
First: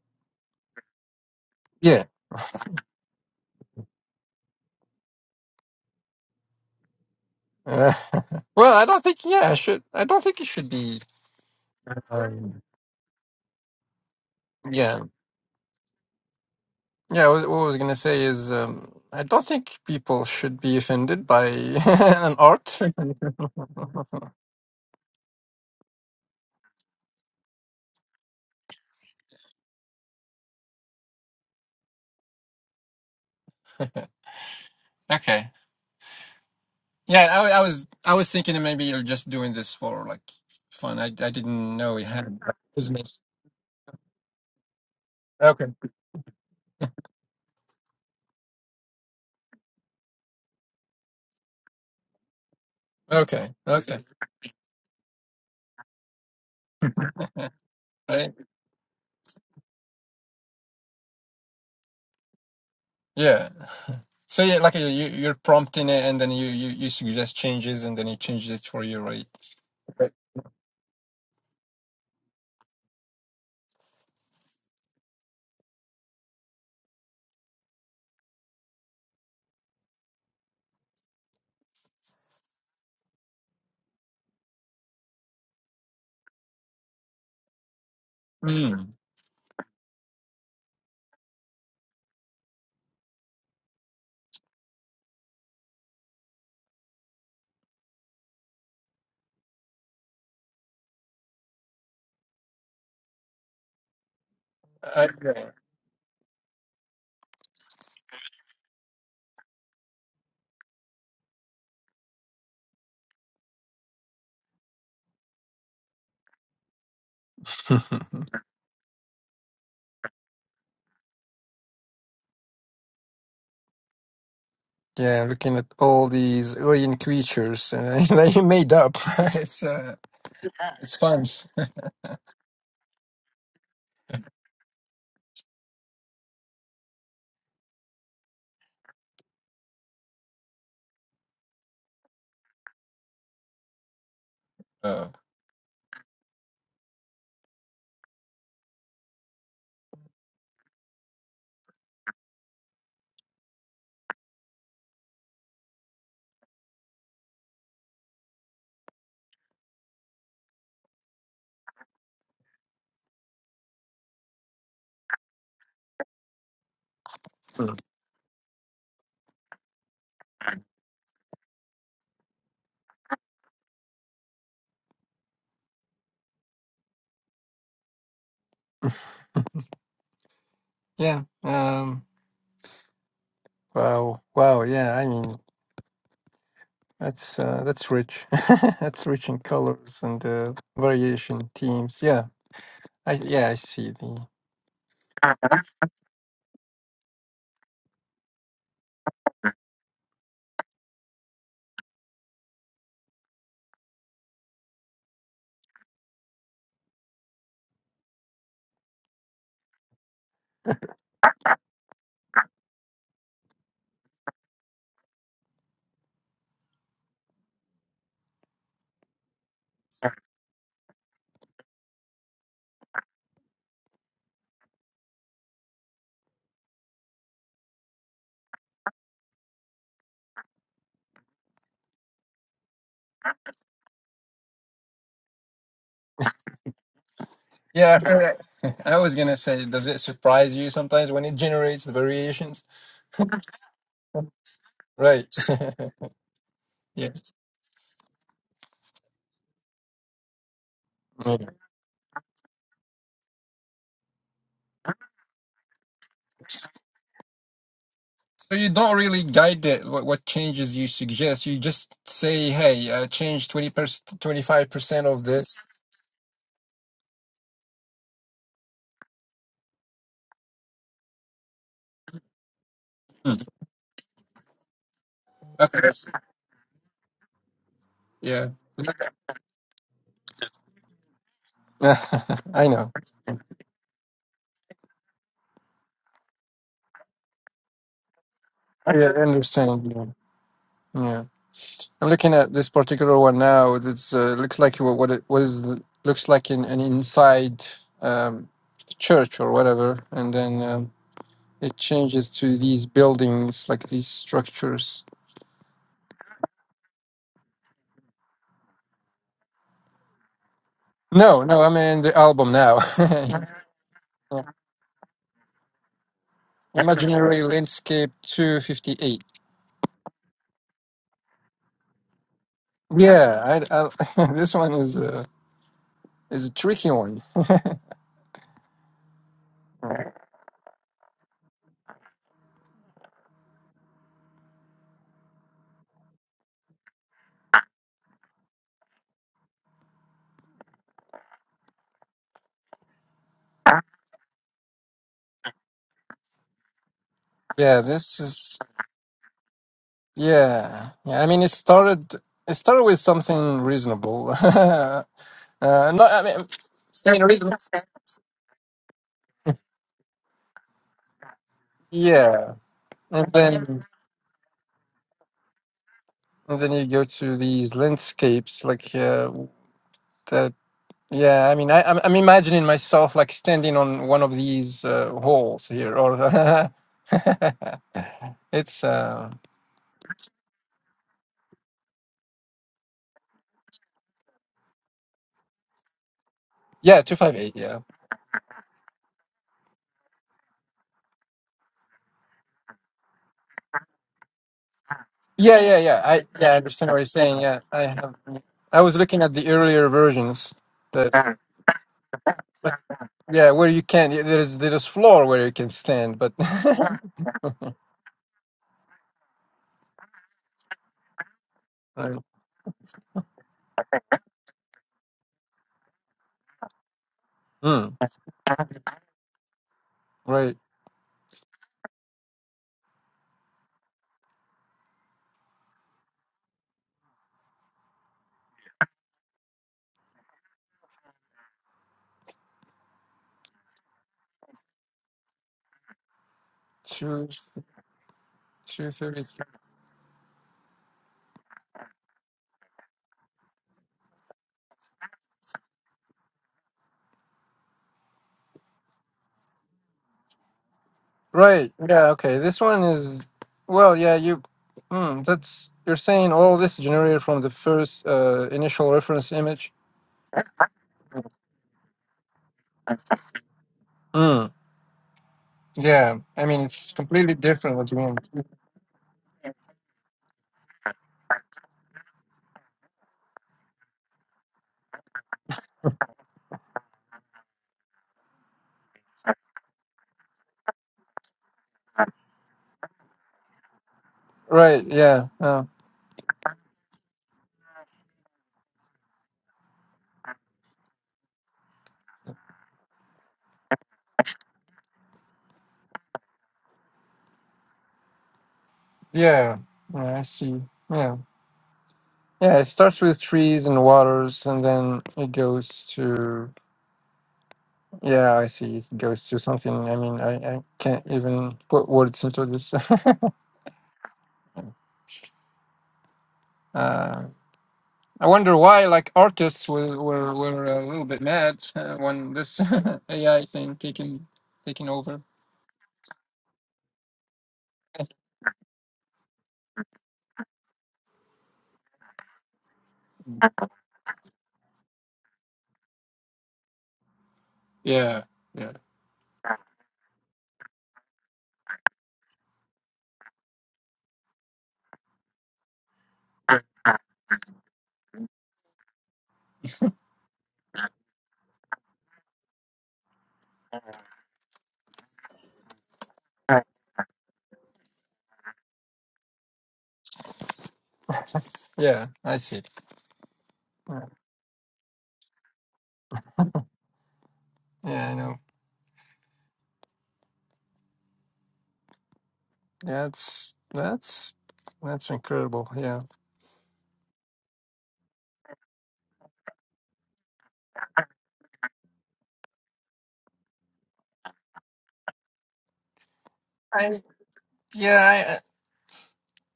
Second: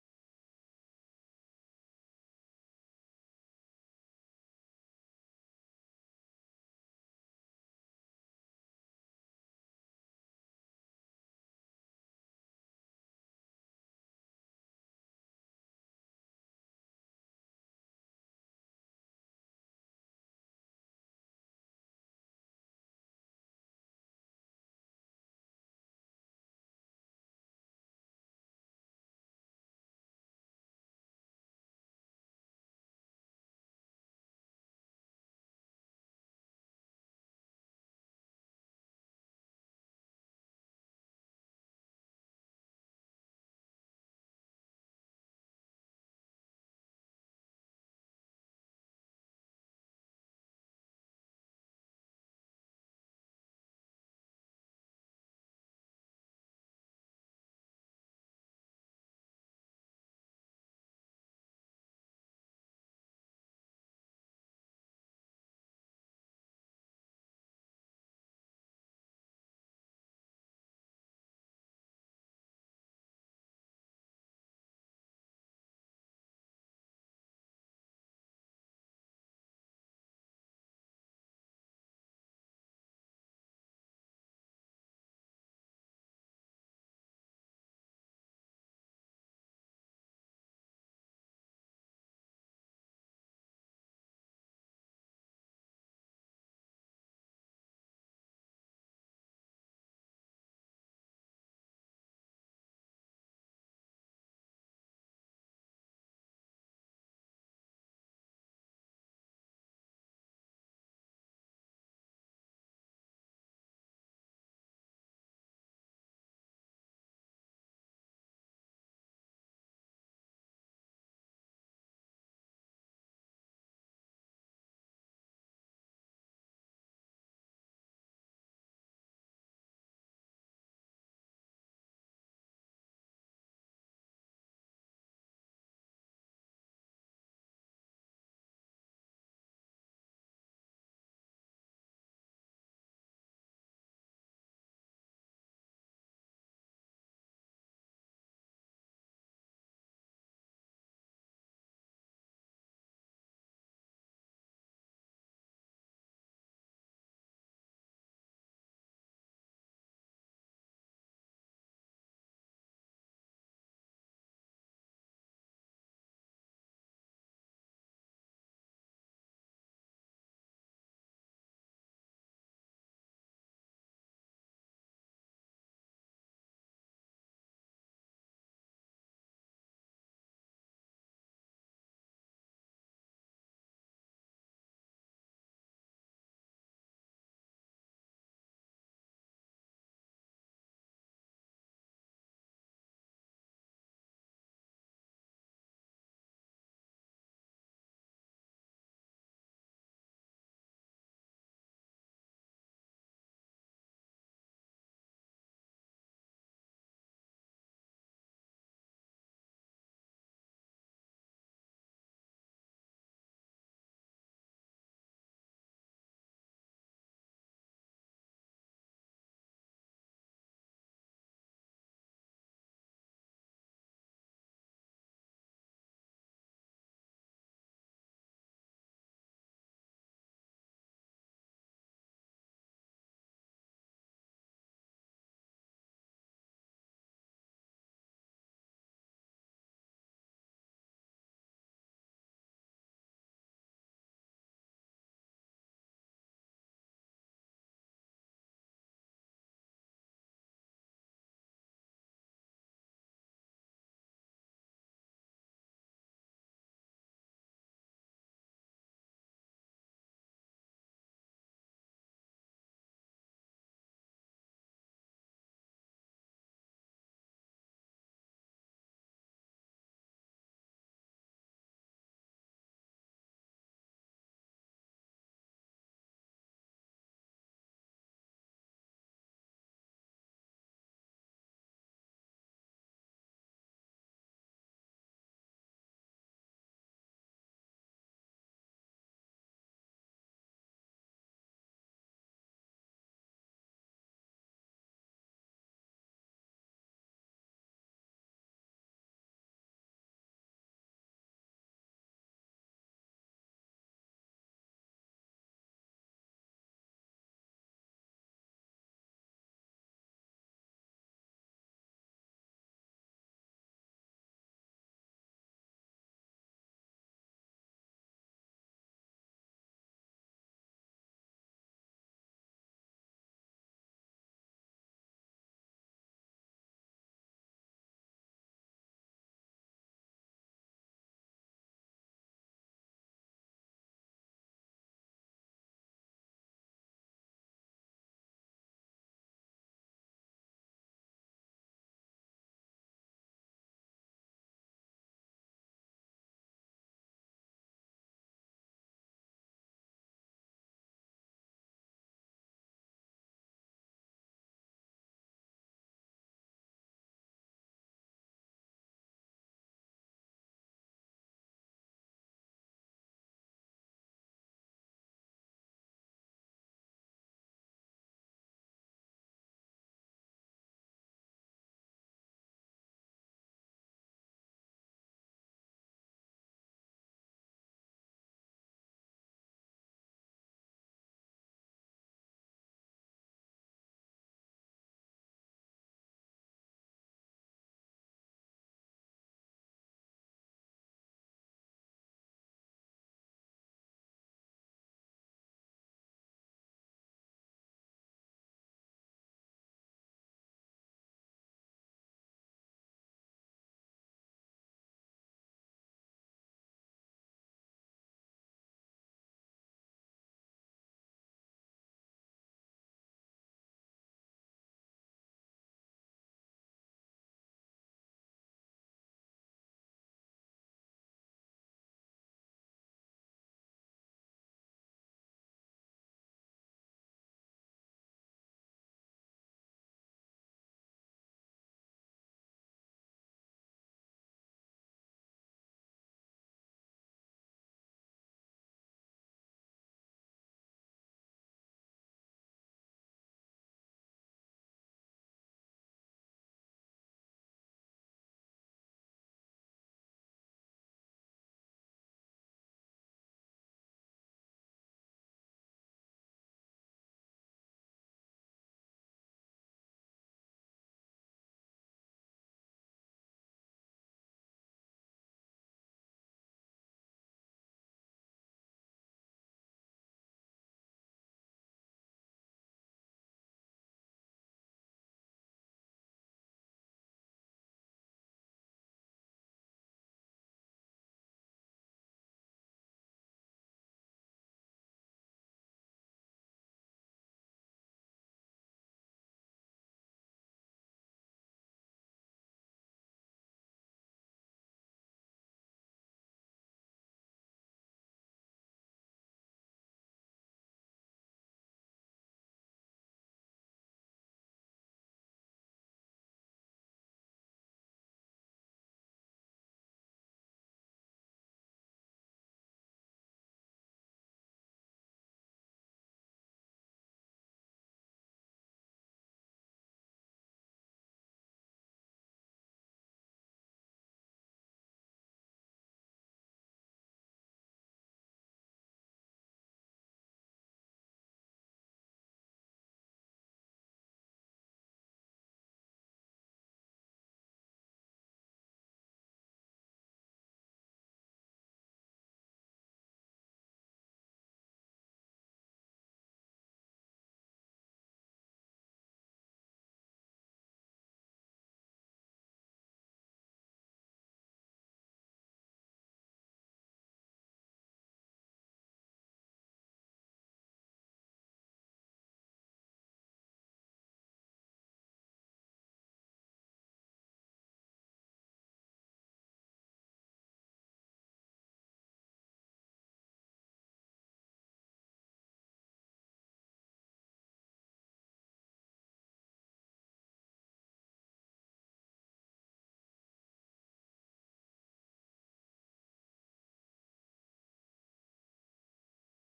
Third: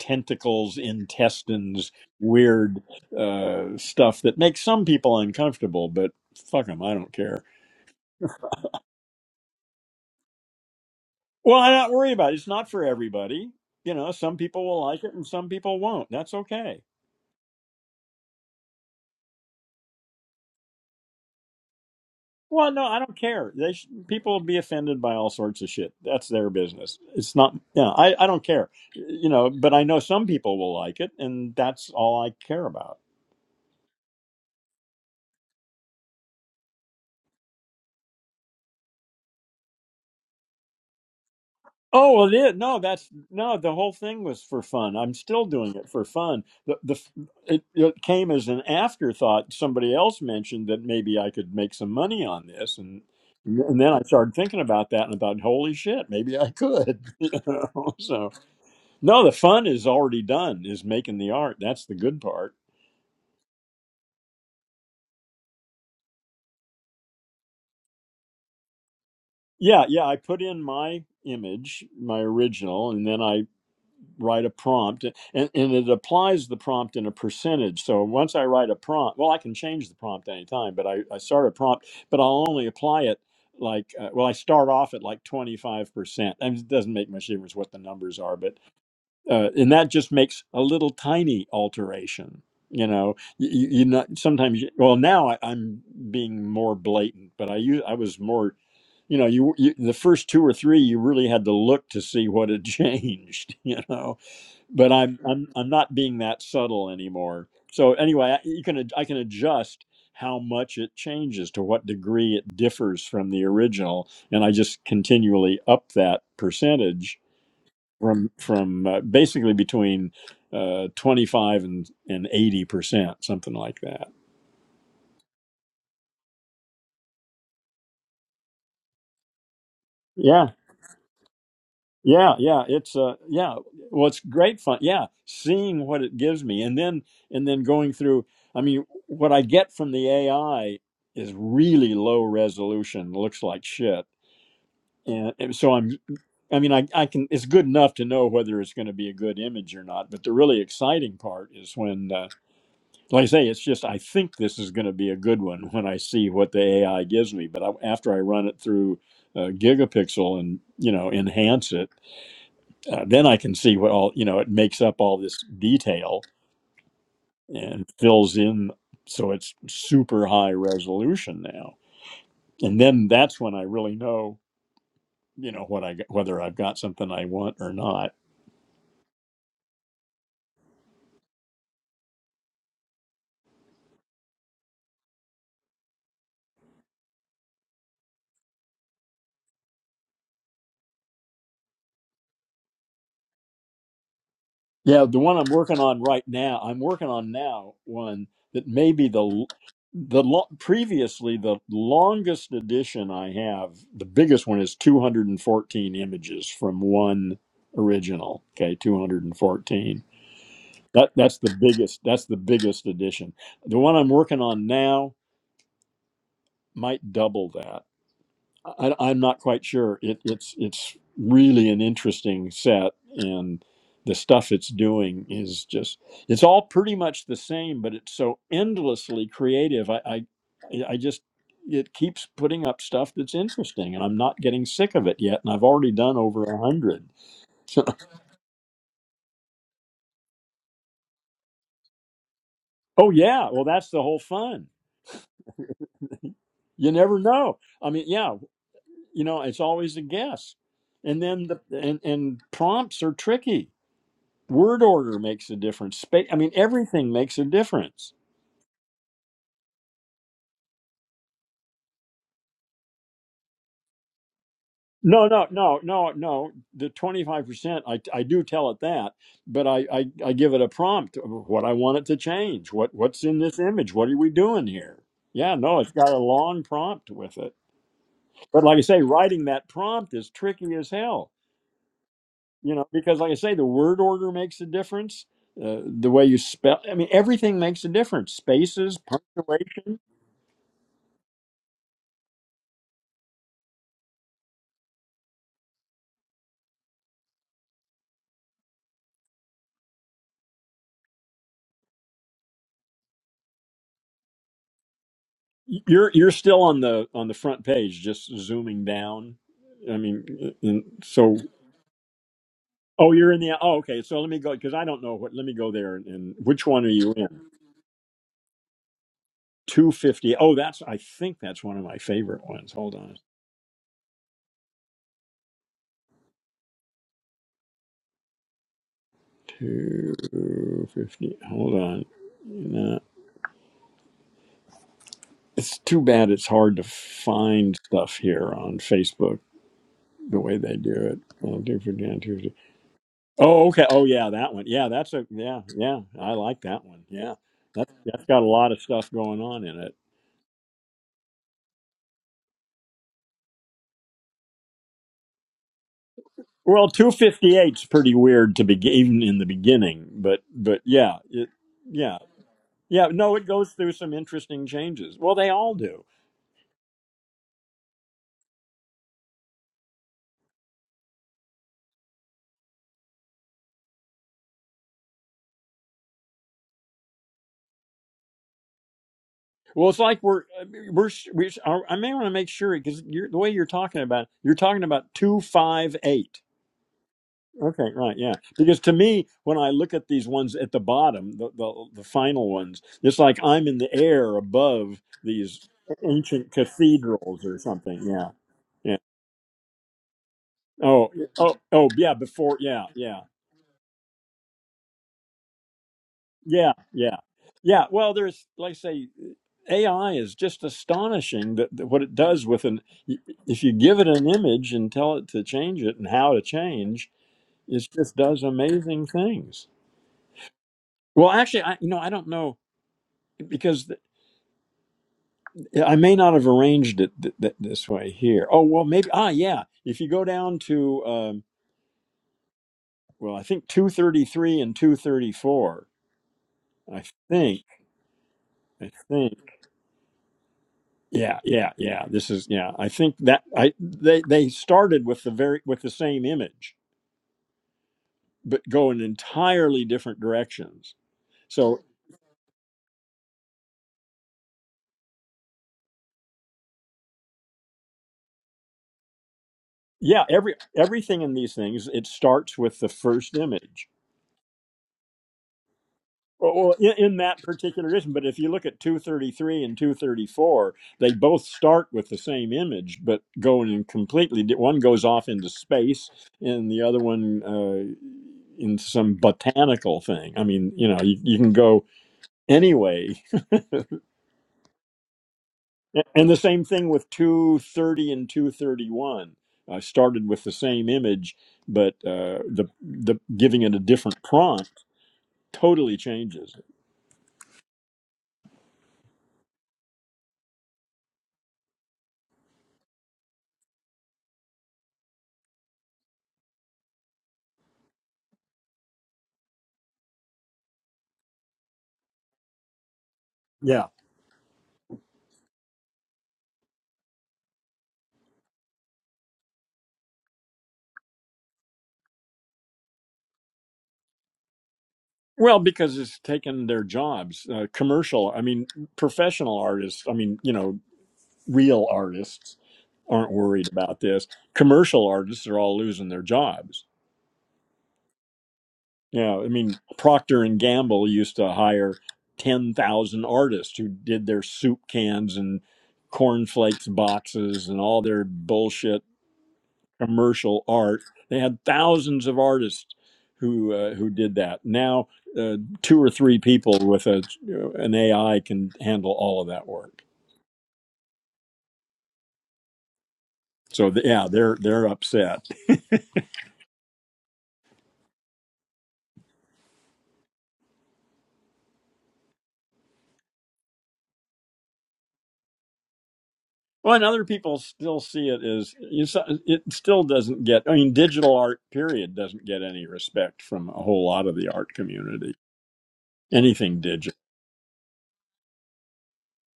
Speaker 1: tentacles, intestines,
Speaker 3: yeah.
Speaker 1: weird uh, stuff that makes some people uncomfortable, but fuck them, I don't care.
Speaker 3: *laughs* well, I don't think. Yeah, I should. I don't think it should be.
Speaker 1: Well, I not worry about it. It's
Speaker 3: Um,
Speaker 1: not for everybody. You know, some people will
Speaker 3: yeah.
Speaker 1: like it and some people won't. That's okay.
Speaker 3: Yeah, what what I was gonna say is, um, I don't think people should be offended by *laughs* an
Speaker 1: Well,
Speaker 3: art.
Speaker 1: no, I don't care. They sh-
Speaker 3: *laughs*
Speaker 1: people will be offended by all sorts of shit. That's their business. It's not. Yeah, I I don't care. You know, but I know some people will like it, and that's all I care about.
Speaker 3: okay. Yeah, I, I was I was thinking maybe you're just doing this for like fun. I I didn't know you
Speaker 1: Oh
Speaker 3: had
Speaker 1: well, yeah,
Speaker 3: a
Speaker 1: no, that's
Speaker 3: business.
Speaker 1: no. The whole thing was for fun. I'm still
Speaker 3: Okay.
Speaker 1: doing it for fun. The the f- it, it came as an afterthought. Somebody else mentioned that maybe I could make some money on this, and
Speaker 3: Okay.
Speaker 1: and then
Speaker 3: Okay.
Speaker 1: I started thinking about that and I thought, holy shit, maybe I could. *laughs* you know? So
Speaker 3: Right.
Speaker 1: no, the fun is already done. Is making the art. That's the good part.
Speaker 3: Yeah. So yeah, like you you- you're prompting it, and then you you, you suggest changes, and then he changes it for you, right?
Speaker 1: Yeah, yeah.
Speaker 3: *laughs*
Speaker 1: I put in my image, my original, and then I write a prompt and, and it applies the prompt in a percentage so once i write a prompt well i can change the prompt anytime but i, I start a prompt but i'll only apply it like uh, well i start off at like 25% mean, it doesn't make much difference what the numbers are but
Speaker 3: Right.
Speaker 1: uh, and that just makes a little tiny alteration you know you, you you not sometimes you, well now I, i'm being more blatant but i u- i was more you know you, you the first two or three you really had to look to see what had *laughs* changed you know but I'm I'm
Speaker 3: Mm.
Speaker 1: I'm not being that subtle anymore. So anyway, I, you can ad- I can adjust how much it changes to what degree it differs from the original, and I just continually up that percentage
Speaker 3: Okay. *laughs*
Speaker 1: from from uh, basically between uh, 25 and and 80 percent, something like that.
Speaker 3: Yeah, looking at all these alien creatures uh, *laughs* that you made up. *laughs* it's uh,
Speaker 1: Yeah.
Speaker 3: it's fun.
Speaker 1: Yeah, yeah, it's uh yeah, well it's great fun. Yeah, seeing what it gives me and then and then going through I mean what I get from the AI is really low resolution, looks like shit.
Speaker 3: Uh,
Speaker 1: And, and so I'm I mean I I can it's good enough to know whether it's going to be a good image or not, but the really exciting part is when uh, like I say it's just I think this is going to be a good one when I see what the AI gives me, but I, after I run it through uh, gigapixel and you know enhance it uh, then I can see what all you know. It makes up all this detail and fills in, so it's super high resolution now. And then that's when I really know, you know, what I got- whether I've got something I want or not.
Speaker 3: yeah. Um. Wow. Wow. Yeah. I mean, that's uh, that's rich. *laughs* that's rich in colors and uh, variation themes. Yeah. I yeah. I see the.
Speaker 1: Yeah, the one I'm working on right now, I'm working on now one that may be the l- the lo- previously the longest edition I have. The biggest one is 214 images from one original. Okay, 214 That that's the biggest. That's the biggest addition. The one I'm working on now might double that. I, I'm not quite sure. It, it's it's really an interesting set, and the stuff it's doing is just. It's all pretty much the same, but it's so endlessly creative. I I, I just it keeps putting up stuff that's interesting, and I'm not getting sick of it yet. And I've already done over a hundred. *laughs*
Speaker 3: Yeah. *laughs* I heard that. *laughs* I was gonna say, does it surprise you sometimes when it generates the variations?
Speaker 1: oh yeah, well that's the whole fun.
Speaker 3: Right.
Speaker 1: You
Speaker 3: *laughs*
Speaker 1: never know. I mean, yeah. you know it's always a guess and
Speaker 3: yeah.
Speaker 1: then the and, and prompts are tricky word order makes a difference space i mean everything makes a difference
Speaker 3: So you don't really guide it, what, what changes you suggest. You just say, hey, uh, change 20 percent, 25% of
Speaker 1: no no
Speaker 3: this.
Speaker 1: no no no the 25% i, I do tell it that but I, I i give it a prompt of what i want it to change what what's
Speaker 3: Hmm.
Speaker 1: in this image what are we doing here yeah no
Speaker 3: Okay.
Speaker 1: it's got a long prompt with it
Speaker 3: Yeah.
Speaker 1: but like i say writing that prompt is tricky as hell
Speaker 3: *laughs* I
Speaker 1: you know
Speaker 3: know.
Speaker 1: because like i say the word order makes a difference uh, the way you spell i mean everything makes a difference spaces
Speaker 3: Yeah, I understand.
Speaker 1: punctuation
Speaker 3: Yeah. yeah. I'm looking at this particular one now. It uh, looks like what what it what is the- looks like in an inside um, church or whatever, and then um, it changes to these buildings, like these structures.
Speaker 1: you're you're still on the on the front page just zooming down i mean in, so
Speaker 3: No, no, I'm in the album now.
Speaker 1: oh you're in
Speaker 3: *laughs*
Speaker 1: the oh okay so let
Speaker 3: Yeah.
Speaker 1: me go because i don't know what let me go there and, and which one are you in
Speaker 3: Imaginary Landscape 258.
Speaker 1: 250 oh that's i think that's one of my favorite ones hold on
Speaker 3: Yeah, I, I, *laughs* this one is a, is a tricky one.
Speaker 1: 250 hold on no, it's too bad it's hard to find stuff here on facebook the way they do it. Uh, do for Dan Tuesday. Oh, okay. Oh, yeah, that one. Yeah, that's a yeah, yeah. I like that one. Yeah,
Speaker 3: Yeah,
Speaker 1: that's
Speaker 3: this
Speaker 1: that's got a
Speaker 3: is
Speaker 1: lot of stuff going on in it.
Speaker 3: yeah. yeah I mean, it started it started with something reasonable. *laughs* uh, not I mean,
Speaker 1: Well, two
Speaker 3: saying reasonable.
Speaker 1: fifty eight's pretty weird to begin even in the beginning, but but yeah, it, yeah,
Speaker 3: Yeah,
Speaker 1: yeah.
Speaker 3: and
Speaker 1: No, it goes
Speaker 3: then
Speaker 1: through some interesting changes. Well, they all do.
Speaker 3: and then you go to these landscapes like uh, that. Yeah, I mean, I, I'm I'm imagining myself like standing on one of these uh, halls here, or *laughs* it's uh,
Speaker 1: Well, it's like we're uh, we're we. I may want to make sure because the way you're talking about, you're talking about two five eight.
Speaker 3: Yeah, 258. Yeah.
Speaker 1: Okay, right, yeah. Because to me, when I look at these ones at the bottom, the, the the final ones, it's like I'm in the air above
Speaker 3: Yeah,
Speaker 1: these
Speaker 3: yeah, yeah. I
Speaker 1: ancient
Speaker 3: yeah, I understand what you're saying.
Speaker 1: cathedrals or
Speaker 3: Yeah, I
Speaker 1: something.
Speaker 3: have.
Speaker 1: Yeah,
Speaker 3: I was
Speaker 1: yeah.
Speaker 3: looking at the earlier versions
Speaker 1: Oh,
Speaker 3: that Ah.
Speaker 1: oh, oh, yeah. Before, yeah, yeah,
Speaker 3: yeah, where you can there's there's floor where you can stand, but
Speaker 1: yeah,
Speaker 3: *laughs*
Speaker 1: yeah, yeah. Well, there's like I say, AI is just astonishing that, that what it
Speaker 3: right.
Speaker 1: does with an if you give it an image and tell it to change it and how to change, it
Speaker 3: Hmm.
Speaker 1: just does amazing things.
Speaker 3: Right.
Speaker 1: Well, actually, I you know I don't know because Yeah, I may not have arranged it th- th- this way here. Oh well, maybe. Ah, yeah. If you go down to um, well, I think two thirty three and two thirty four. I
Speaker 3: Two
Speaker 1: think.
Speaker 3: two
Speaker 1: I
Speaker 3: thirty
Speaker 1: think.
Speaker 3: three.
Speaker 1: Yeah, yeah, yeah. This is yeah. I think that I they they started with the very with the same image, but go in entirely different directions.
Speaker 3: Right.
Speaker 1: So
Speaker 3: Yeah. Okay. This one is well. Yeah. You. Hmm. That's you're saying all this generated from the first uh, initial reference image.
Speaker 1: yeah, every everything in these things it starts with the first image.
Speaker 3: Hmm. Yeah. I
Speaker 1: Well,
Speaker 3: mean,
Speaker 1: well,
Speaker 3: it's
Speaker 1: in, in
Speaker 3: completely
Speaker 1: that
Speaker 3: different. What
Speaker 1: particular
Speaker 3: you
Speaker 1: ism,
Speaker 3: mean?
Speaker 1: but if you look at 233 and 234, they both start with the same image, but going in completely. di- One goes off into space, and the other one uh, in some botanical thing. I mean, you know, you, you can go anyway.
Speaker 3: Right. Yeah. yeah.
Speaker 1: A- And the same thing with 230 and 231. Uh, started with the same image, but uh, the the giving it a different prompt totally changes. it.
Speaker 3: Yeah, yeah, I see. Yeah, yeah. It starts with trees and waters, and then it goes to yeah. I see. It goes to something. I mean, I, I can't even put words into this. *laughs*
Speaker 1: Yeah.
Speaker 3: uh, I wonder why, like artists, were were, were a little bit mad uh, when this *laughs* AI thing taking taking over.
Speaker 1: Well, because it's taken their jobs. Uh, commercial, I mean, professional artists, I mean, you know, real artists aren't worried about this. Commercial artists are all losing their jobs.
Speaker 3: Yeah, yeah,
Speaker 1: Yeah, I mean, Procter and Gamble used to hire 10,000 artists who did their soup cans and cornflakes boxes and all their bullshit commercial art. They had thousands of artists who uh, who did that. Now, uh, two or three
Speaker 3: Right.
Speaker 1: people with a an AI can handle all of that work.
Speaker 3: yeah. I see.
Speaker 1: So
Speaker 3: Yeah,
Speaker 1: th- yeah, they're they're upset.
Speaker 3: yeah, I know. That's that's that's incredible. Yeah.
Speaker 1: Well, and other people still see it as you s- it still doesn't get. I mean, digital art period doesn't get any respect from a whole lot of the art community. Anything
Speaker 3: I
Speaker 1: digital.
Speaker 3: yeah.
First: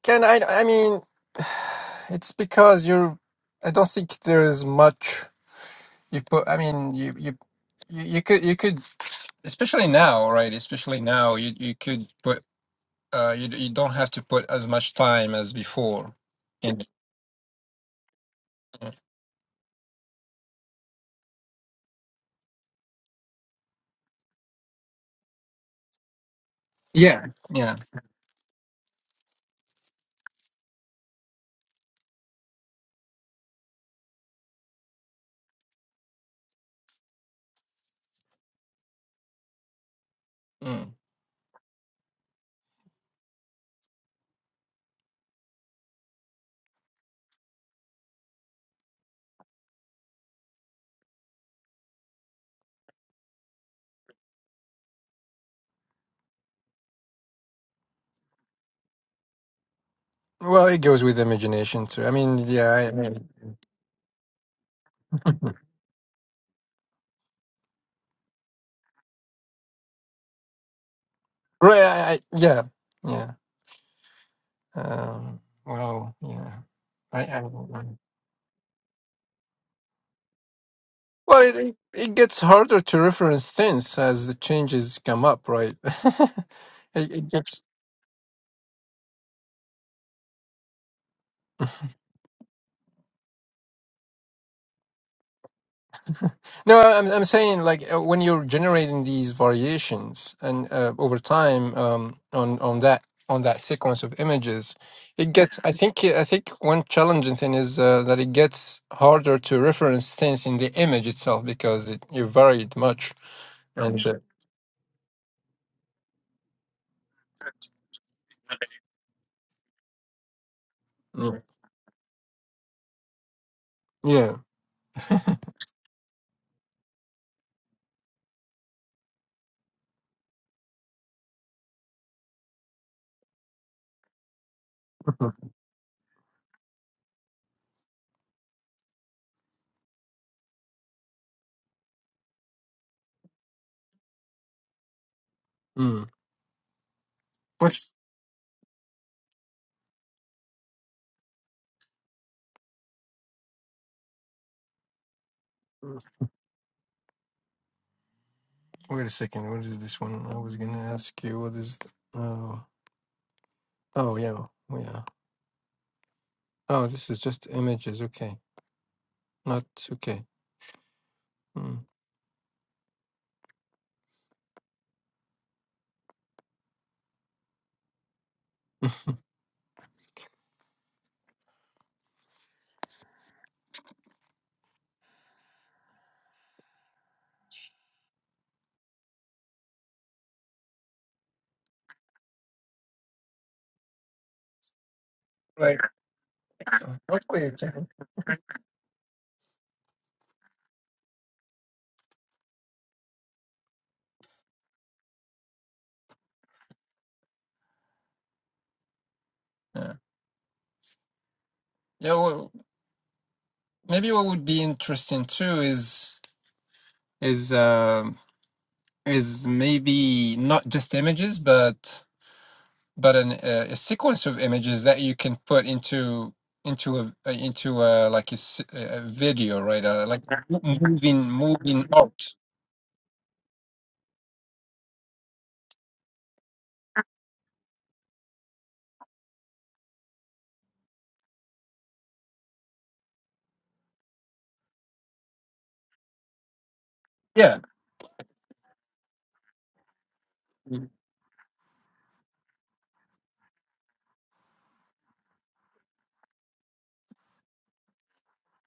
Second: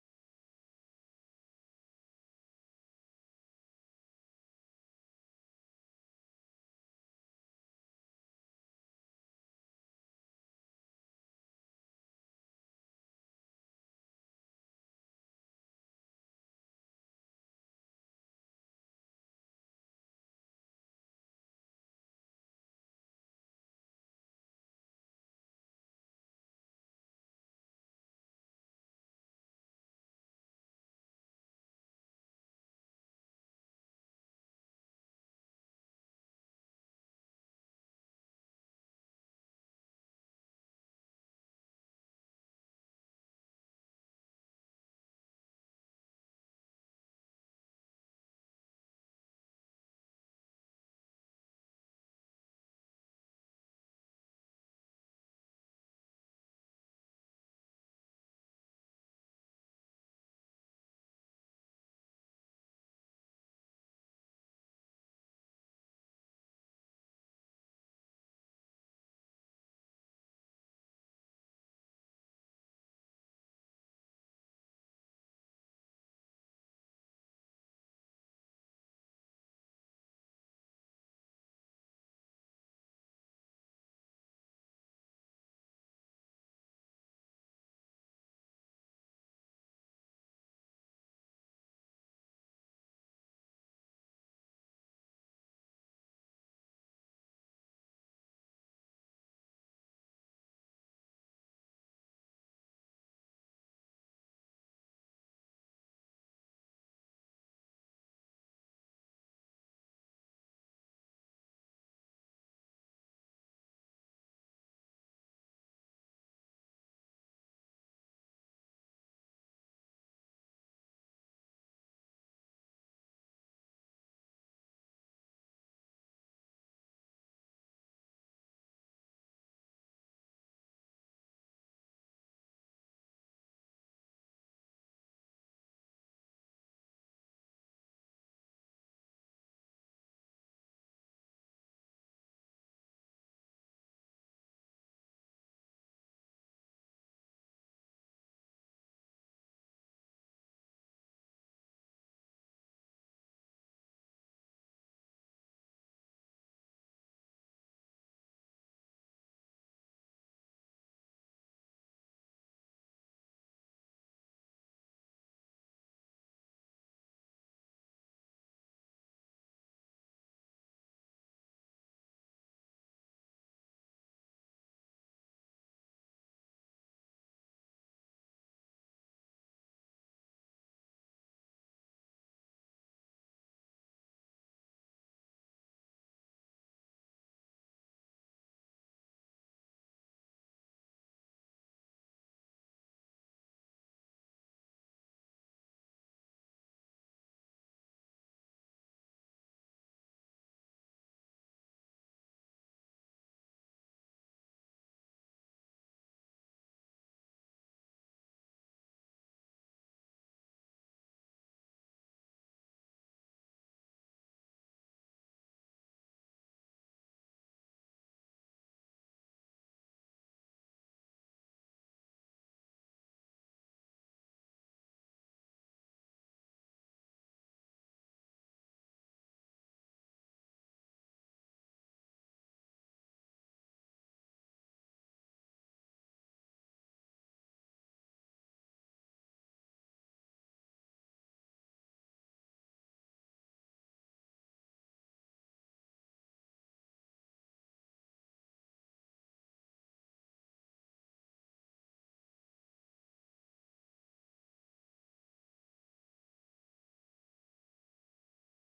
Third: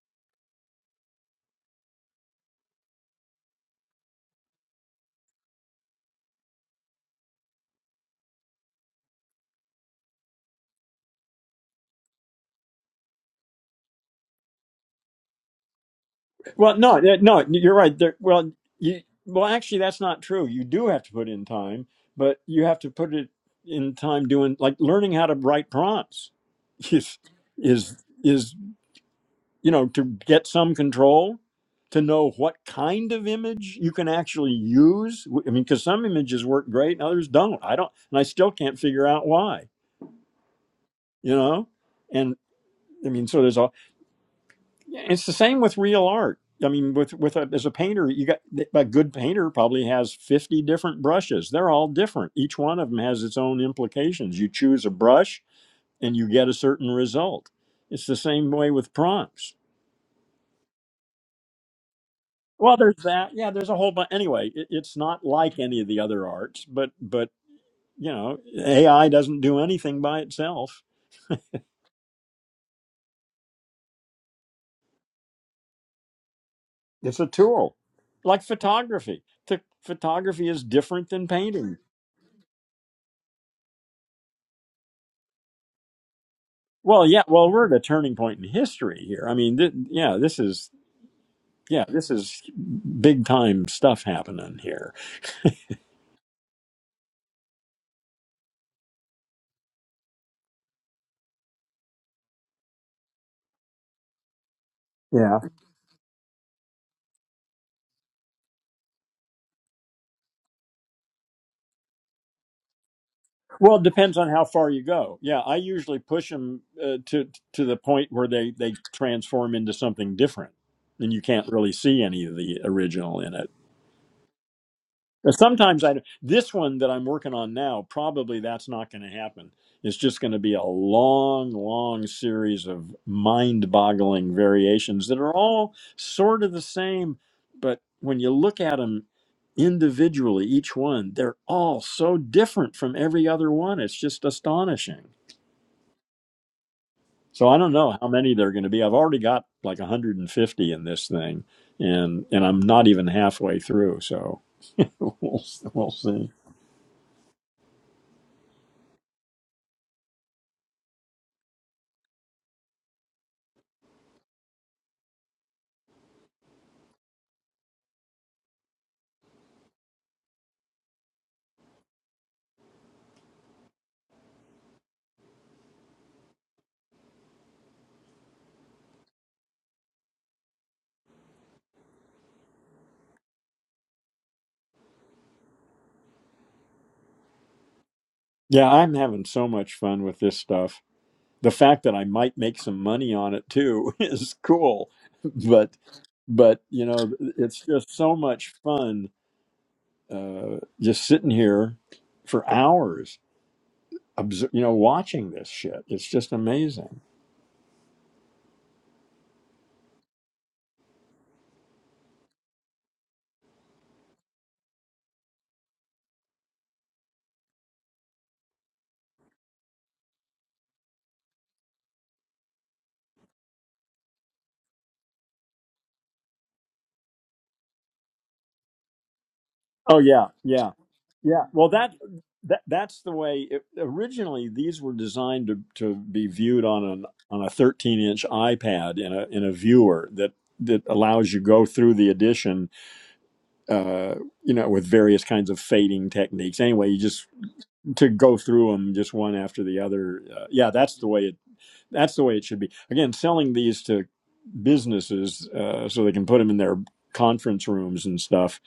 Speaker 3: Can I? I mean, *sighs* it's because you're. I don't think there is much you put. I mean, you you you, you could you could especially now, right? Especially now, you you could put. Uh, you you don't have to put as much time as before.
Speaker 1: Well,
Speaker 3: In
Speaker 1: no, yeah, no, you're right. There, well, you, well, actually, that's not true. You do have to put in time, but you have to put it in time doing like learning how to write prompts *laughs* is
Speaker 3: yeah yeah.
Speaker 1: is is you know to get some control to know what kind of image you can actually use. I mean, because some images work great and others don't. I don't, and I still can't figure out why.
Speaker 3: Mm.
Speaker 1: You know, and I mean, so there's a it's the same with real art. I mean, with with a, as a painter, you got a good painter probably has fifty different brushes. They're all different. Each one of them has its own implications. You choose a brush, and you get a certain result. It's the same way with prompts.
Speaker 3: Well, it goes with imagination too. I mean, yeah,
Speaker 1: Well,
Speaker 3: I,
Speaker 1: there's that.
Speaker 3: Mm.
Speaker 1: Yeah, there's a whole bunch. Anyway, it, it's not like any of the other arts, but but you know, AI doesn't do anything by itself.
Speaker 3: *laughs* right? I, I, yeah, yeah. Um, well, yeah.
Speaker 1: It's
Speaker 3: I,
Speaker 1: a
Speaker 3: I
Speaker 1: tool, like photography. Th- photography is different than
Speaker 3: Well,
Speaker 1: painting.
Speaker 3: it, it gets harder to reference things as the changes come up, right? *laughs* it,
Speaker 1: Well, yeah.
Speaker 3: it
Speaker 1: Well,
Speaker 3: gets.
Speaker 1: we're at a turning point in history here. I mean, th- yeah, this is
Speaker 3: *laughs*
Speaker 1: yeah, this is big time stuff happening here.
Speaker 3: No, I'm I'm saying like uh, when you're generating these variations and uh, over time um, on on that on that sequence of images, it
Speaker 1: Yeah.
Speaker 3: gets. I think I think one challenging thing is uh, that it gets harder to reference things in the image itself because it, it varied much
Speaker 1: Well, it
Speaker 3: and uh,
Speaker 1: depends on how far you go. Yeah, I usually push them uh, to to the point where they they transform into something different, and you
Speaker 3: mm,
Speaker 1: can't really see any of the original in it.
Speaker 3: yeah.
Speaker 1: But sometimes I this one that I'm working on now probably that's not going to happen. It's just going to be a long, long series of mind-boggling variations that are
Speaker 3: *laughs*
Speaker 1: all sort of the same, but when you look at them individually, each one they're all so different from every other one. It's just astonishing.
Speaker 3: Mhm.
Speaker 1: So I don't
Speaker 3: Mm.
Speaker 1: know how many there are going to be. I've already got like 150 in this thing, and and I'm not even halfway through. So *laughs* we'll we'll see.
Speaker 3: Wait a second. What is this one? I was gonna ask you. What is? th- Oh, oh yeah, oh, yeah. Oh, this is just images. Okay, not okay. Hmm.
Speaker 1: Yeah, I'm having so much fun with this stuff. The fact that I might make some money on it too *laughs* is cool, but but you
Speaker 3: Uh,
Speaker 1: know, it's
Speaker 3: Exactly.
Speaker 1: just so much fun uh, just sitting here for hours, obser- you know, watching this shit. It's just amazing.
Speaker 3: Yeah. Yeah. Well, maybe what would be interesting too is is um is maybe not just images, but but an, uh, a sequence of images that you can put into into a uh, into a like a, s- a video, right?
Speaker 1: Oh
Speaker 3: Uh, like
Speaker 1: yeah, yeah,
Speaker 3: moving
Speaker 1: yeah. Well,
Speaker 3: moving
Speaker 1: that
Speaker 3: art.
Speaker 1: that that's the way. It, originally, these were designed to to be viewed on an on a 13 inch iPad in a in a viewer that that allows you go through the edition uh, you know, with various kinds of fading techniques. Anyway, you just
Speaker 3: Yeah.
Speaker 1: to go through them just one after the other. Uh, yeah,
Speaker 3: Mm,
Speaker 1: that's the way it. That's the way it should be. Again, selling these to businesses uh, so they can put them in their conference rooms and stuff.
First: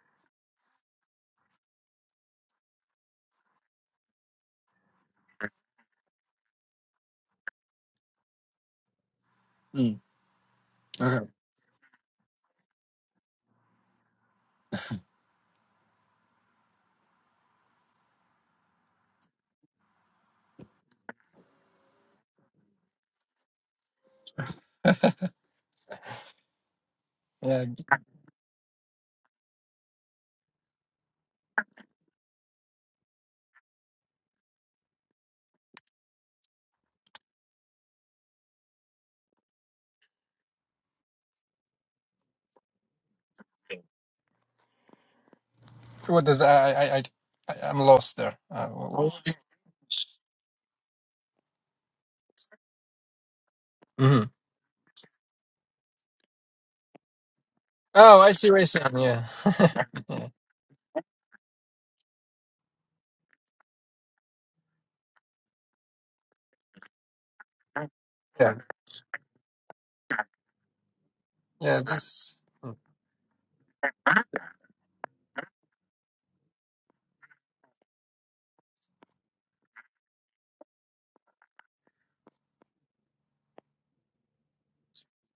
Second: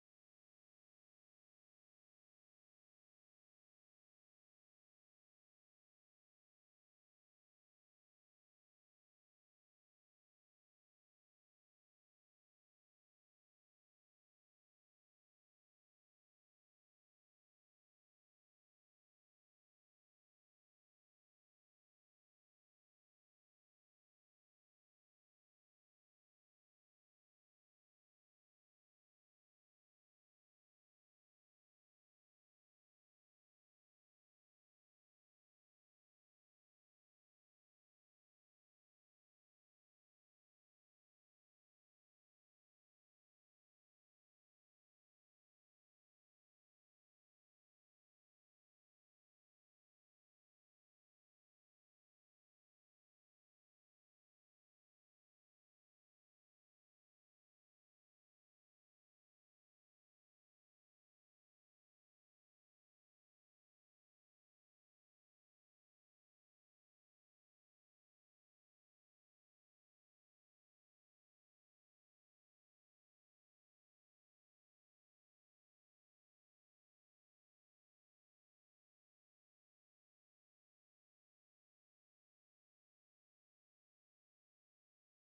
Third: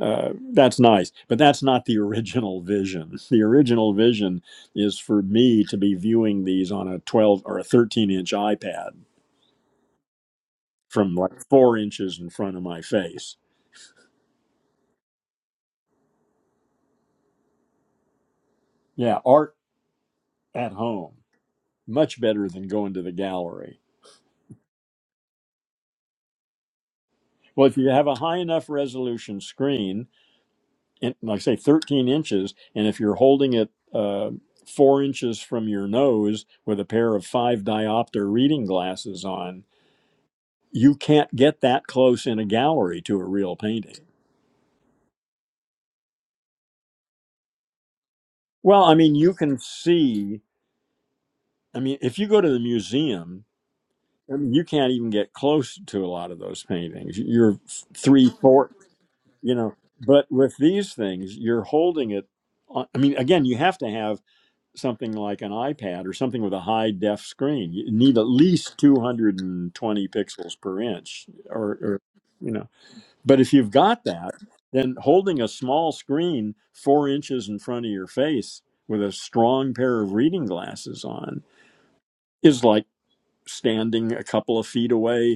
Speaker 1: Uh, that's nice, but that's not the *laughs* original vision. The original vision is for me to be viewing these on a 12 or a 13 inch iPad
Speaker 3: mm.
Speaker 1: from
Speaker 3: Okay.
Speaker 1: like four inches in front of my face. Yeah, art at home. much better than going to the gallery.
Speaker 3: Yeah.
Speaker 1: Well, if you have a high enough resolution screen, in, like say 13 inches, and if you're holding it uh, four inches from your nose with a pair of five diopter reading glasses on, you can't get that close in a gallery to a real painting.
Speaker 3: What does I I I I- I'm lost there. Uh,
Speaker 1: Well, I mean, you can see, I mean, if you go to the museum,
Speaker 3: hmm
Speaker 1: I mean, you can't even get close to a lot of those paintings. You're
Speaker 3: Oh,
Speaker 1: three,
Speaker 3: I see what you're
Speaker 1: four.
Speaker 3: saying. Yeah.
Speaker 1: you
Speaker 3: *laughs*
Speaker 1: know
Speaker 3: yeah.
Speaker 1: but with these things you're holding it on, i mean again you have to have something like an ipad or something with a high def screen you need at
Speaker 3: Yeah.
Speaker 1: least 220 pixels per inch or,
Speaker 3: Yeah.
Speaker 1: or
Speaker 3: That's
Speaker 1: you know but if you've got that then holding a small screen four inches in front of your face with a strong pair of reading glasses on is like standing a couple of feet away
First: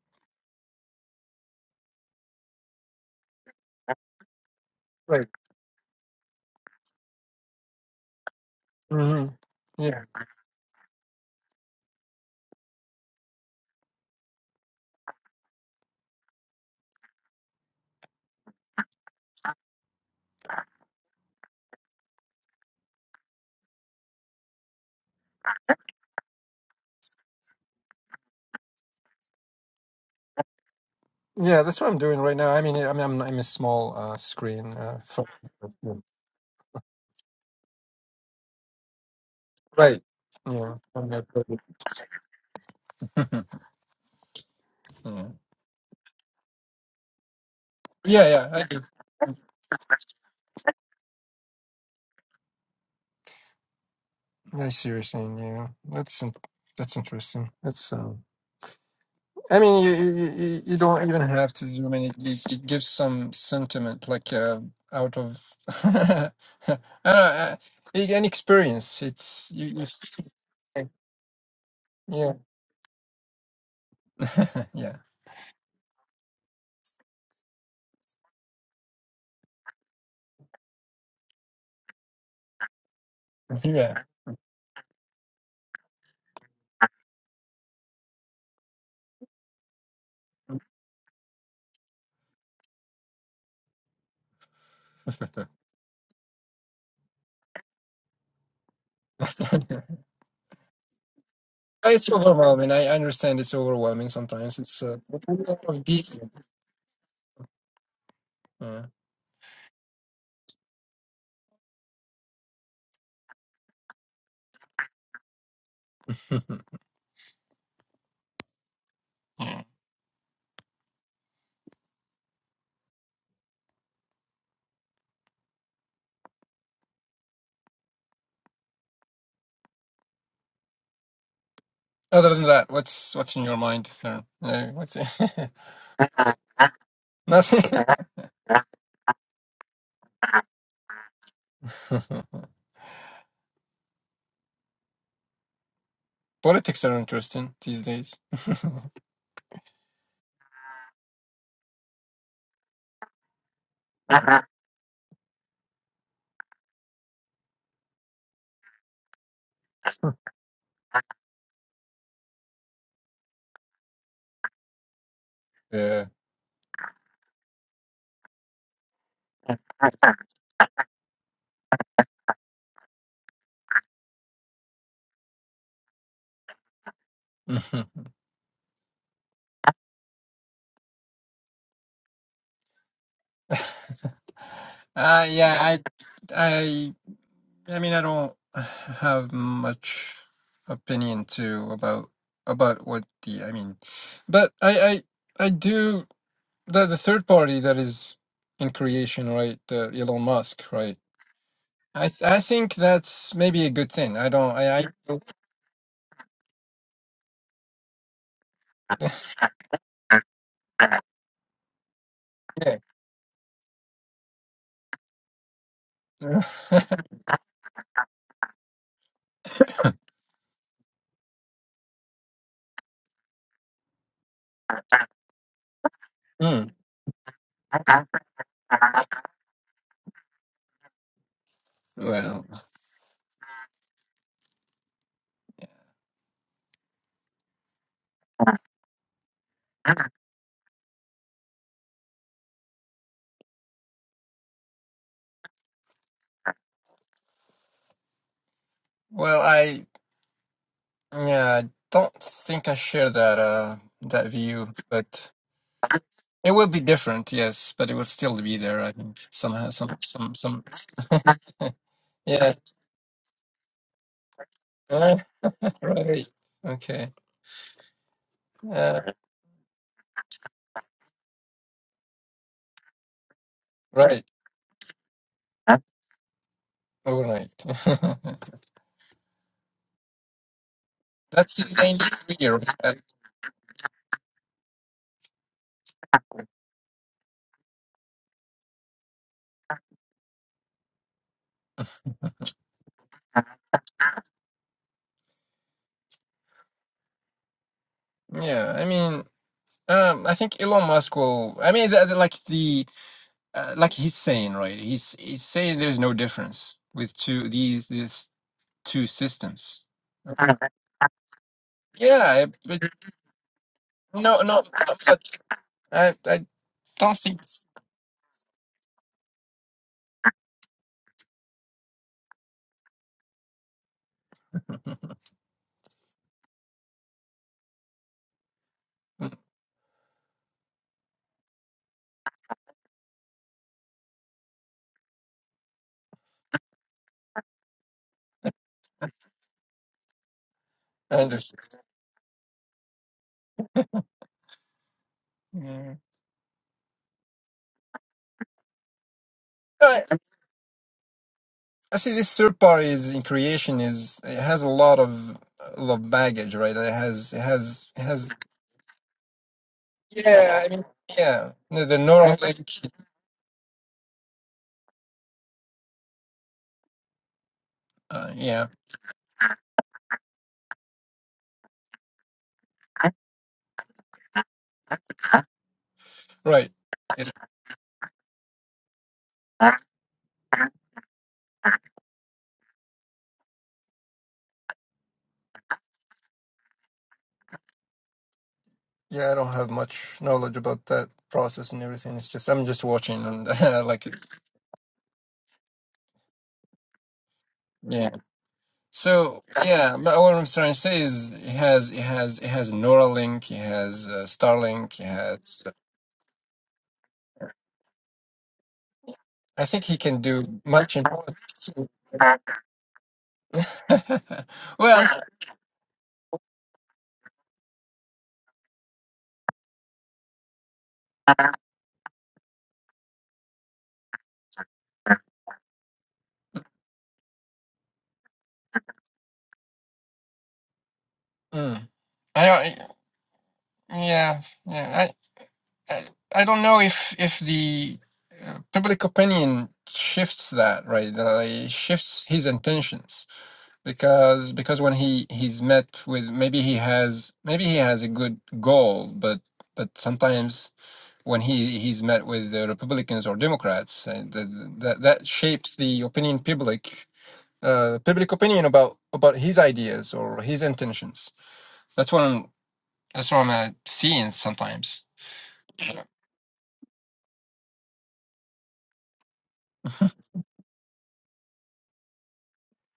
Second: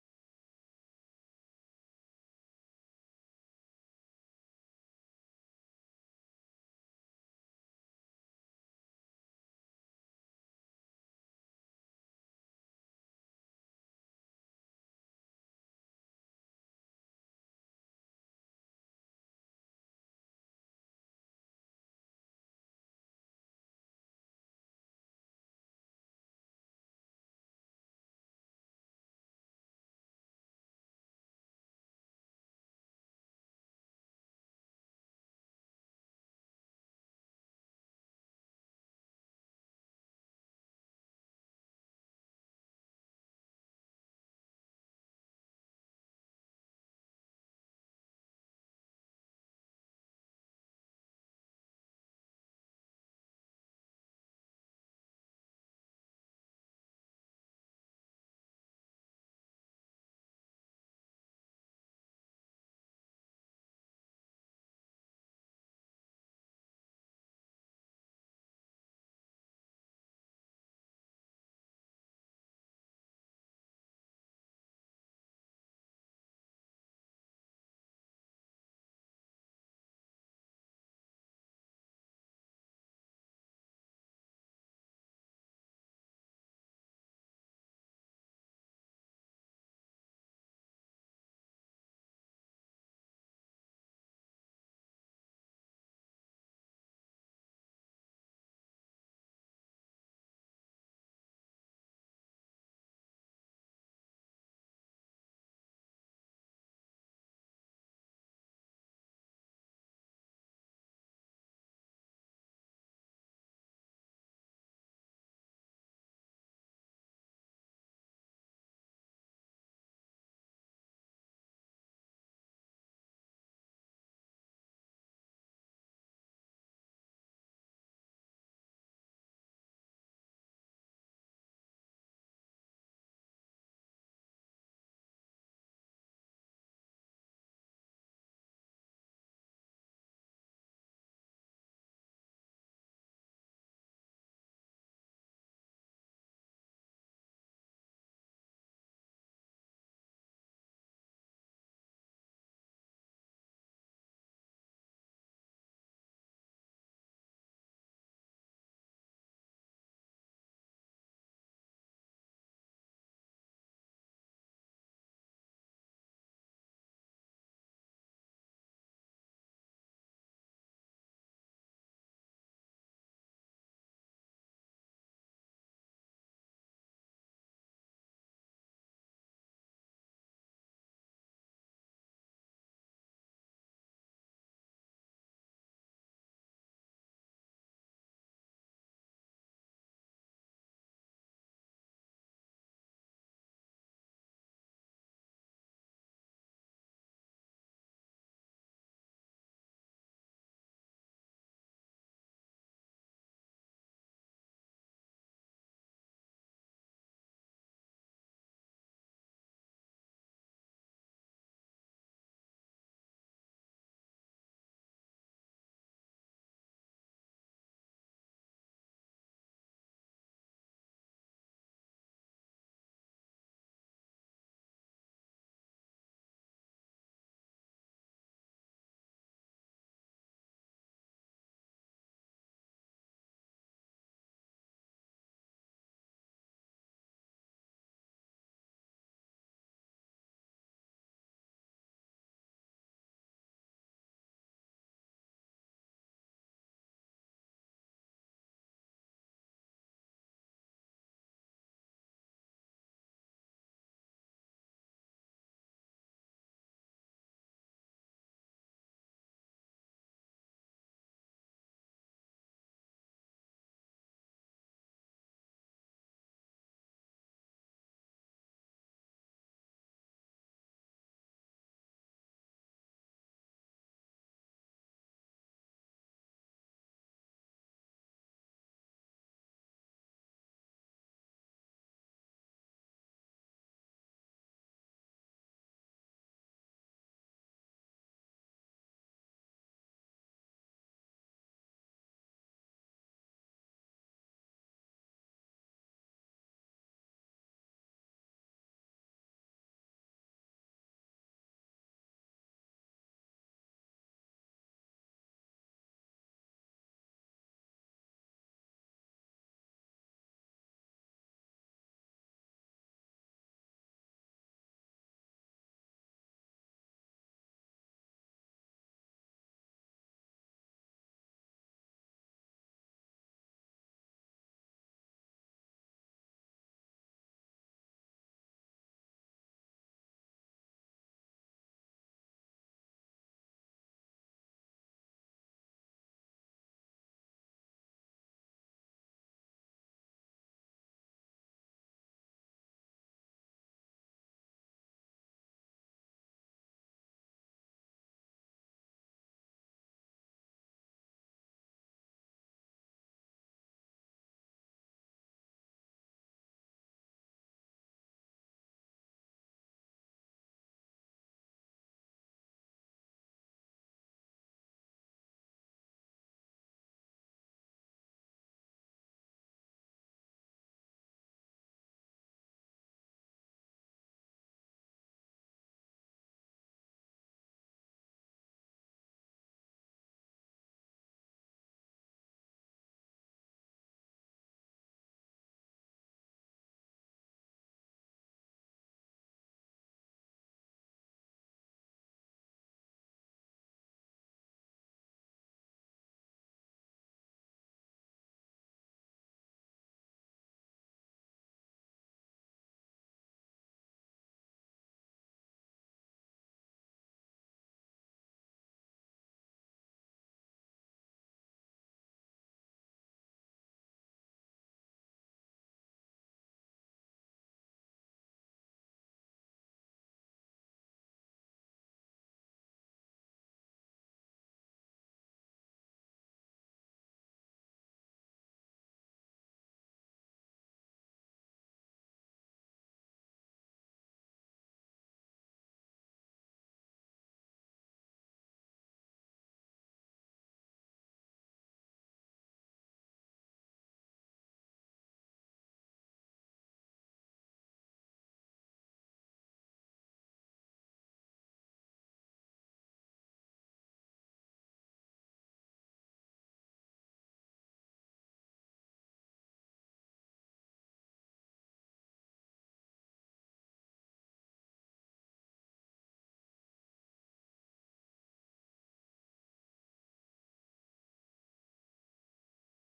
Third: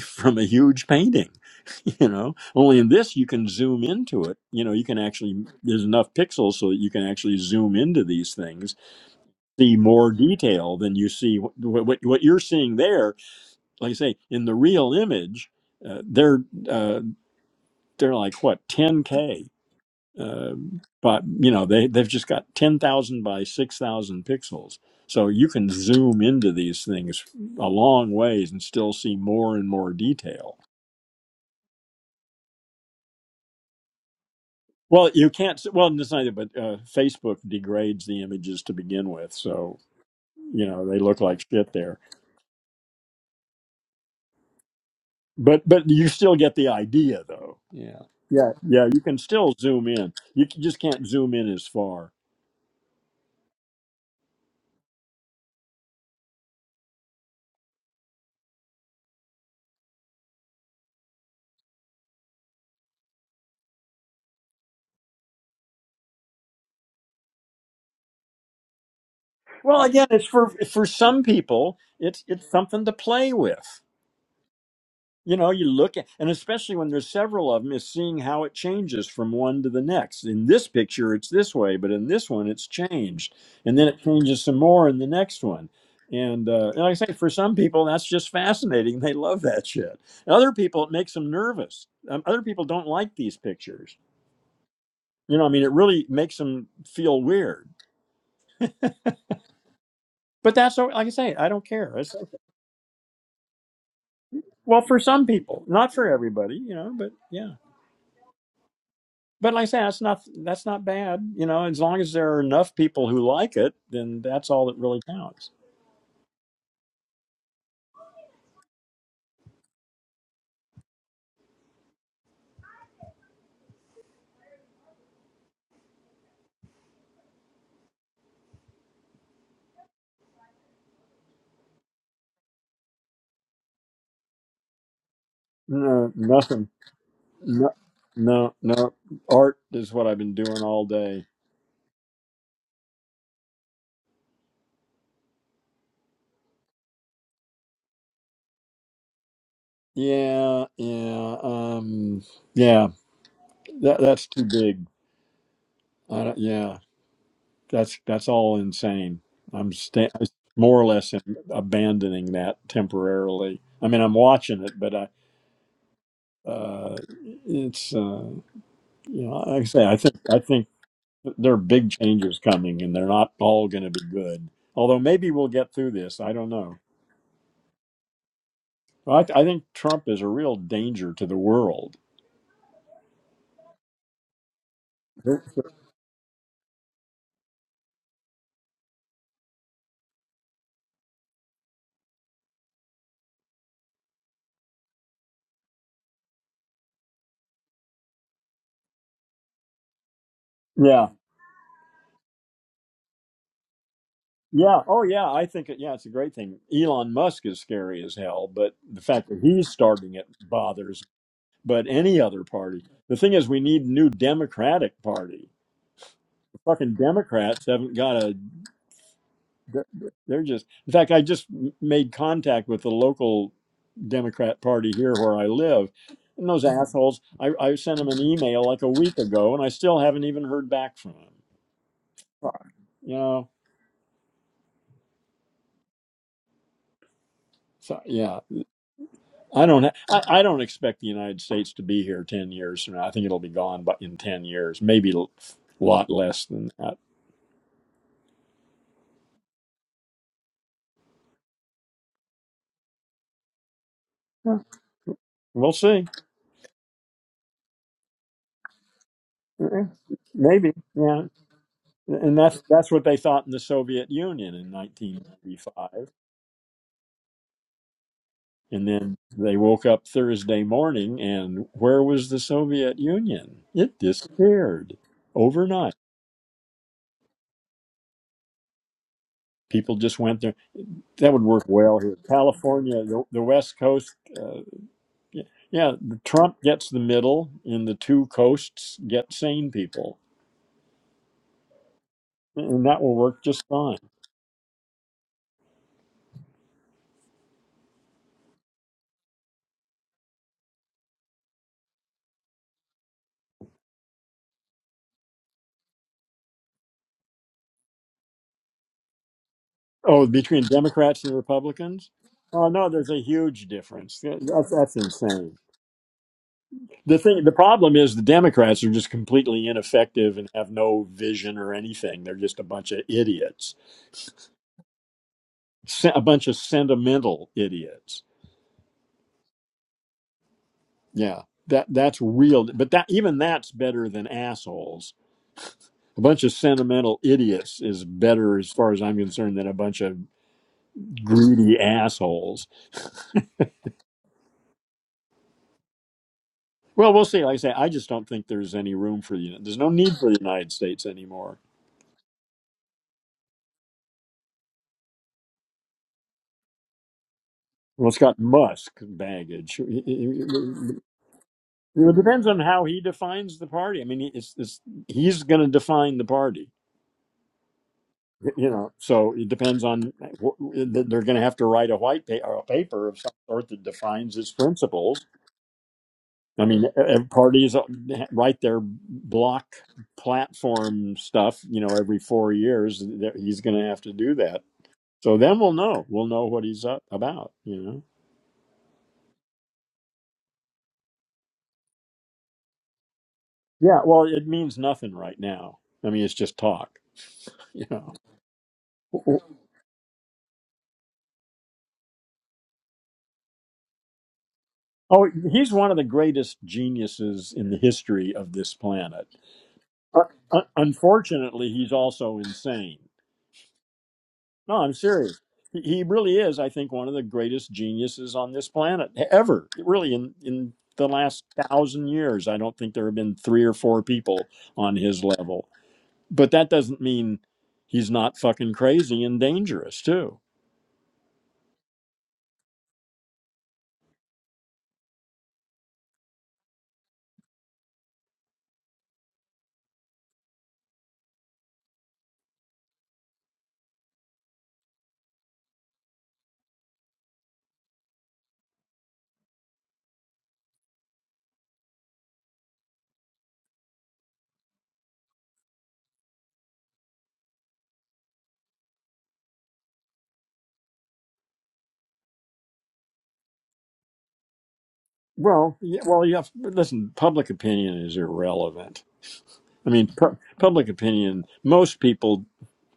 Speaker 1: from a huge painting *laughs* you know only in this you can zoom into it you know you can
Speaker 3: right.
Speaker 1: actually there's enough pixels so that you can actually zoom into these things
Speaker 3: hmm
Speaker 1: see
Speaker 3: Yeah.
Speaker 1: more detail than you see what what, what you're seeing there like i say in the real image uh, they're uh, they're like what 10k uh, but you know they they've just got 10,000 by 6,000 pixels so you can zoom into these things a long ways and still see more and more detail
Speaker 3: Yeah. That's what I'm doing right now. I mean, I mean, I'm I'm a small uh, screen. Uh,
Speaker 1: Well,
Speaker 3: phone.
Speaker 1: you can't. Well, it's neither. But uh, Facebook degrades the images to begin with, so
Speaker 3: Right.
Speaker 1: you
Speaker 3: Yeah.
Speaker 1: know they
Speaker 3: I'm
Speaker 1: look
Speaker 3: not
Speaker 1: like
Speaker 3: really-
Speaker 1: shit there.
Speaker 3: *laughs* yeah.
Speaker 1: But but you still get the idea, though. Yeah,
Speaker 3: Yeah. Yeah.
Speaker 1: yeah,
Speaker 3: I do.
Speaker 1: yeah. You can still zoom in. You c- just can't zoom in as far.
Speaker 3: I see what you're saying. Yeah. That's in- that's interesting. That's um. I mean, you, you, you you- don't even have to zoom in. It, it, it gives some sentiment, like uh, out of *laughs* I don't know, uh, it- an experience. It's you,
Speaker 1: Well,
Speaker 3: you
Speaker 1: again,
Speaker 3: feel-
Speaker 1: it's for for some people. It's
Speaker 3: yeah,
Speaker 1: it's something to play with.
Speaker 3: *laughs* yeah,
Speaker 1: you know you look at and especially when there's several of them is seeing how it changes from one to the next in this picture it's this way but in this one it's changed and then it
Speaker 3: yeah.
Speaker 1: changes some more in the next one and, uh, and like i say for some people that's just fascinating they love that shit And other people it makes them nervous um, other people don't like these pictures
Speaker 3: *laughs*
Speaker 1: you know i mean it really makes them feel weird but that's o- like i say i don't care
Speaker 3: it's
Speaker 1: It's-
Speaker 3: overwhelming. I understand it's overwhelming sometimes.
Speaker 1: well
Speaker 3: It's uh,
Speaker 1: for
Speaker 3: but
Speaker 1: some
Speaker 3: we
Speaker 1: people
Speaker 3: of
Speaker 1: not for
Speaker 3: detail.
Speaker 1: everybody you know but yeah
Speaker 3: Yeah. *laughs*
Speaker 1: But like I say, that's not that's not bad. You know, as long as there are enough people who like it, then that's all that really counts.
Speaker 3: Yeah. Other than that, what's what's in your mind? Sharon? Uh, what's
Speaker 1: No,
Speaker 3: *laughs*
Speaker 1: nothing. No,
Speaker 3: nothing?
Speaker 1: no, no. Art is what I've been doing all day.
Speaker 3: *laughs* Politics are interesting these days.
Speaker 1: Yeah, yeah, um, yeah. That, that's
Speaker 3: *laughs*
Speaker 1: too big. I don't, yeah, that's that's all insane. I'm sta- more or less in abandoning that temporarily. I mean, I'm watching it, but I
Speaker 3: Yeah.
Speaker 1: uh, it's uh, you know, like I say, I think I think. there are big changes coming, and they're not all going to be good. Although maybe we'll get through this. I don't know.
Speaker 3: Mhm.
Speaker 1: I, I think Trump is a real danger to the world.
Speaker 3: *laughs* Uh, yeah, I, I, I mean, I don't have much opinion too about about what the, I mean, but I, I, I do the the third party that is in creation, right? Uh, Elon Musk, right?
Speaker 1: Yeah.
Speaker 3: I, th- I think that's maybe a good thing. I don't, I,
Speaker 1: Yeah.
Speaker 3: I,
Speaker 1: Oh,
Speaker 3: don't-
Speaker 1: yeah. I think, it, yeah, it's a great thing. Elon Musk is scary as hell, but the fact that he's starting it bothers. But any other party. The thing is, we need new Democratic Party.
Speaker 3: yeah. *laughs*
Speaker 1: The fucking Democrats haven't got a they're they're just in fact i just m- made contact with the local democrat party here where i live and those
Speaker 3: Hmm.
Speaker 1: assholes i, I sent them an email like a week ago and i still haven't even heard back from them
Speaker 3: Well,
Speaker 1: you know so yeah i don't ha- I, I don't expect the united states to be here 10 years from now i think it'll be gone but in 10 years maybe a lot less than that
Speaker 3: well, I, Yeah, I don't think I share that uh that
Speaker 1: Yeah.
Speaker 3: view, but
Speaker 1: we'll see
Speaker 3: it will be different, yes, but it will still be there, I think. Somehow
Speaker 1: Yeah.
Speaker 3: some some some
Speaker 1: maybe
Speaker 3: *laughs*
Speaker 1: yeah and
Speaker 3: yeah.
Speaker 1: that's that's what they thought in the soviet union in
Speaker 3: Right.
Speaker 1: 1995
Speaker 3: Right. Okay.
Speaker 1: And
Speaker 3: Uh,
Speaker 1: then they woke up Thursday morning, and where was the Soviet Union? It
Speaker 3: right.
Speaker 1: disappeared overnight.
Speaker 3: All right. *laughs*
Speaker 1: People just went there. That would
Speaker 3: That's
Speaker 1: work
Speaker 3: in
Speaker 1: well here.
Speaker 3: 93, right? Uh,
Speaker 1: California, the, the West Coast. Uh, yeah, yeah, Trump gets the middle, and the two coasts get sane people. And that will work just fine.
Speaker 3: Yeah, I mean, um, I think Elon Musk will. I mean, the, the- like the uh, like he's saying, right? He's he's saying there's no difference with two these these two systems.
Speaker 1: Oh,
Speaker 3: *laughs* Uh,
Speaker 1: between Democrats and Republicans?
Speaker 3: Yeah, it-
Speaker 1: Oh,
Speaker 3: it-
Speaker 1: no, there's a huge difference.
Speaker 3: No, no, no,
Speaker 1: That's, that's
Speaker 3: but
Speaker 1: insane.
Speaker 3: I, I don't
Speaker 1: The
Speaker 3: think
Speaker 1: thing, the
Speaker 3: s-
Speaker 1: problem is the Democrats are just completely ineffective and have no vision or anything. They're just a bunch of idiots, Se- a bunch of sentimental idiots.
Speaker 3: Mm,
Speaker 1: Yeah, that that's real. But that even that's better than assholes. A bunch of sentimental idiots is better, as far as I'm concerned, than a bunch of
Speaker 3: I understand.
Speaker 1: greedy assholes.
Speaker 3: Yeah.
Speaker 1: Well, we'll see. Like I say, I just don't think there's any room for the. There's no
Speaker 3: I,
Speaker 1: need for the United States anymore.
Speaker 3: I see this third party is in creation is it has a lot of a lot of baggage, right? It has it has it
Speaker 1: Well, it's
Speaker 3: has
Speaker 1: got Musk baggage.
Speaker 3: yeah, I mean yeah. The, the
Speaker 1: Well, it
Speaker 3: neural
Speaker 1: depends on
Speaker 3: link,
Speaker 1: how he defines the party. I mean, he- it's, it's he's going to define the party,
Speaker 3: uh,
Speaker 1: y-
Speaker 3: yeah,
Speaker 1: you know. So it depends on wh- th- they're going to have to write a white pa- or a paper of some sort that defines his principles. I
Speaker 3: right.
Speaker 1: mean, e- e-
Speaker 3: It-
Speaker 1: parties write their block platform stuff, you know, every four years. Th- He's going to have to do that. So then we'll know. We'll know what he's up about, you know.
Speaker 3: yeah, I don't have much knowledge about that process and everything. It's just I'm just watching and *laughs*
Speaker 1: Yeah.
Speaker 3: like
Speaker 1: Well, it means nothing right now. I mean, it's just talk, *laughs* you
Speaker 3: yeah.
Speaker 1: know.
Speaker 3: So yeah, but what I'm trying to say is he has he has he has Neuralink, he has uh, Starlink, he
Speaker 1: Oh,
Speaker 3: has.
Speaker 1: he's one of the greatest geniuses in the history of this planet.
Speaker 3: I think he
Speaker 1: Uh,
Speaker 3: can do
Speaker 1: un-
Speaker 3: much in politics
Speaker 1: unfortunately,
Speaker 3: too.
Speaker 1: he's also insane.
Speaker 3: *laughs*
Speaker 1: No, I'm
Speaker 3: well,
Speaker 1: serious. He he really is, I think, one of the greatest geniuses on this planet ever. Really, in, in the last thousand years, I don't think there have been three or four people on his level. But that doesn't mean he's not fucking crazy and dangerous, too.
Speaker 3: mm, I don't. Yeah, yeah. I, I don't know if if the uh, public opinion shifts that right uh, it shifts his intentions because because when he he's met with maybe he has maybe he has a good goal but but sometimes when he he's met with the republicans or democrats and that that, that shapes the opinion public uh, public opinion about about his ideas or his intentions that's what i'm that's what i'm uh, seeing sometimes
Speaker 1: Well, yeah, well, you have, listen, public opinion is irrelevant. I mean, pu- public opinion, most people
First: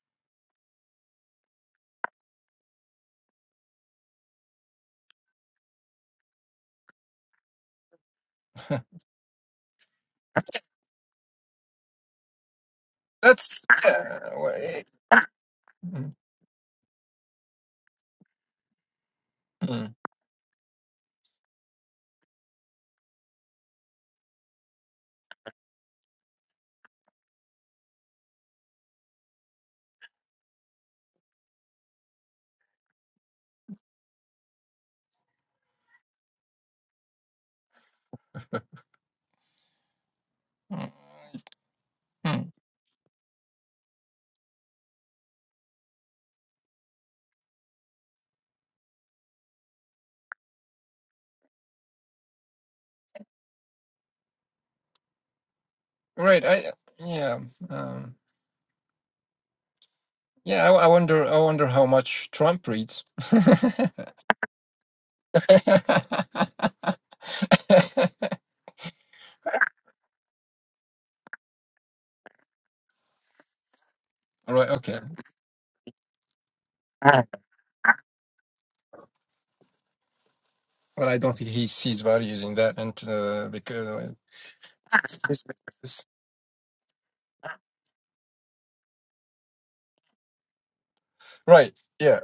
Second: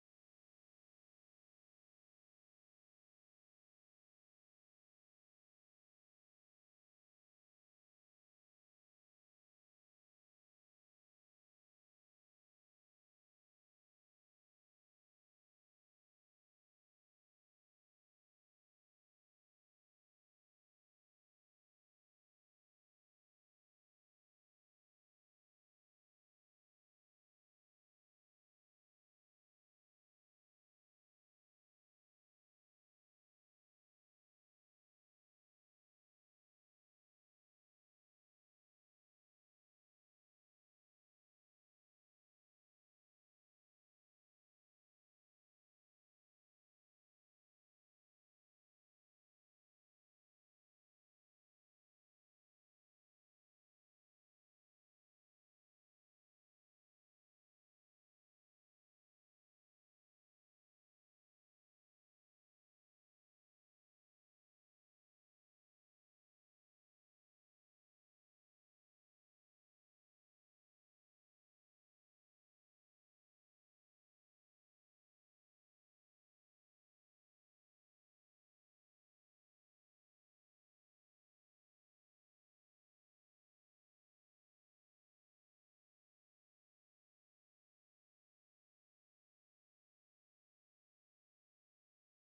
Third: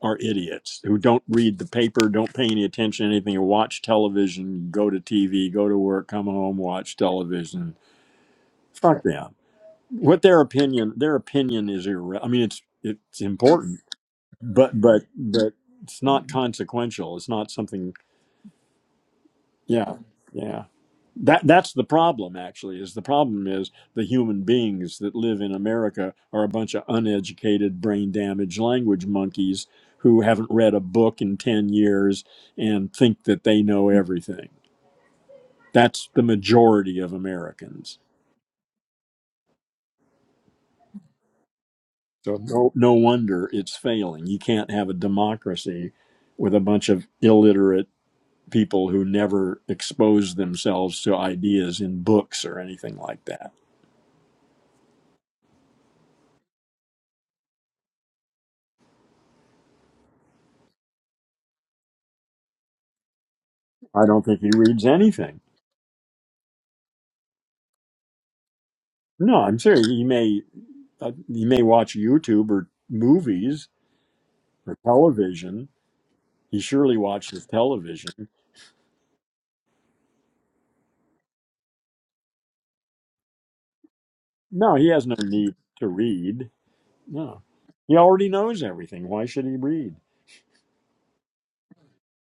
Speaker 1: are idiots who don't read the paper, don't pay any attention to anything, or watch television, go to TV, go to work, come home, watch television.
Speaker 3: *laughs*
Speaker 1: Fuck them. What their opinion, their opinion is irre- I mean, it's it's
Speaker 3: That's
Speaker 1: important,
Speaker 3: yeah, well,
Speaker 1: but
Speaker 3: eh,
Speaker 1: but but it's
Speaker 3: mm,
Speaker 1: not consequential. It's not something.
Speaker 3: mm,
Speaker 1: Yeah, yeah. that that's the problem actually is the problem is the human beings that live in america are a bunch of uneducated brain damaged language monkeys who haven't read a book in 10 years and think that they know everything that's the majority of americans
Speaker 3: mm,
Speaker 1: so
Speaker 3: mm.
Speaker 1: no, no wonder it's failing you can't have a democracy with a bunch of illiterate people who never expose themselves to ideas in books or anything like that
Speaker 3: right. I yeah, um, yeah. I, I wonder. I wonder how much Trump reads. *laughs* All
Speaker 1: i don't think he reads anything No, I'm serious. You may uh, you may watch YouTube or movies
Speaker 3: right.
Speaker 1: or
Speaker 3: Okay.
Speaker 1: television. He surely watches television.
Speaker 3: Well, I don't think he sees values in that, and uh, because
Speaker 1: No, he has no need to read. No, he already knows everything. Why should he read?
Speaker 3: right. Yeah.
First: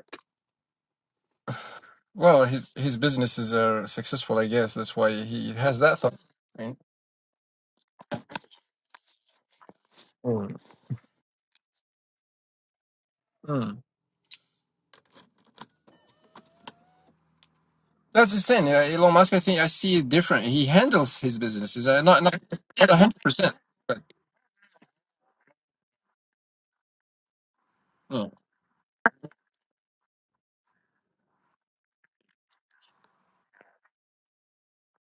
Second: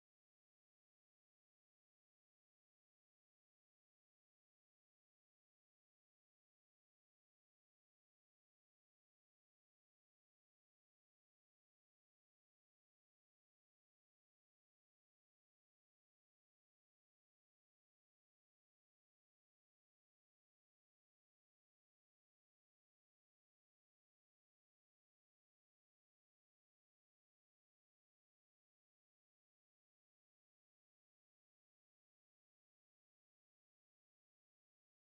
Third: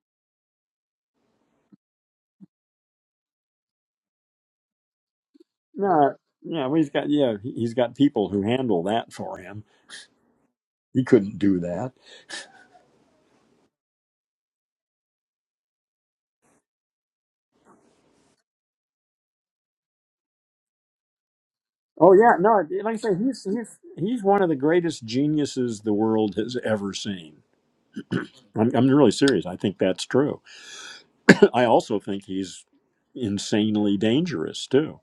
Speaker 3: Well, his his businesses are successful, I guess. That's why he has that
Speaker 1: No,
Speaker 3: thought.
Speaker 1: yeah, well,
Speaker 3: Right.
Speaker 1: he's got yeah, he- he's got people who handle that for him.
Speaker 3: Mm.
Speaker 1: He couldn't do that.
Speaker 3: mm. That's the thing. Yeah, Elon Musk, I think I see it different. He handles his businesses. Uh,
Speaker 1: Oh
Speaker 3: not
Speaker 1: yeah,
Speaker 3: not
Speaker 1: no,
Speaker 3: not
Speaker 1: like
Speaker 3: a
Speaker 1: I say,
Speaker 3: hundred
Speaker 1: he's
Speaker 3: percent.
Speaker 1: he's
Speaker 3: But
Speaker 1: he's one of the greatest geniuses the world has ever seen.
Speaker 3: yeah.
Speaker 1: I'm, I'm really serious. I think that's true. I also think he's insanely dangerous too.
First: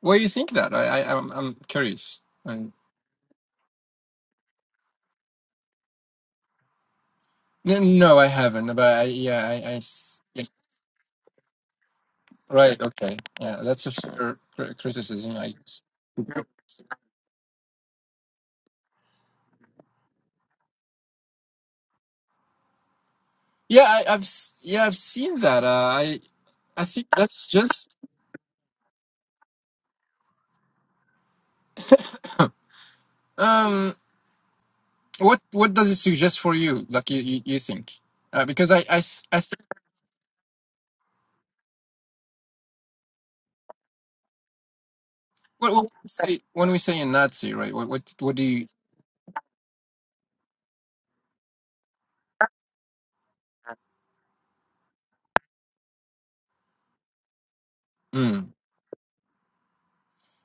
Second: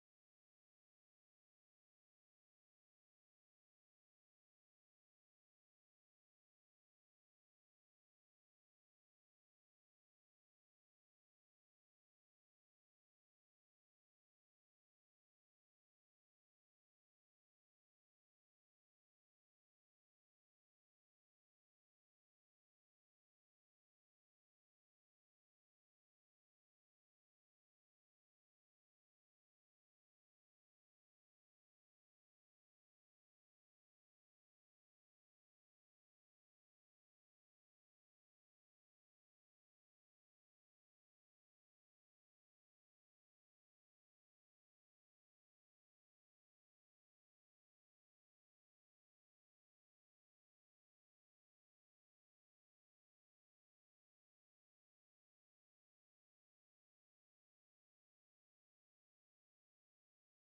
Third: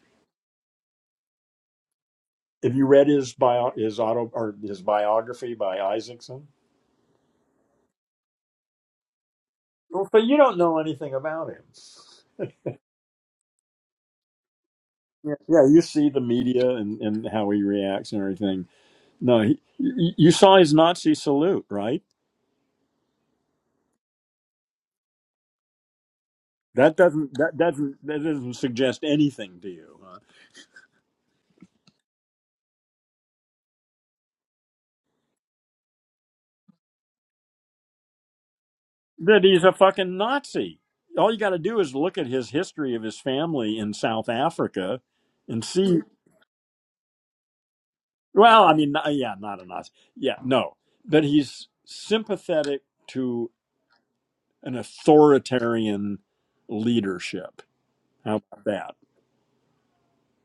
Speaker 3: why you think that? I, I I'm I'm curious. I,
Speaker 1: Have you read his bio, his auto, or his biography by Isaacson?
Speaker 3: no, no, I haven't. But I, yeah, I, I
Speaker 1: Well,
Speaker 3: s-
Speaker 1: but you
Speaker 3: yeah,
Speaker 1: don't know anything about him.
Speaker 3: right. Okay. Yeah, that's a fair cri-
Speaker 1: Yeah,
Speaker 3: criticism. I
Speaker 1: yeah you
Speaker 3: guess.
Speaker 1: see the media and, and how he reacts and everything. No, he, you you saw his Nazi salute, right?
Speaker 3: Yeah, I, I've s- yeah I've seen that. Uh, I I
Speaker 1: That
Speaker 3: think
Speaker 1: doesn't
Speaker 3: that's
Speaker 1: that
Speaker 3: just
Speaker 1: doesn't that doesn't suggest anything to you. Huh?
Speaker 3: um what what does it suggest for you? Like you you, you think? Uh, because I I s- I
Speaker 1: That
Speaker 3: think
Speaker 1: he's a fucking Nazi. All you got to do is look at his history of his family in South Africa and
Speaker 3: what, what
Speaker 1: see.
Speaker 3: we say when we say a Nazi, right? What what what do
Speaker 1: Well,
Speaker 3: you
Speaker 1: I mean, not- yeah, not a Nazi. Yeah, no. But he's sympathetic to an authoritarian leadership. How
Speaker 3: Mm.
Speaker 1: about that?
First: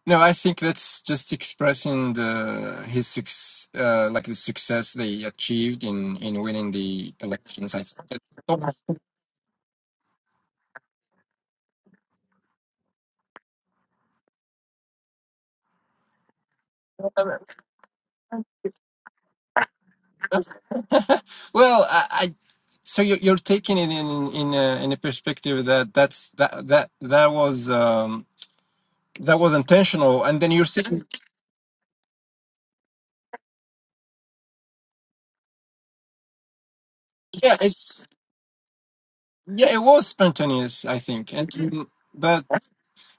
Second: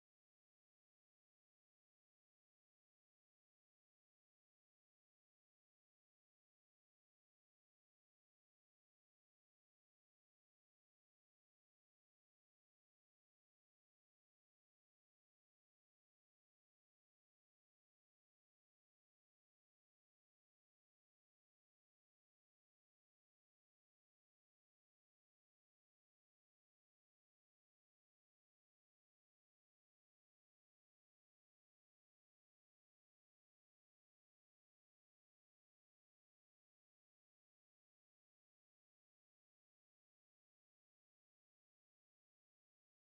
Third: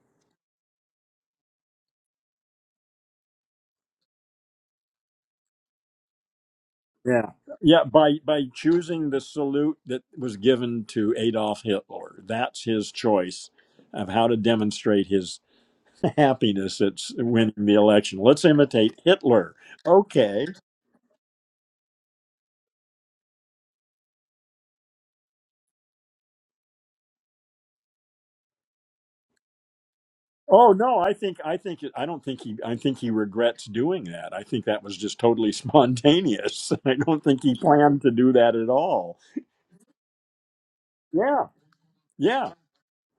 Speaker 3: No, I think that's just expressing the his success, uh, like the success they achieved in in winning the
Speaker 1: Yeah.
Speaker 3: elections. I
Speaker 1: Yeah, by
Speaker 3: think
Speaker 1: by choosing the salute that was given to Adolf Hitler. That's his choice of how to demonstrate his *laughs* happiness at s- winning the election. Let's imitate Hitler. Okay.
Speaker 3: that's *laughs* well, I, I so you're you're taking it in in a, in a perspective that that's that that that was um that was intentional, and then you're
Speaker 1: Oh no,
Speaker 3: saying
Speaker 1: I think I think it, I don't think he I think he regrets doing that. I think that was just totally spontaneous. *laughs* I don't think he
Speaker 3: yeah,
Speaker 1: planned
Speaker 3: it's
Speaker 1: to do that at all.
Speaker 3: yeah, it was spontaneous, I think,
Speaker 1: Yeah,
Speaker 3: and Mm. but.
Speaker 1: yeah.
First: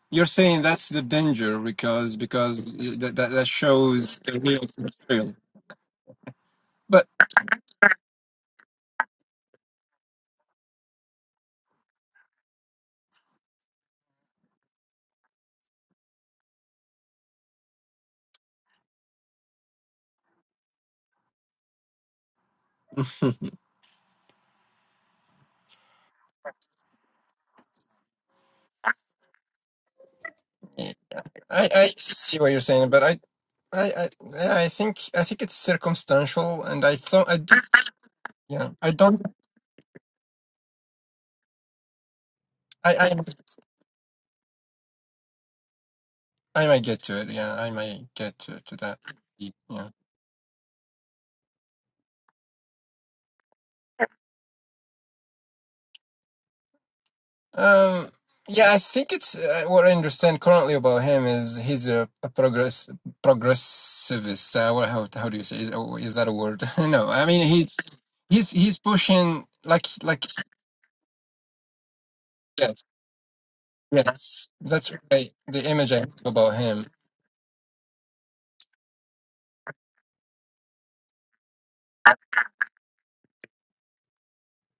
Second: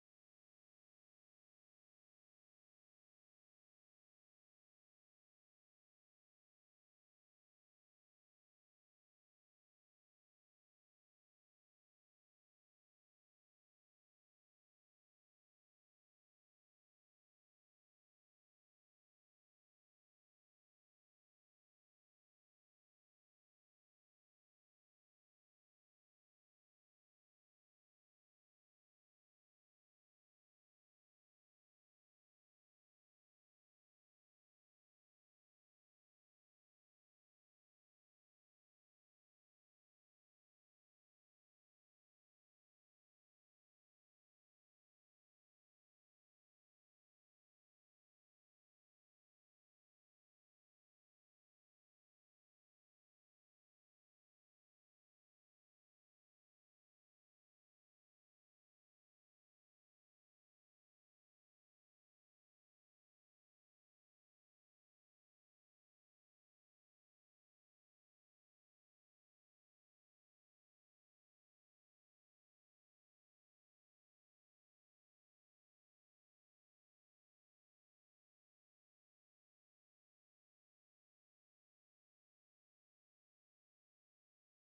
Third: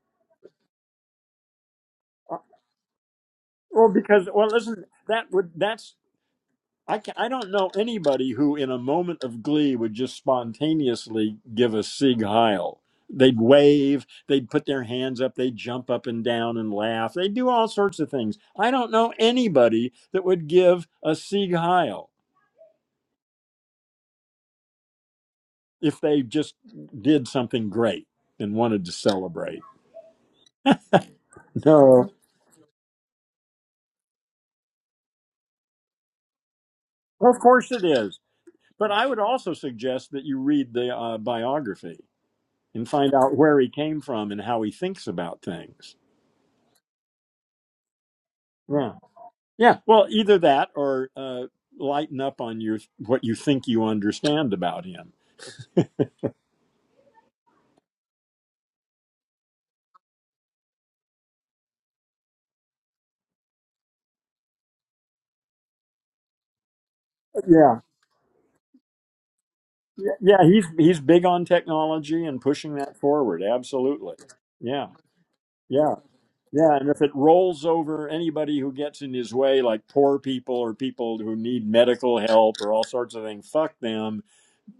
Speaker 3: You're saying that's the danger because
Speaker 1: Uh,
Speaker 3: because you- that that, that
Speaker 1: Well,
Speaker 3: shows
Speaker 1: because
Speaker 3: the
Speaker 1: well,
Speaker 3: real
Speaker 1: listen, that
Speaker 3: material.
Speaker 1: would that's I
Speaker 3: But
Speaker 1: can, I don't know anybody who in a moment of glee would just spontaneously give a Sieg Heil. They'd wave, they'd put their hands up, they'd jump up and down and laugh. They'd do all sorts of things. I don't know anybody that would give a Sieg Heil.
Speaker 3: *laughs*
Speaker 1: if they just did something great and wanted to celebrate.
Speaker 3: I I
Speaker 1: No,
Speaker 3: see what you're saying, but I. I, I yeah, I think I think it's circumstantial, and I
Speaker 1: *laughs*
Speaker 3: thought I
Speaker 1: of
Speaker 3: do,
Speaker 1: course it is.
Speaker 3: yeah
Speaker 1: But
Speaker 3: I
Speaker 1: I would
Speaker 3: don't
Speaker 1: also suggest that you read the uh, biography and
Speaker 3: I
Speaker 1: find
Speaker 3: I
Speaker 1: out where he came from and how he thinks about things.
Speaker 3: I might get to it yeah I might get to, to
Speaker 1: Yeah,
Speaker 3: that
Speaker 1: yeah.
Speaker 3: yeah
Speaker 1: Well, either that or uh, lighten up on your what you think you understand about him.
Speaker 3: Um, yeah, I think it's uh, what I understand currently about him is he's a, a progress progressivist. Uh, what, how how do you say is, oh, is that a word? *laughs* no, I mean he's
Speaker 1: Yeah,
Speaker 3: he's he's pushing like
Speaker 1: yeah.
Speaker 3: like
Speaker 1: yeah, He's he's big on technology and pushing
Speaker 3: yes
Speaker 1: that forward. Absolutely.
Speaker 3: yes
Speaker 1: Yeah,
Speaker 3: that's right the
Speaker 1: yeah.
Speaker 3: image I have about
Speaker 1: Yeah,
Speaker 3: him.
Speaker 1: and if it rolls over anybody who gets in his way, like poor people or people who need medical help or all sorts of things, fuck them.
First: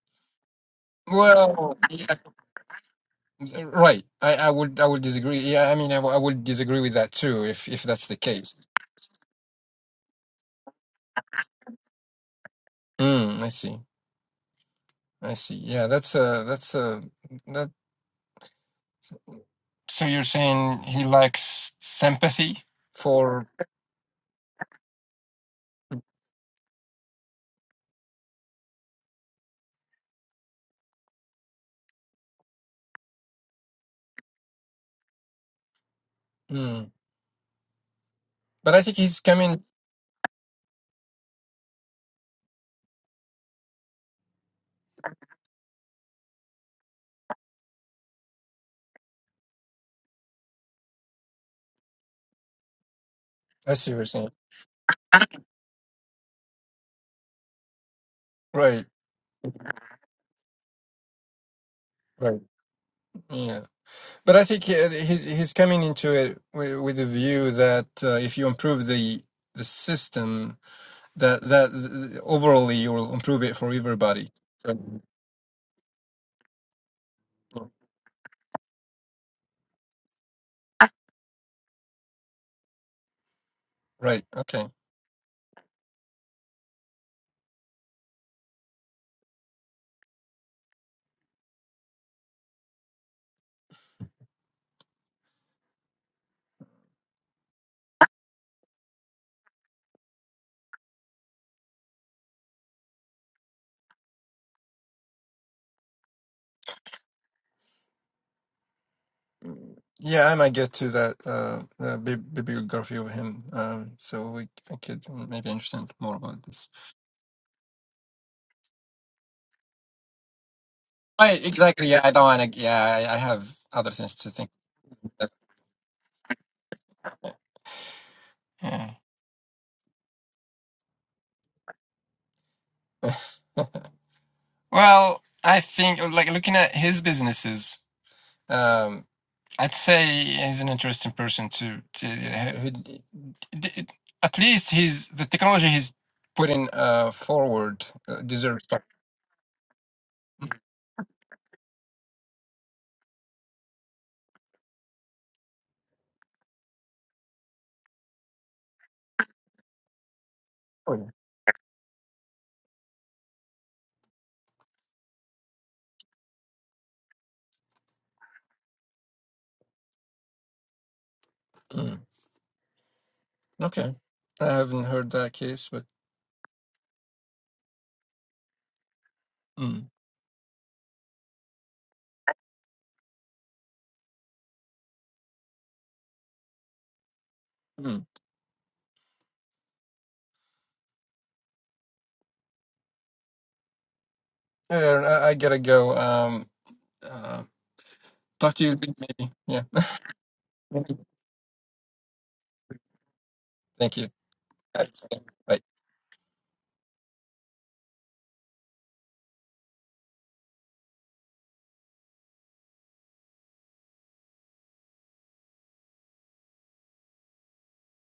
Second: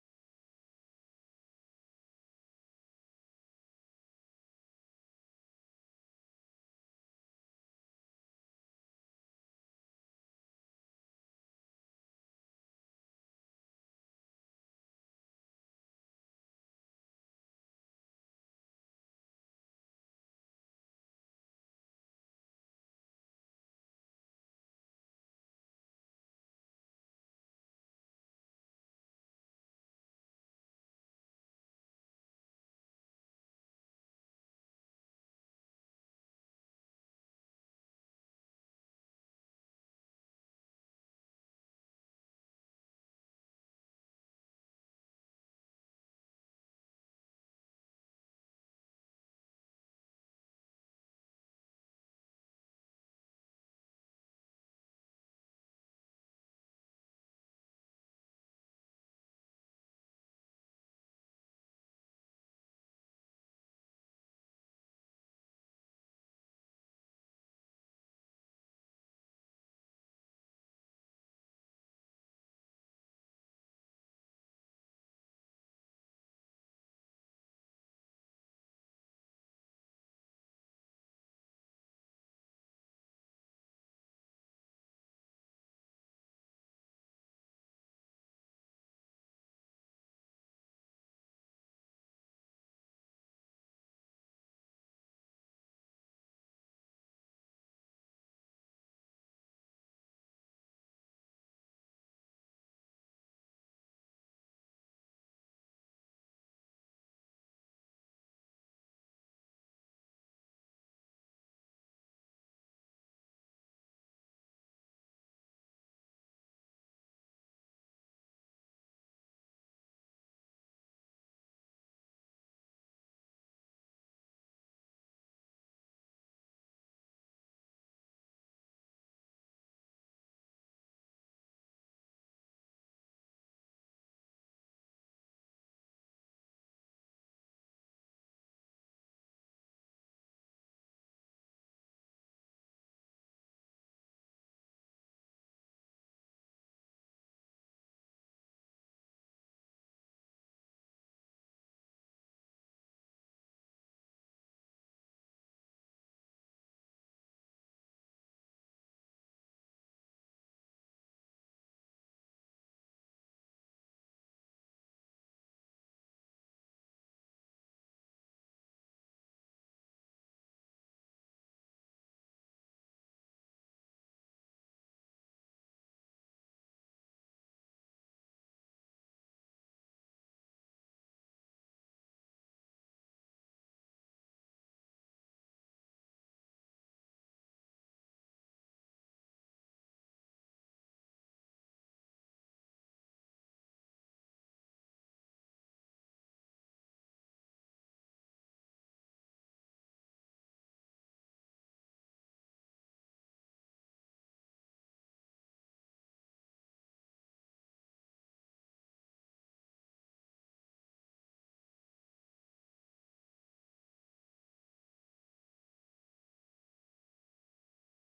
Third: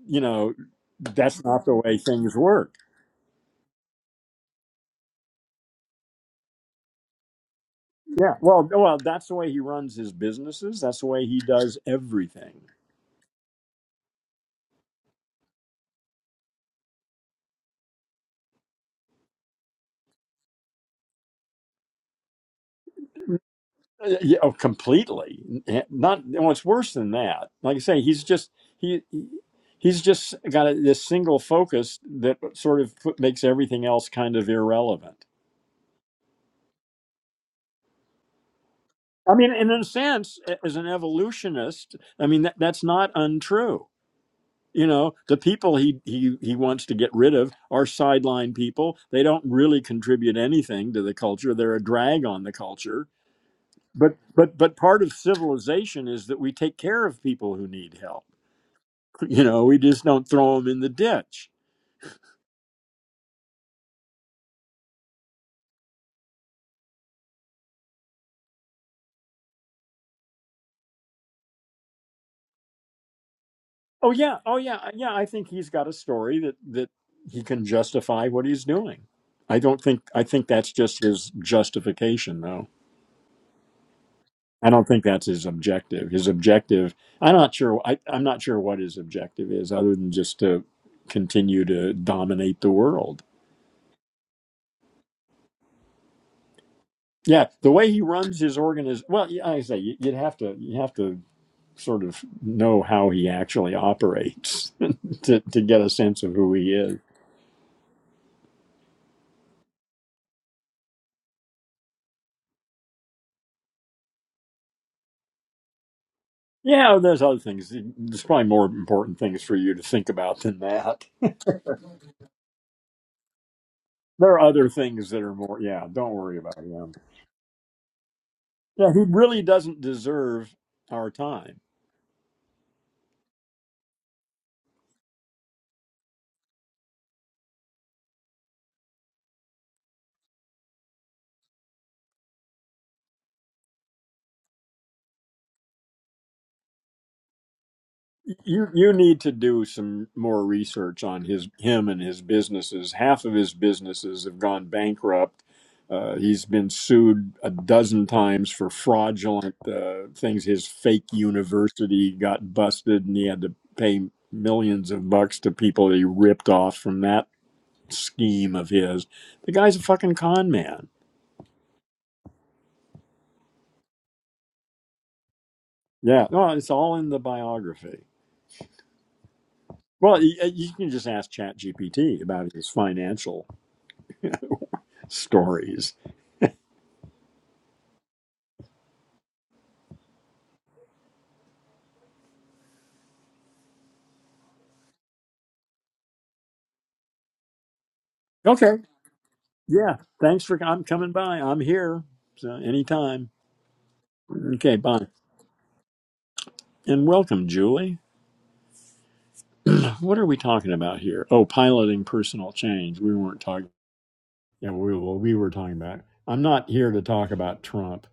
Speaker 1: You know, that's not the
Speaker 3: Well,
Speaker 1: way things work.
Speaker 3: yeah, right. I, I would I would disagree. Yeah, I mean I, w- I would disagree with that too if if that's the
Speaker 1: Yeah,
Speaker 3: case.
Speaker 1: well, well, that's the way he runs his businesses. That's the way he does everything.
Speaker 3: Mm, I see. I see. Yeah, that's uh that's uh that. So you're saying he lacks sympathy for,
Speaker 1: Uh, Yeah, oh, completely. Not well. It's worse than that. Like I say, he's just he. He's just got a, this single focus that sort of put- makes everything else kind of irrelevant.
Speaker 3: mm. but I think he's
Speaker 1: I mean,
Speaker 3: coming.
Speaker 1: in a sense, a- as an evolutionist, I mean that, that's not untrue. You know, the people he, he he wants to get rid of are sideline people. They don't really contribute anything to the culture. They're a drag on the culture.
Speaker 3: I see what you're
Speaker 1: But
Speaker 3: saying.
Speaker 1: but but part of civilization is that we take care of people who need help.
Speaker 3: Right,
Speaker 1: *laughs* You know, we just don't throw them in the ditch.
Speaker 3: right, yeah. But I think uh, he, he's he's coming into it with, with the view that uh, if you improve the the system, that that uh, overall you will improve it for
Speaker 1: Oh
Speaker 3: everybody.
Speaker 1: yeah, oh yeah,
Speaker 3: So,
Speaker 1: yeah. I think he's got a story that that he can justify what he's doing. I don't think I think that's just his justification though.
Speaker 3: right, okay.
Speaker 1: I don't think that's his objective. His objective, I'm not sure. I, I'm not sure what his objective is, other than just to continue to dominate the world. Yeah, the way he runs his organ well. yeah, like I say you- you'd have to you have to sort of know how he actually operates *laughs* to to get a sense of who he is.
Speaker 3: Yeah, I might get to that uh, uh, bi- bibliography of him, um, so we, I could maybe understand more about this.
Speaker 1: Yeah, well, there's other things. There's probably more important things for you to think about than that.
Speaker 3: I, exactly. Yeah, I don't want to. Yeah, I, I have other things to
Speaker 1: There are
Speaker 3: think.
Speaker 1: other things that
Speaker 3: About.
Speaker 1: are more. Yeah, don't worry about him. Yeah,
Speaker 3: Yeah.
Speaker 1: he really doesn't deserve our time
Speaker 3: *laughs* Well, I think like looking at his businesses, um, I'd say he's an interesting person to, to who, d- d- at least he's the technology he's putting uh, forward uh, deserves
Speaker 1: you
Speaker 3: that.
Speaker 1: you need to do some more research on his him and his businesses. Half of his businesses have gone bankrupt. Uh, he's been sued a dozen times for fraudulent uh, things. His
Speaker 3: Oh,
Speaker 1: fake
Speaker 3: yeah.
Speaker 1: university got busted, and he had to pay millions of bucks to people he ripped off from that scheme of his. The guy's a fucking con man.
Speaker 3: Mm. Okay, I haven't heard that case, but
Speaker 1: Yeah, no, it's all in the biography.
Speaker 3: mm.
Speaker 1: Well, you, you can just ask Chat GPT about his financial stories.
Speaker 3: Mm. Yeah, I, I gotta go. Um, uh, talk to
Speaker 1: Okay.
Speaker 3: you maybe. Yeah.
Speaker 1: Yeah. Thanks for I'm
Speaker 3: *laughs*
Speaker 1: coming by. I'm here. So anytime.
Speaker 3: Thank you.
Speaker 1: Okay,
Speaker 3: That's-
Speaker 1: bye. And welcome, Julie. What are we talking about here? Oh, piloting personal change. We weren't talking yeah, we well, we were talking about I'm not here to talk about Trump.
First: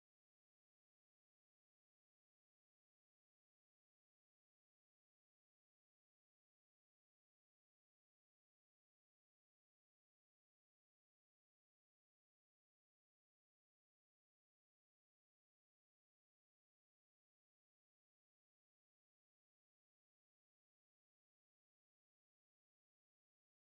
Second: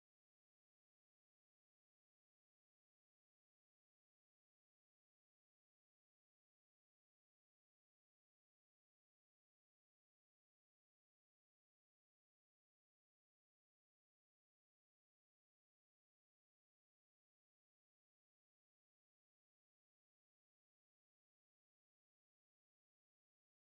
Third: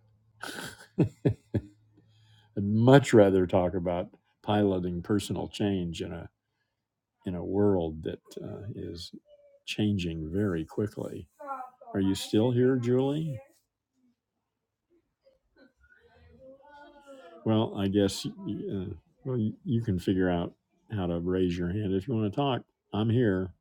Speaker 1: I'd much rather talk about piloting personal change in a in a world that uh, is changing very quickly. Are you still here, Julie? Well, I guess uh, well you you can figure out how to raise your hand if you want to talk. I'm here.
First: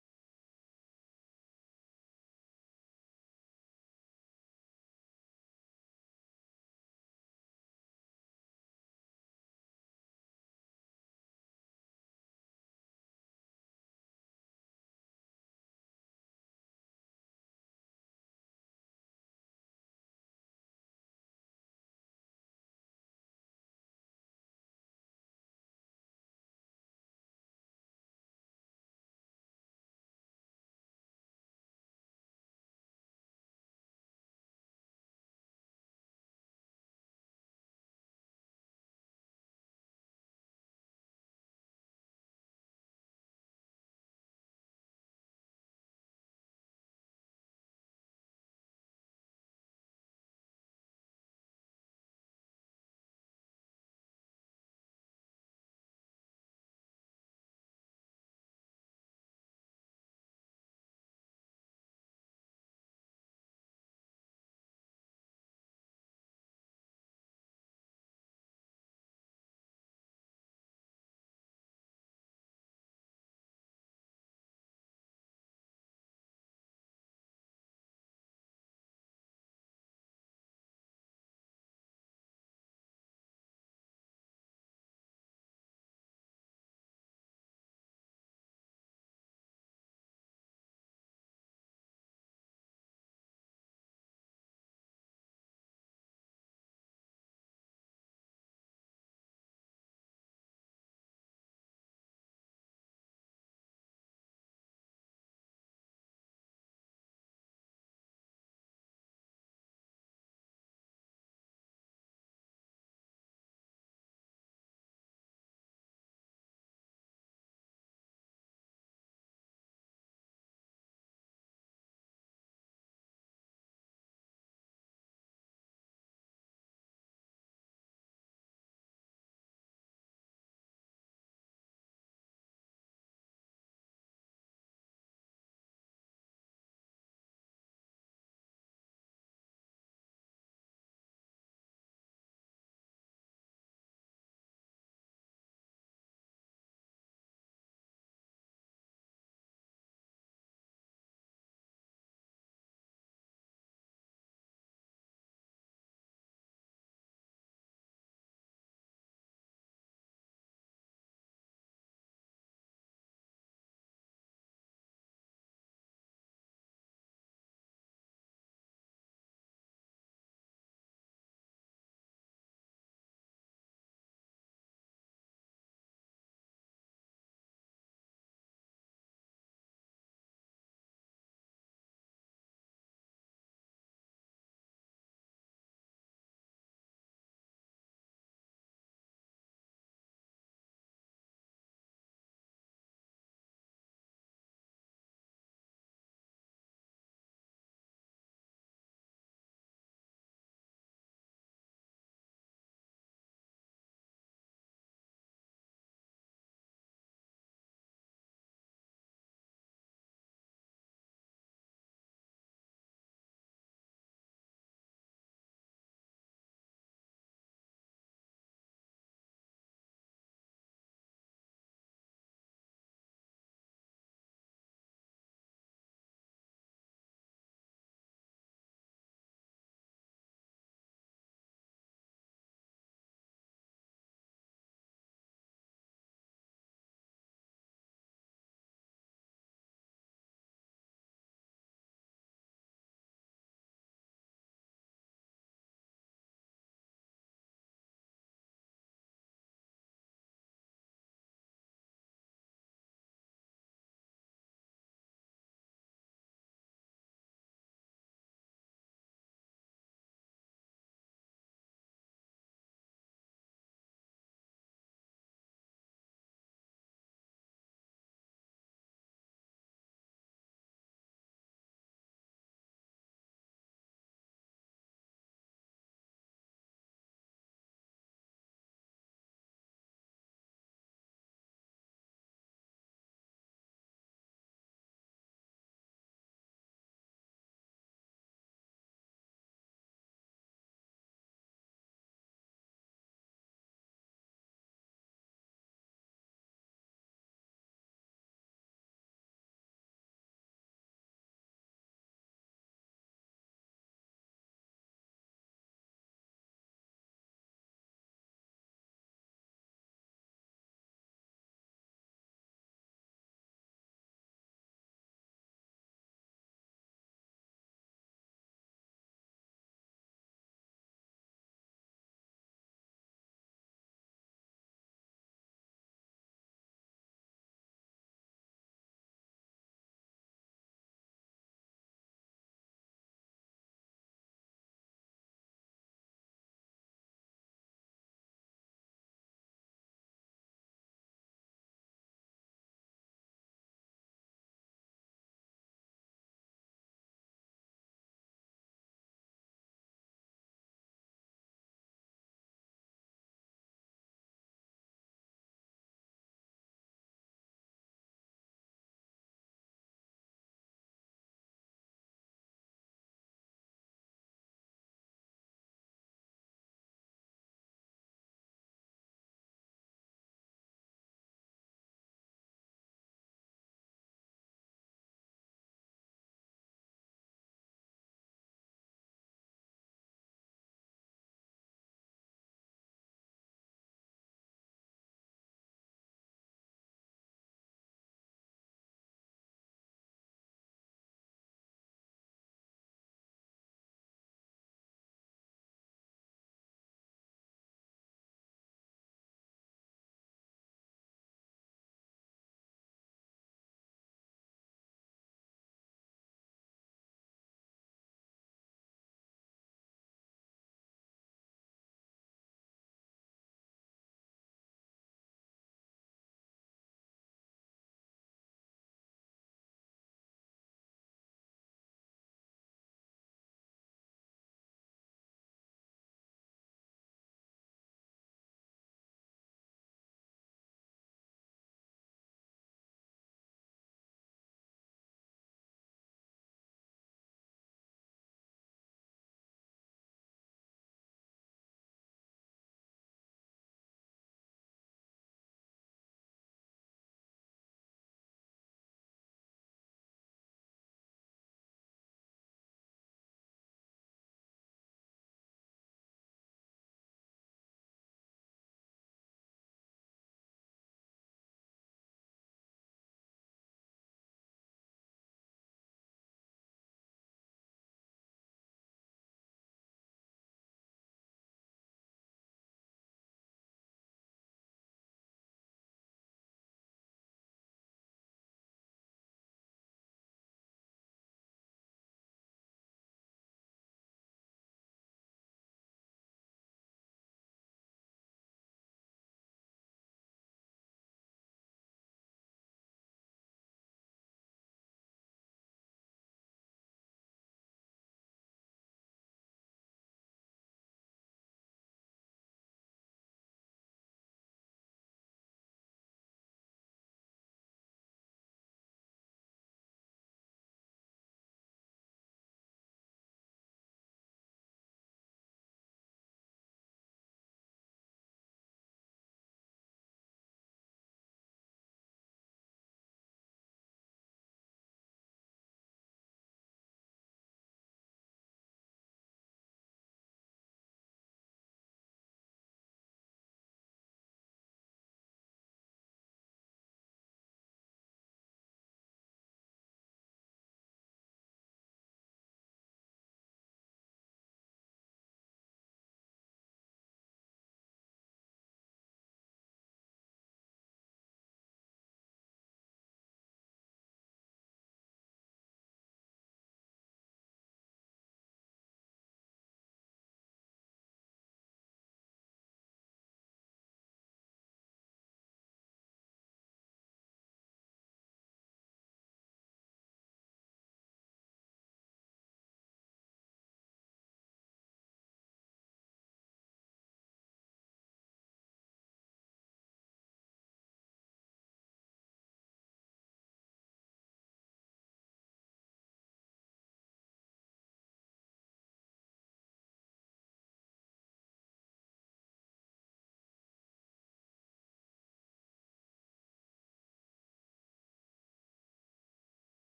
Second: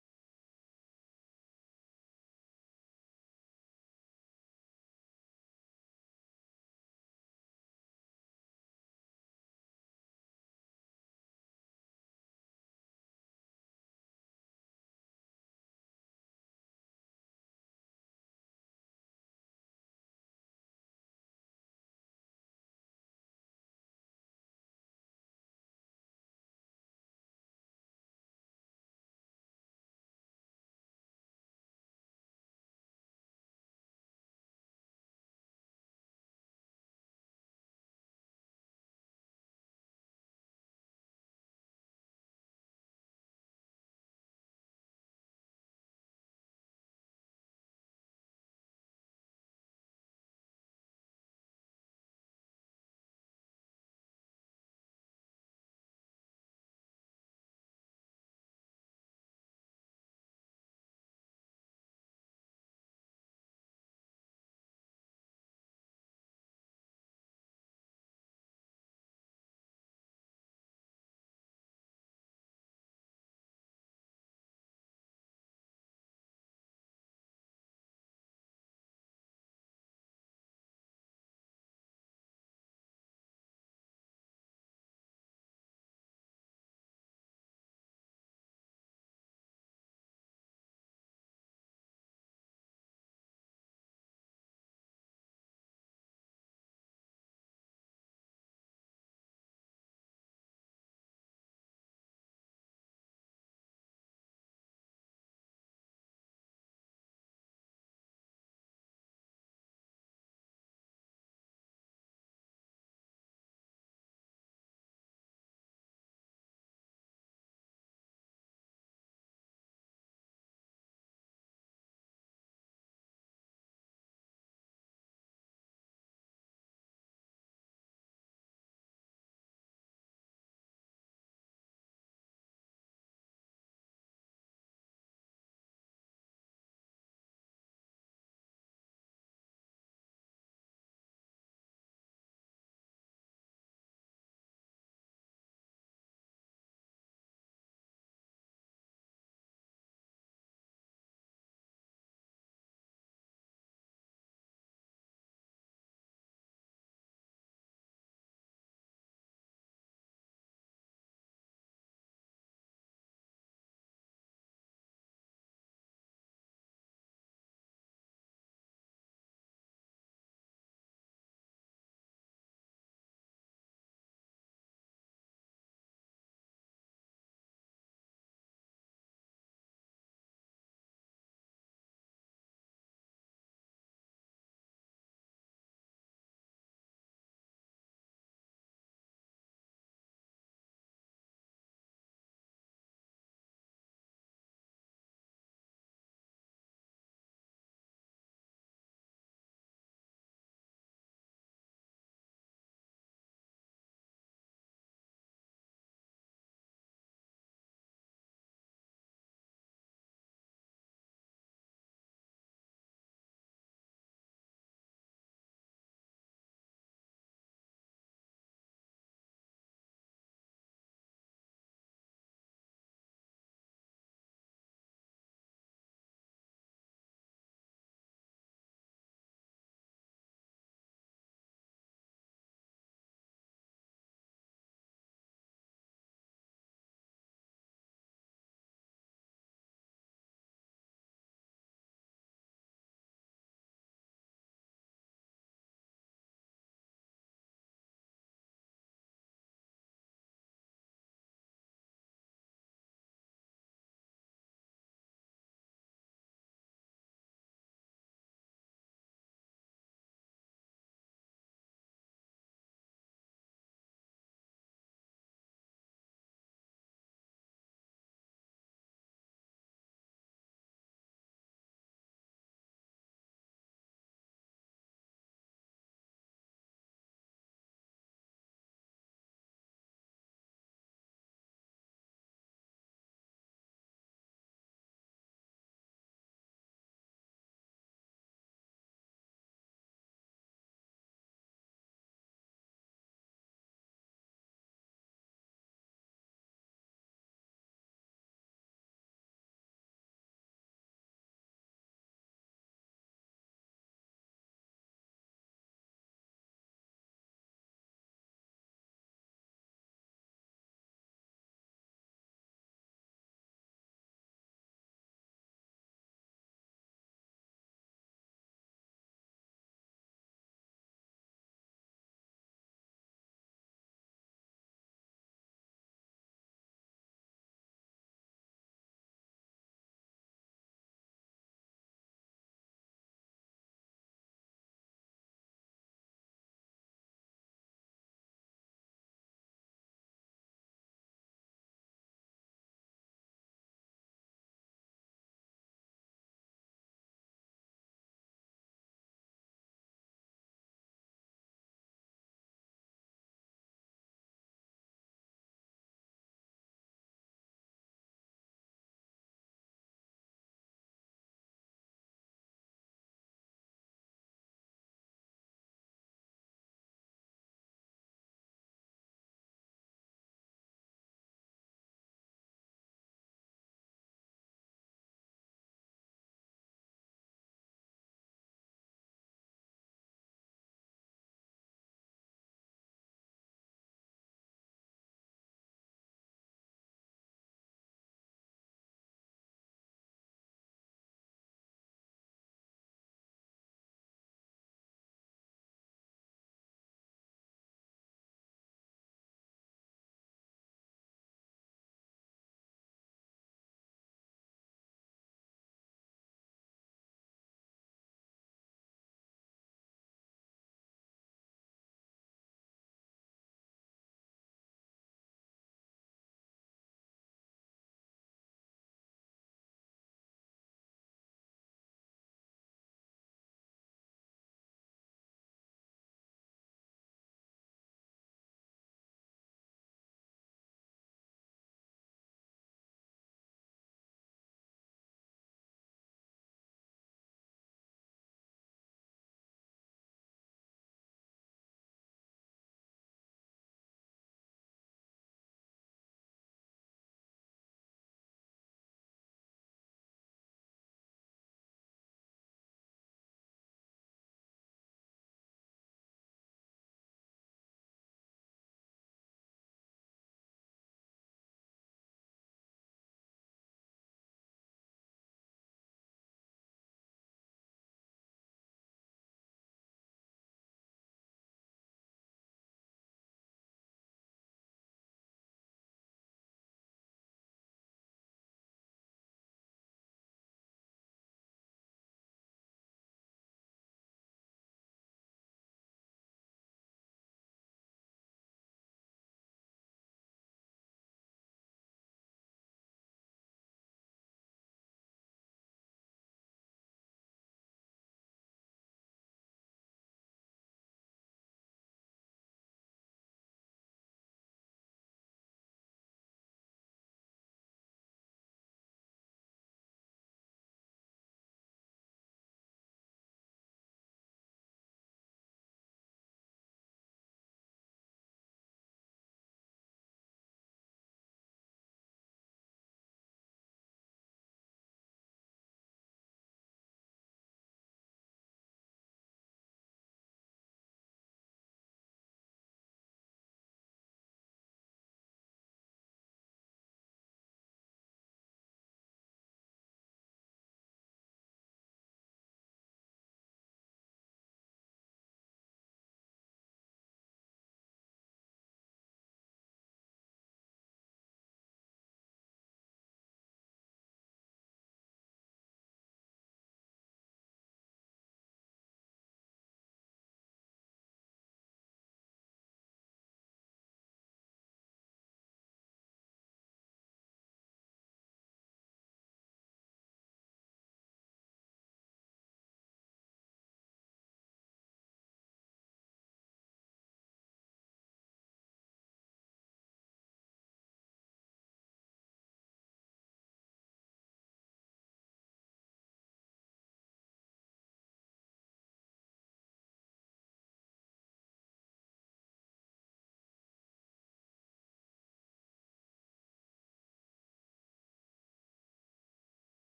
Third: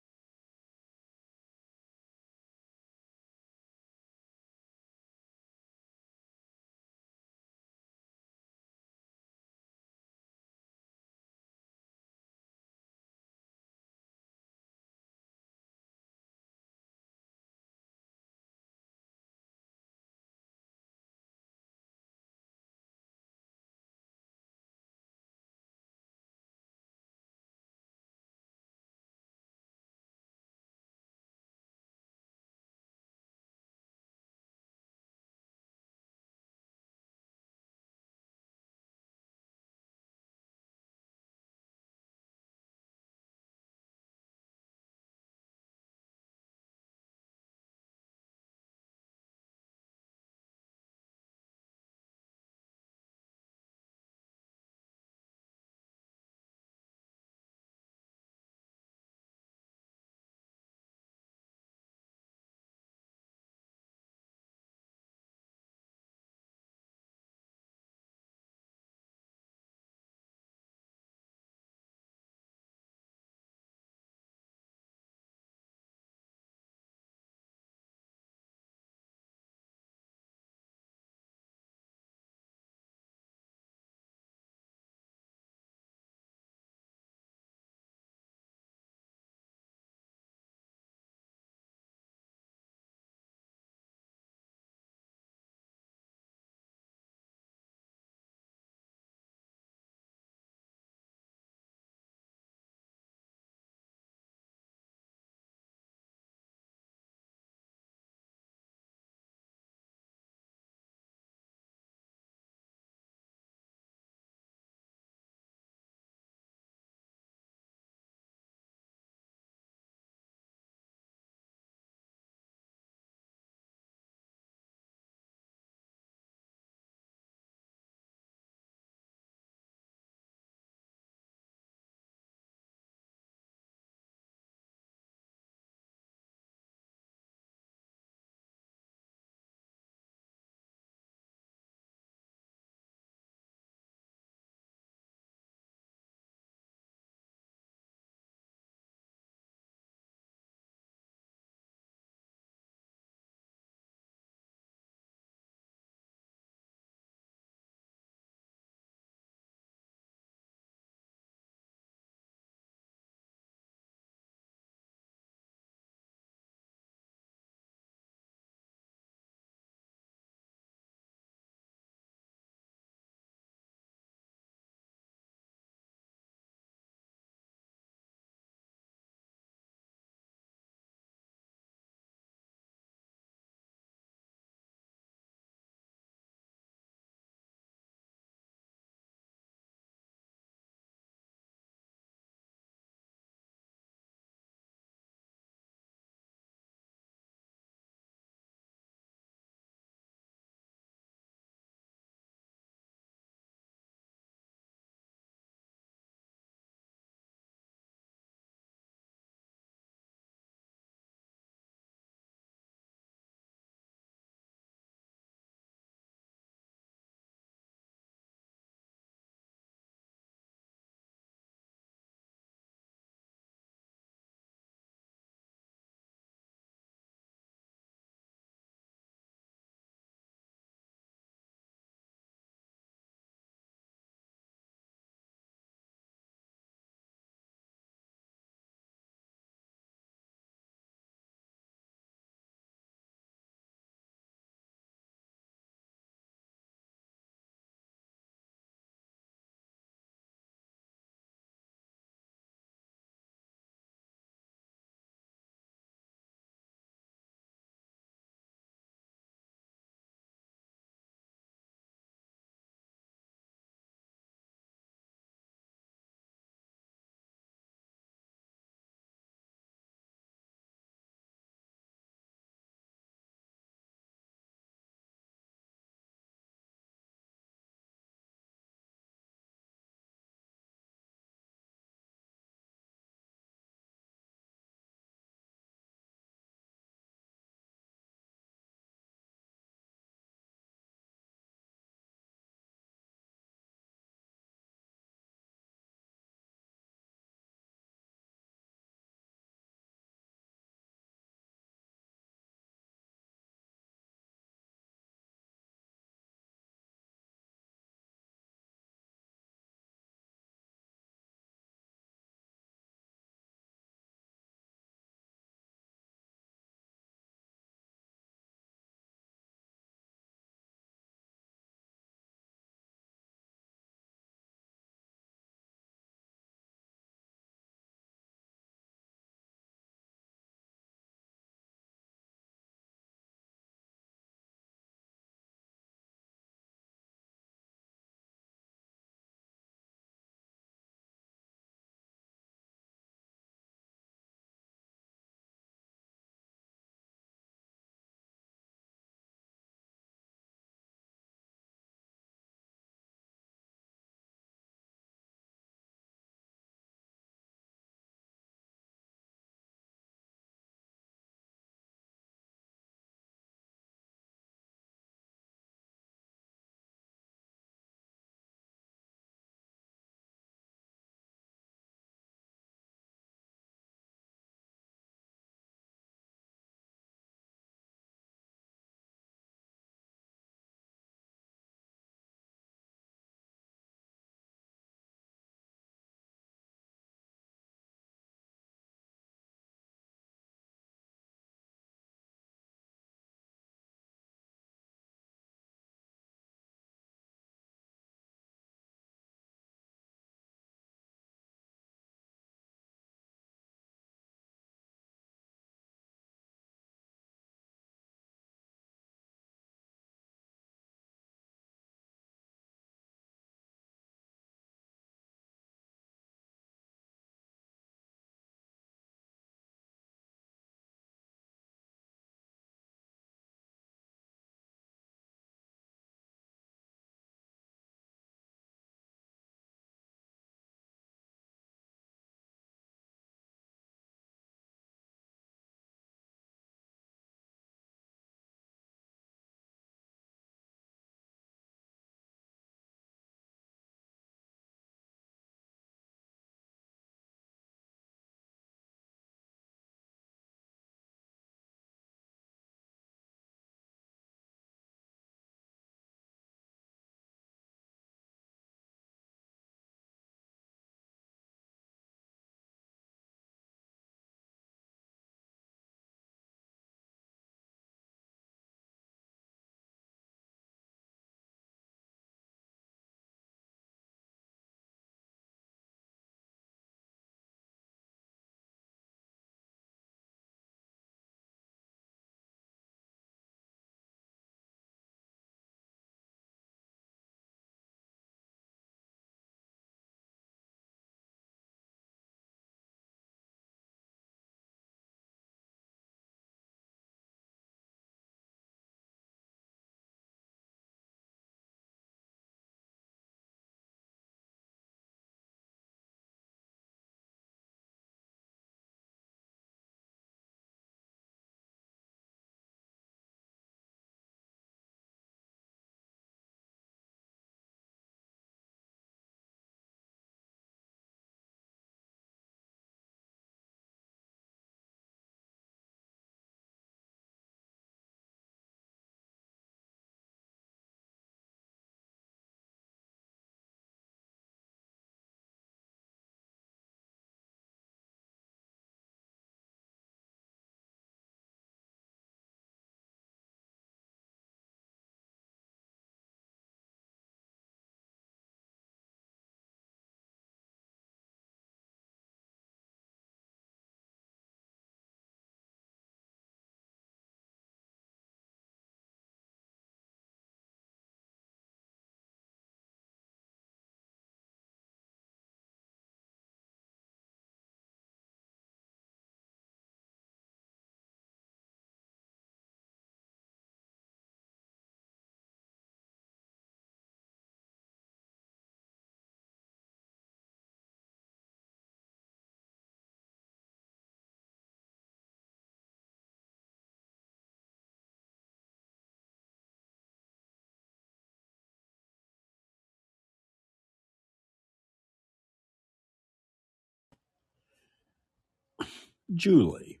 Speaker 1: Julie,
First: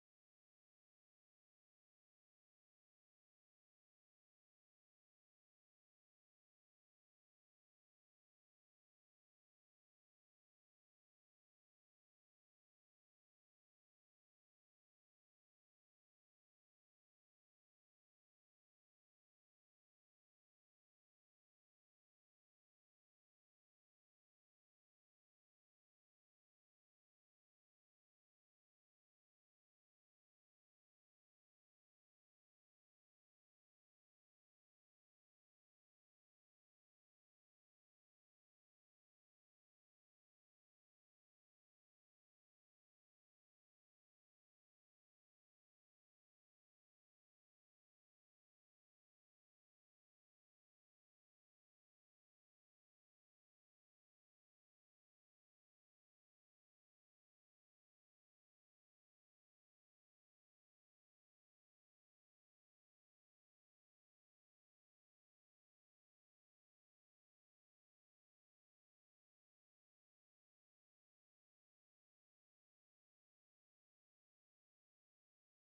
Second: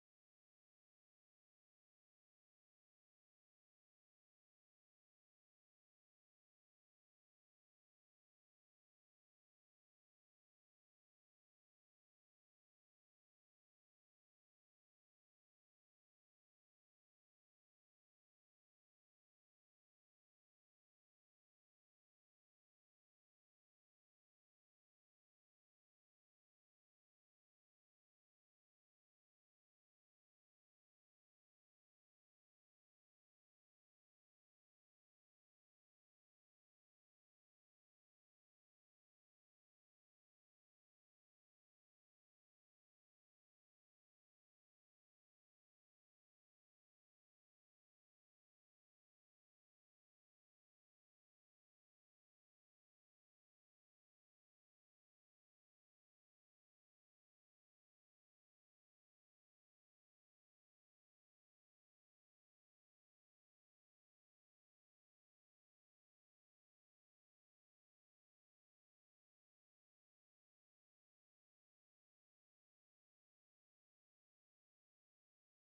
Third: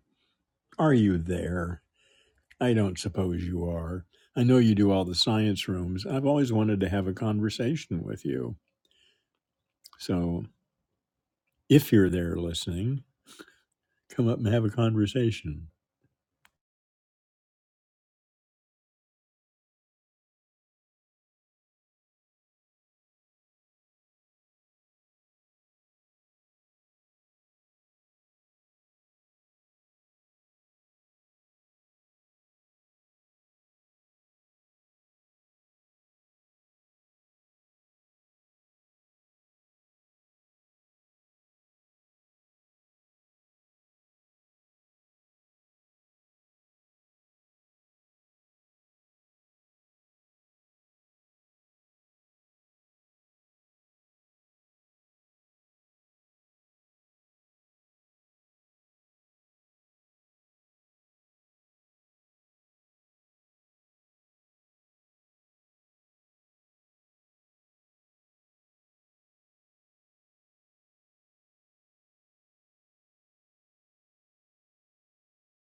Speaker 1: are you there? I don't suppose you are. I know you do all the science rooms. I've always wanted to have a conversation with you. So, if you're there listening, come up and have a conversation.